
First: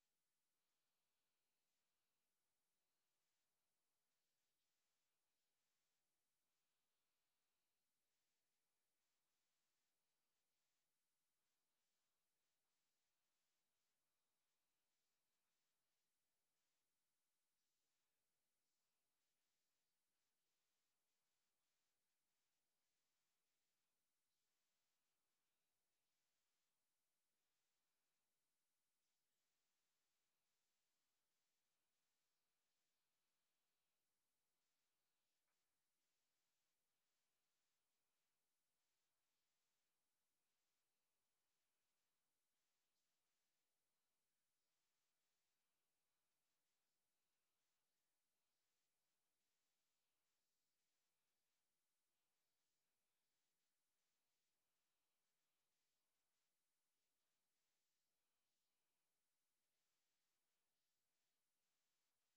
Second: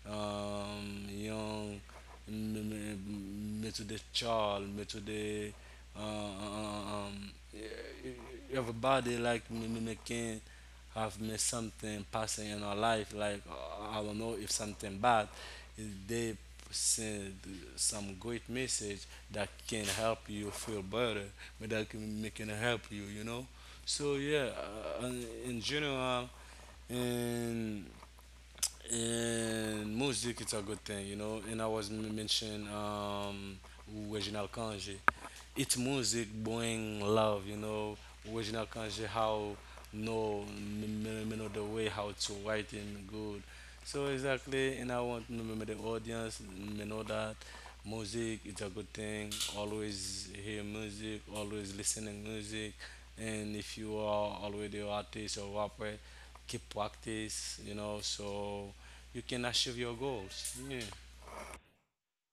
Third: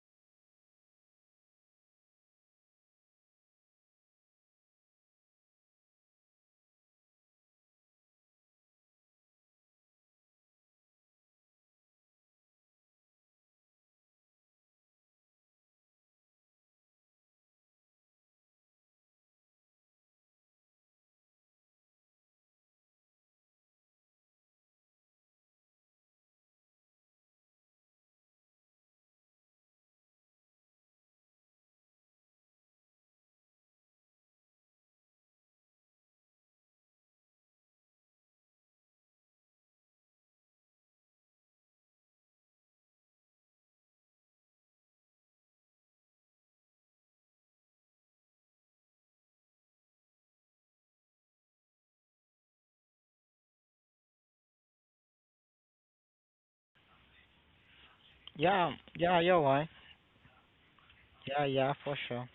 young, me, to the child, me to the everybody like me, me can have me something passing in our life like I don't know if something bad they send some great message that can help you feel better, but that can make can help you, you know. So yeah, uh, in general, and and music, it's a good thing, you know. And I was mentioning Reginald Kanje. It's music bring love, you know. Reginald Kanje, how no, know the way how to write in good. So exactly, and I want the audience know that music it's a good thing. Always hear music, always listening music, and if you are already an artist or rapper keep practice, you know,
Yeah,
so
yeah,
you
you're
can
right.
achieve your goals. Yeah.
Yeah, yeah, for sure,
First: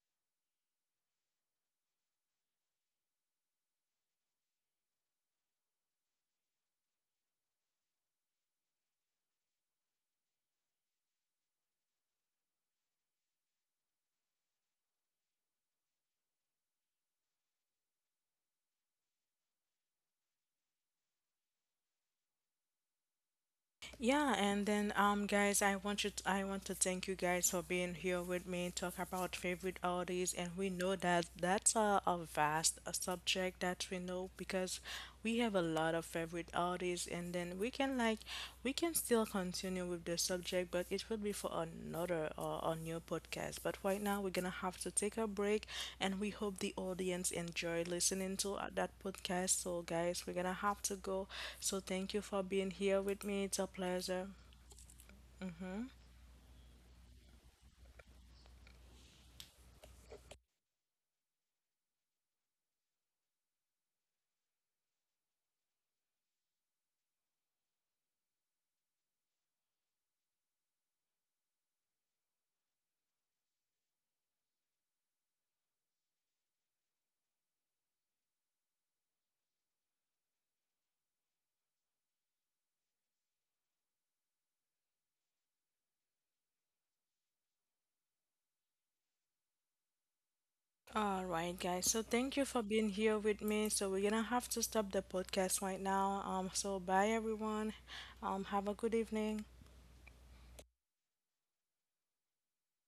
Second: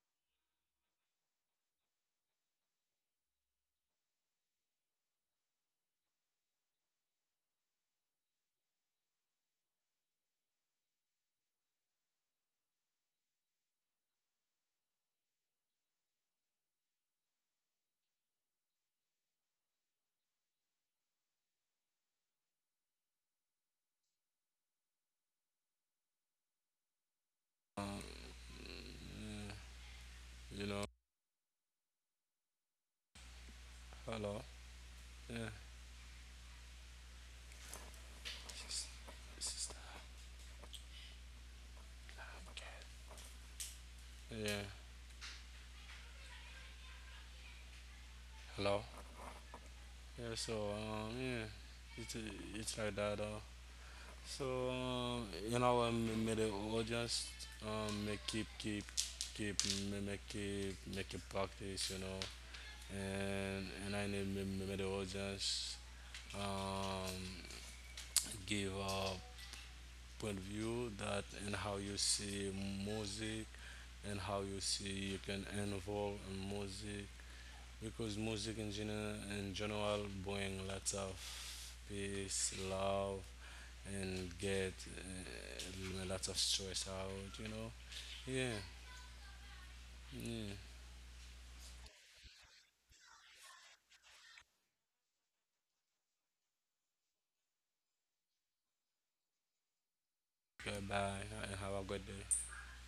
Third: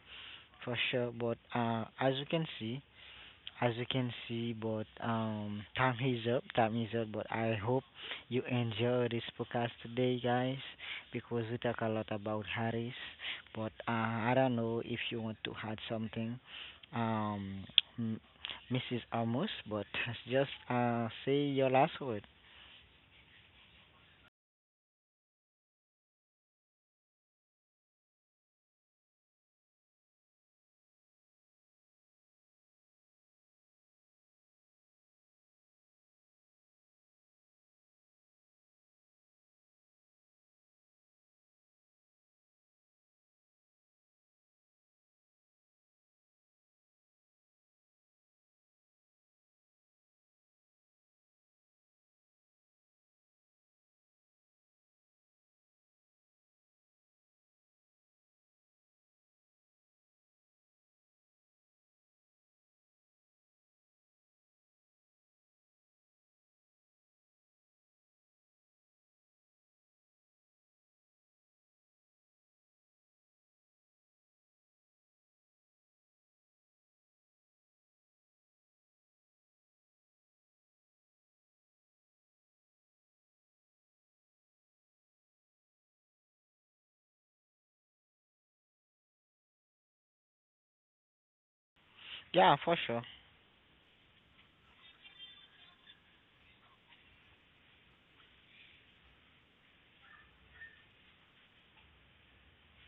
for sure. But as you can see, but time is up. Time is up. But I hope you enjoy this podcast today, guys, because we talk a lot about Harris. But I don't know if you want to add something, um, m- Mrs. Amos. But just say your last word.
Yeah, and then guys, I want you to, I want to thank you guys for
Uh,
being here with me and talk about favorite artists, and
yeah, you
we
know,
know that that's a vast a subject that we know,
hello.
because we
Yeah.
have a lot of favorite artists, and then we can like we can still continue with the subject, but it will be for another or a new podcast. But right now, we're gonna
Yeah.
have to take a break, and we hope the audience enjoy listening to
Hello.
that podcast. So, guys, we're
Yeah.
gonna
So
have to go.
yeah,
So, thank
it's
you for being
it's like
here
that.
with me. It's a pleasure.
So you know, may the audience may keep keep keep may keep make it practice. You know, and I need may the audience um give point of view that and how you see music and how you see you can involve in music because music in general bring lots of peace, love, and get lots of stress out. You know, yeah, yeah.
All right, guys. So thank you
Yeah,
for
for
being
sure.
here with me. So we're gonna have to stop the podcast right now. So bye everyone. Have a good evening.
Goodbye and have a good day.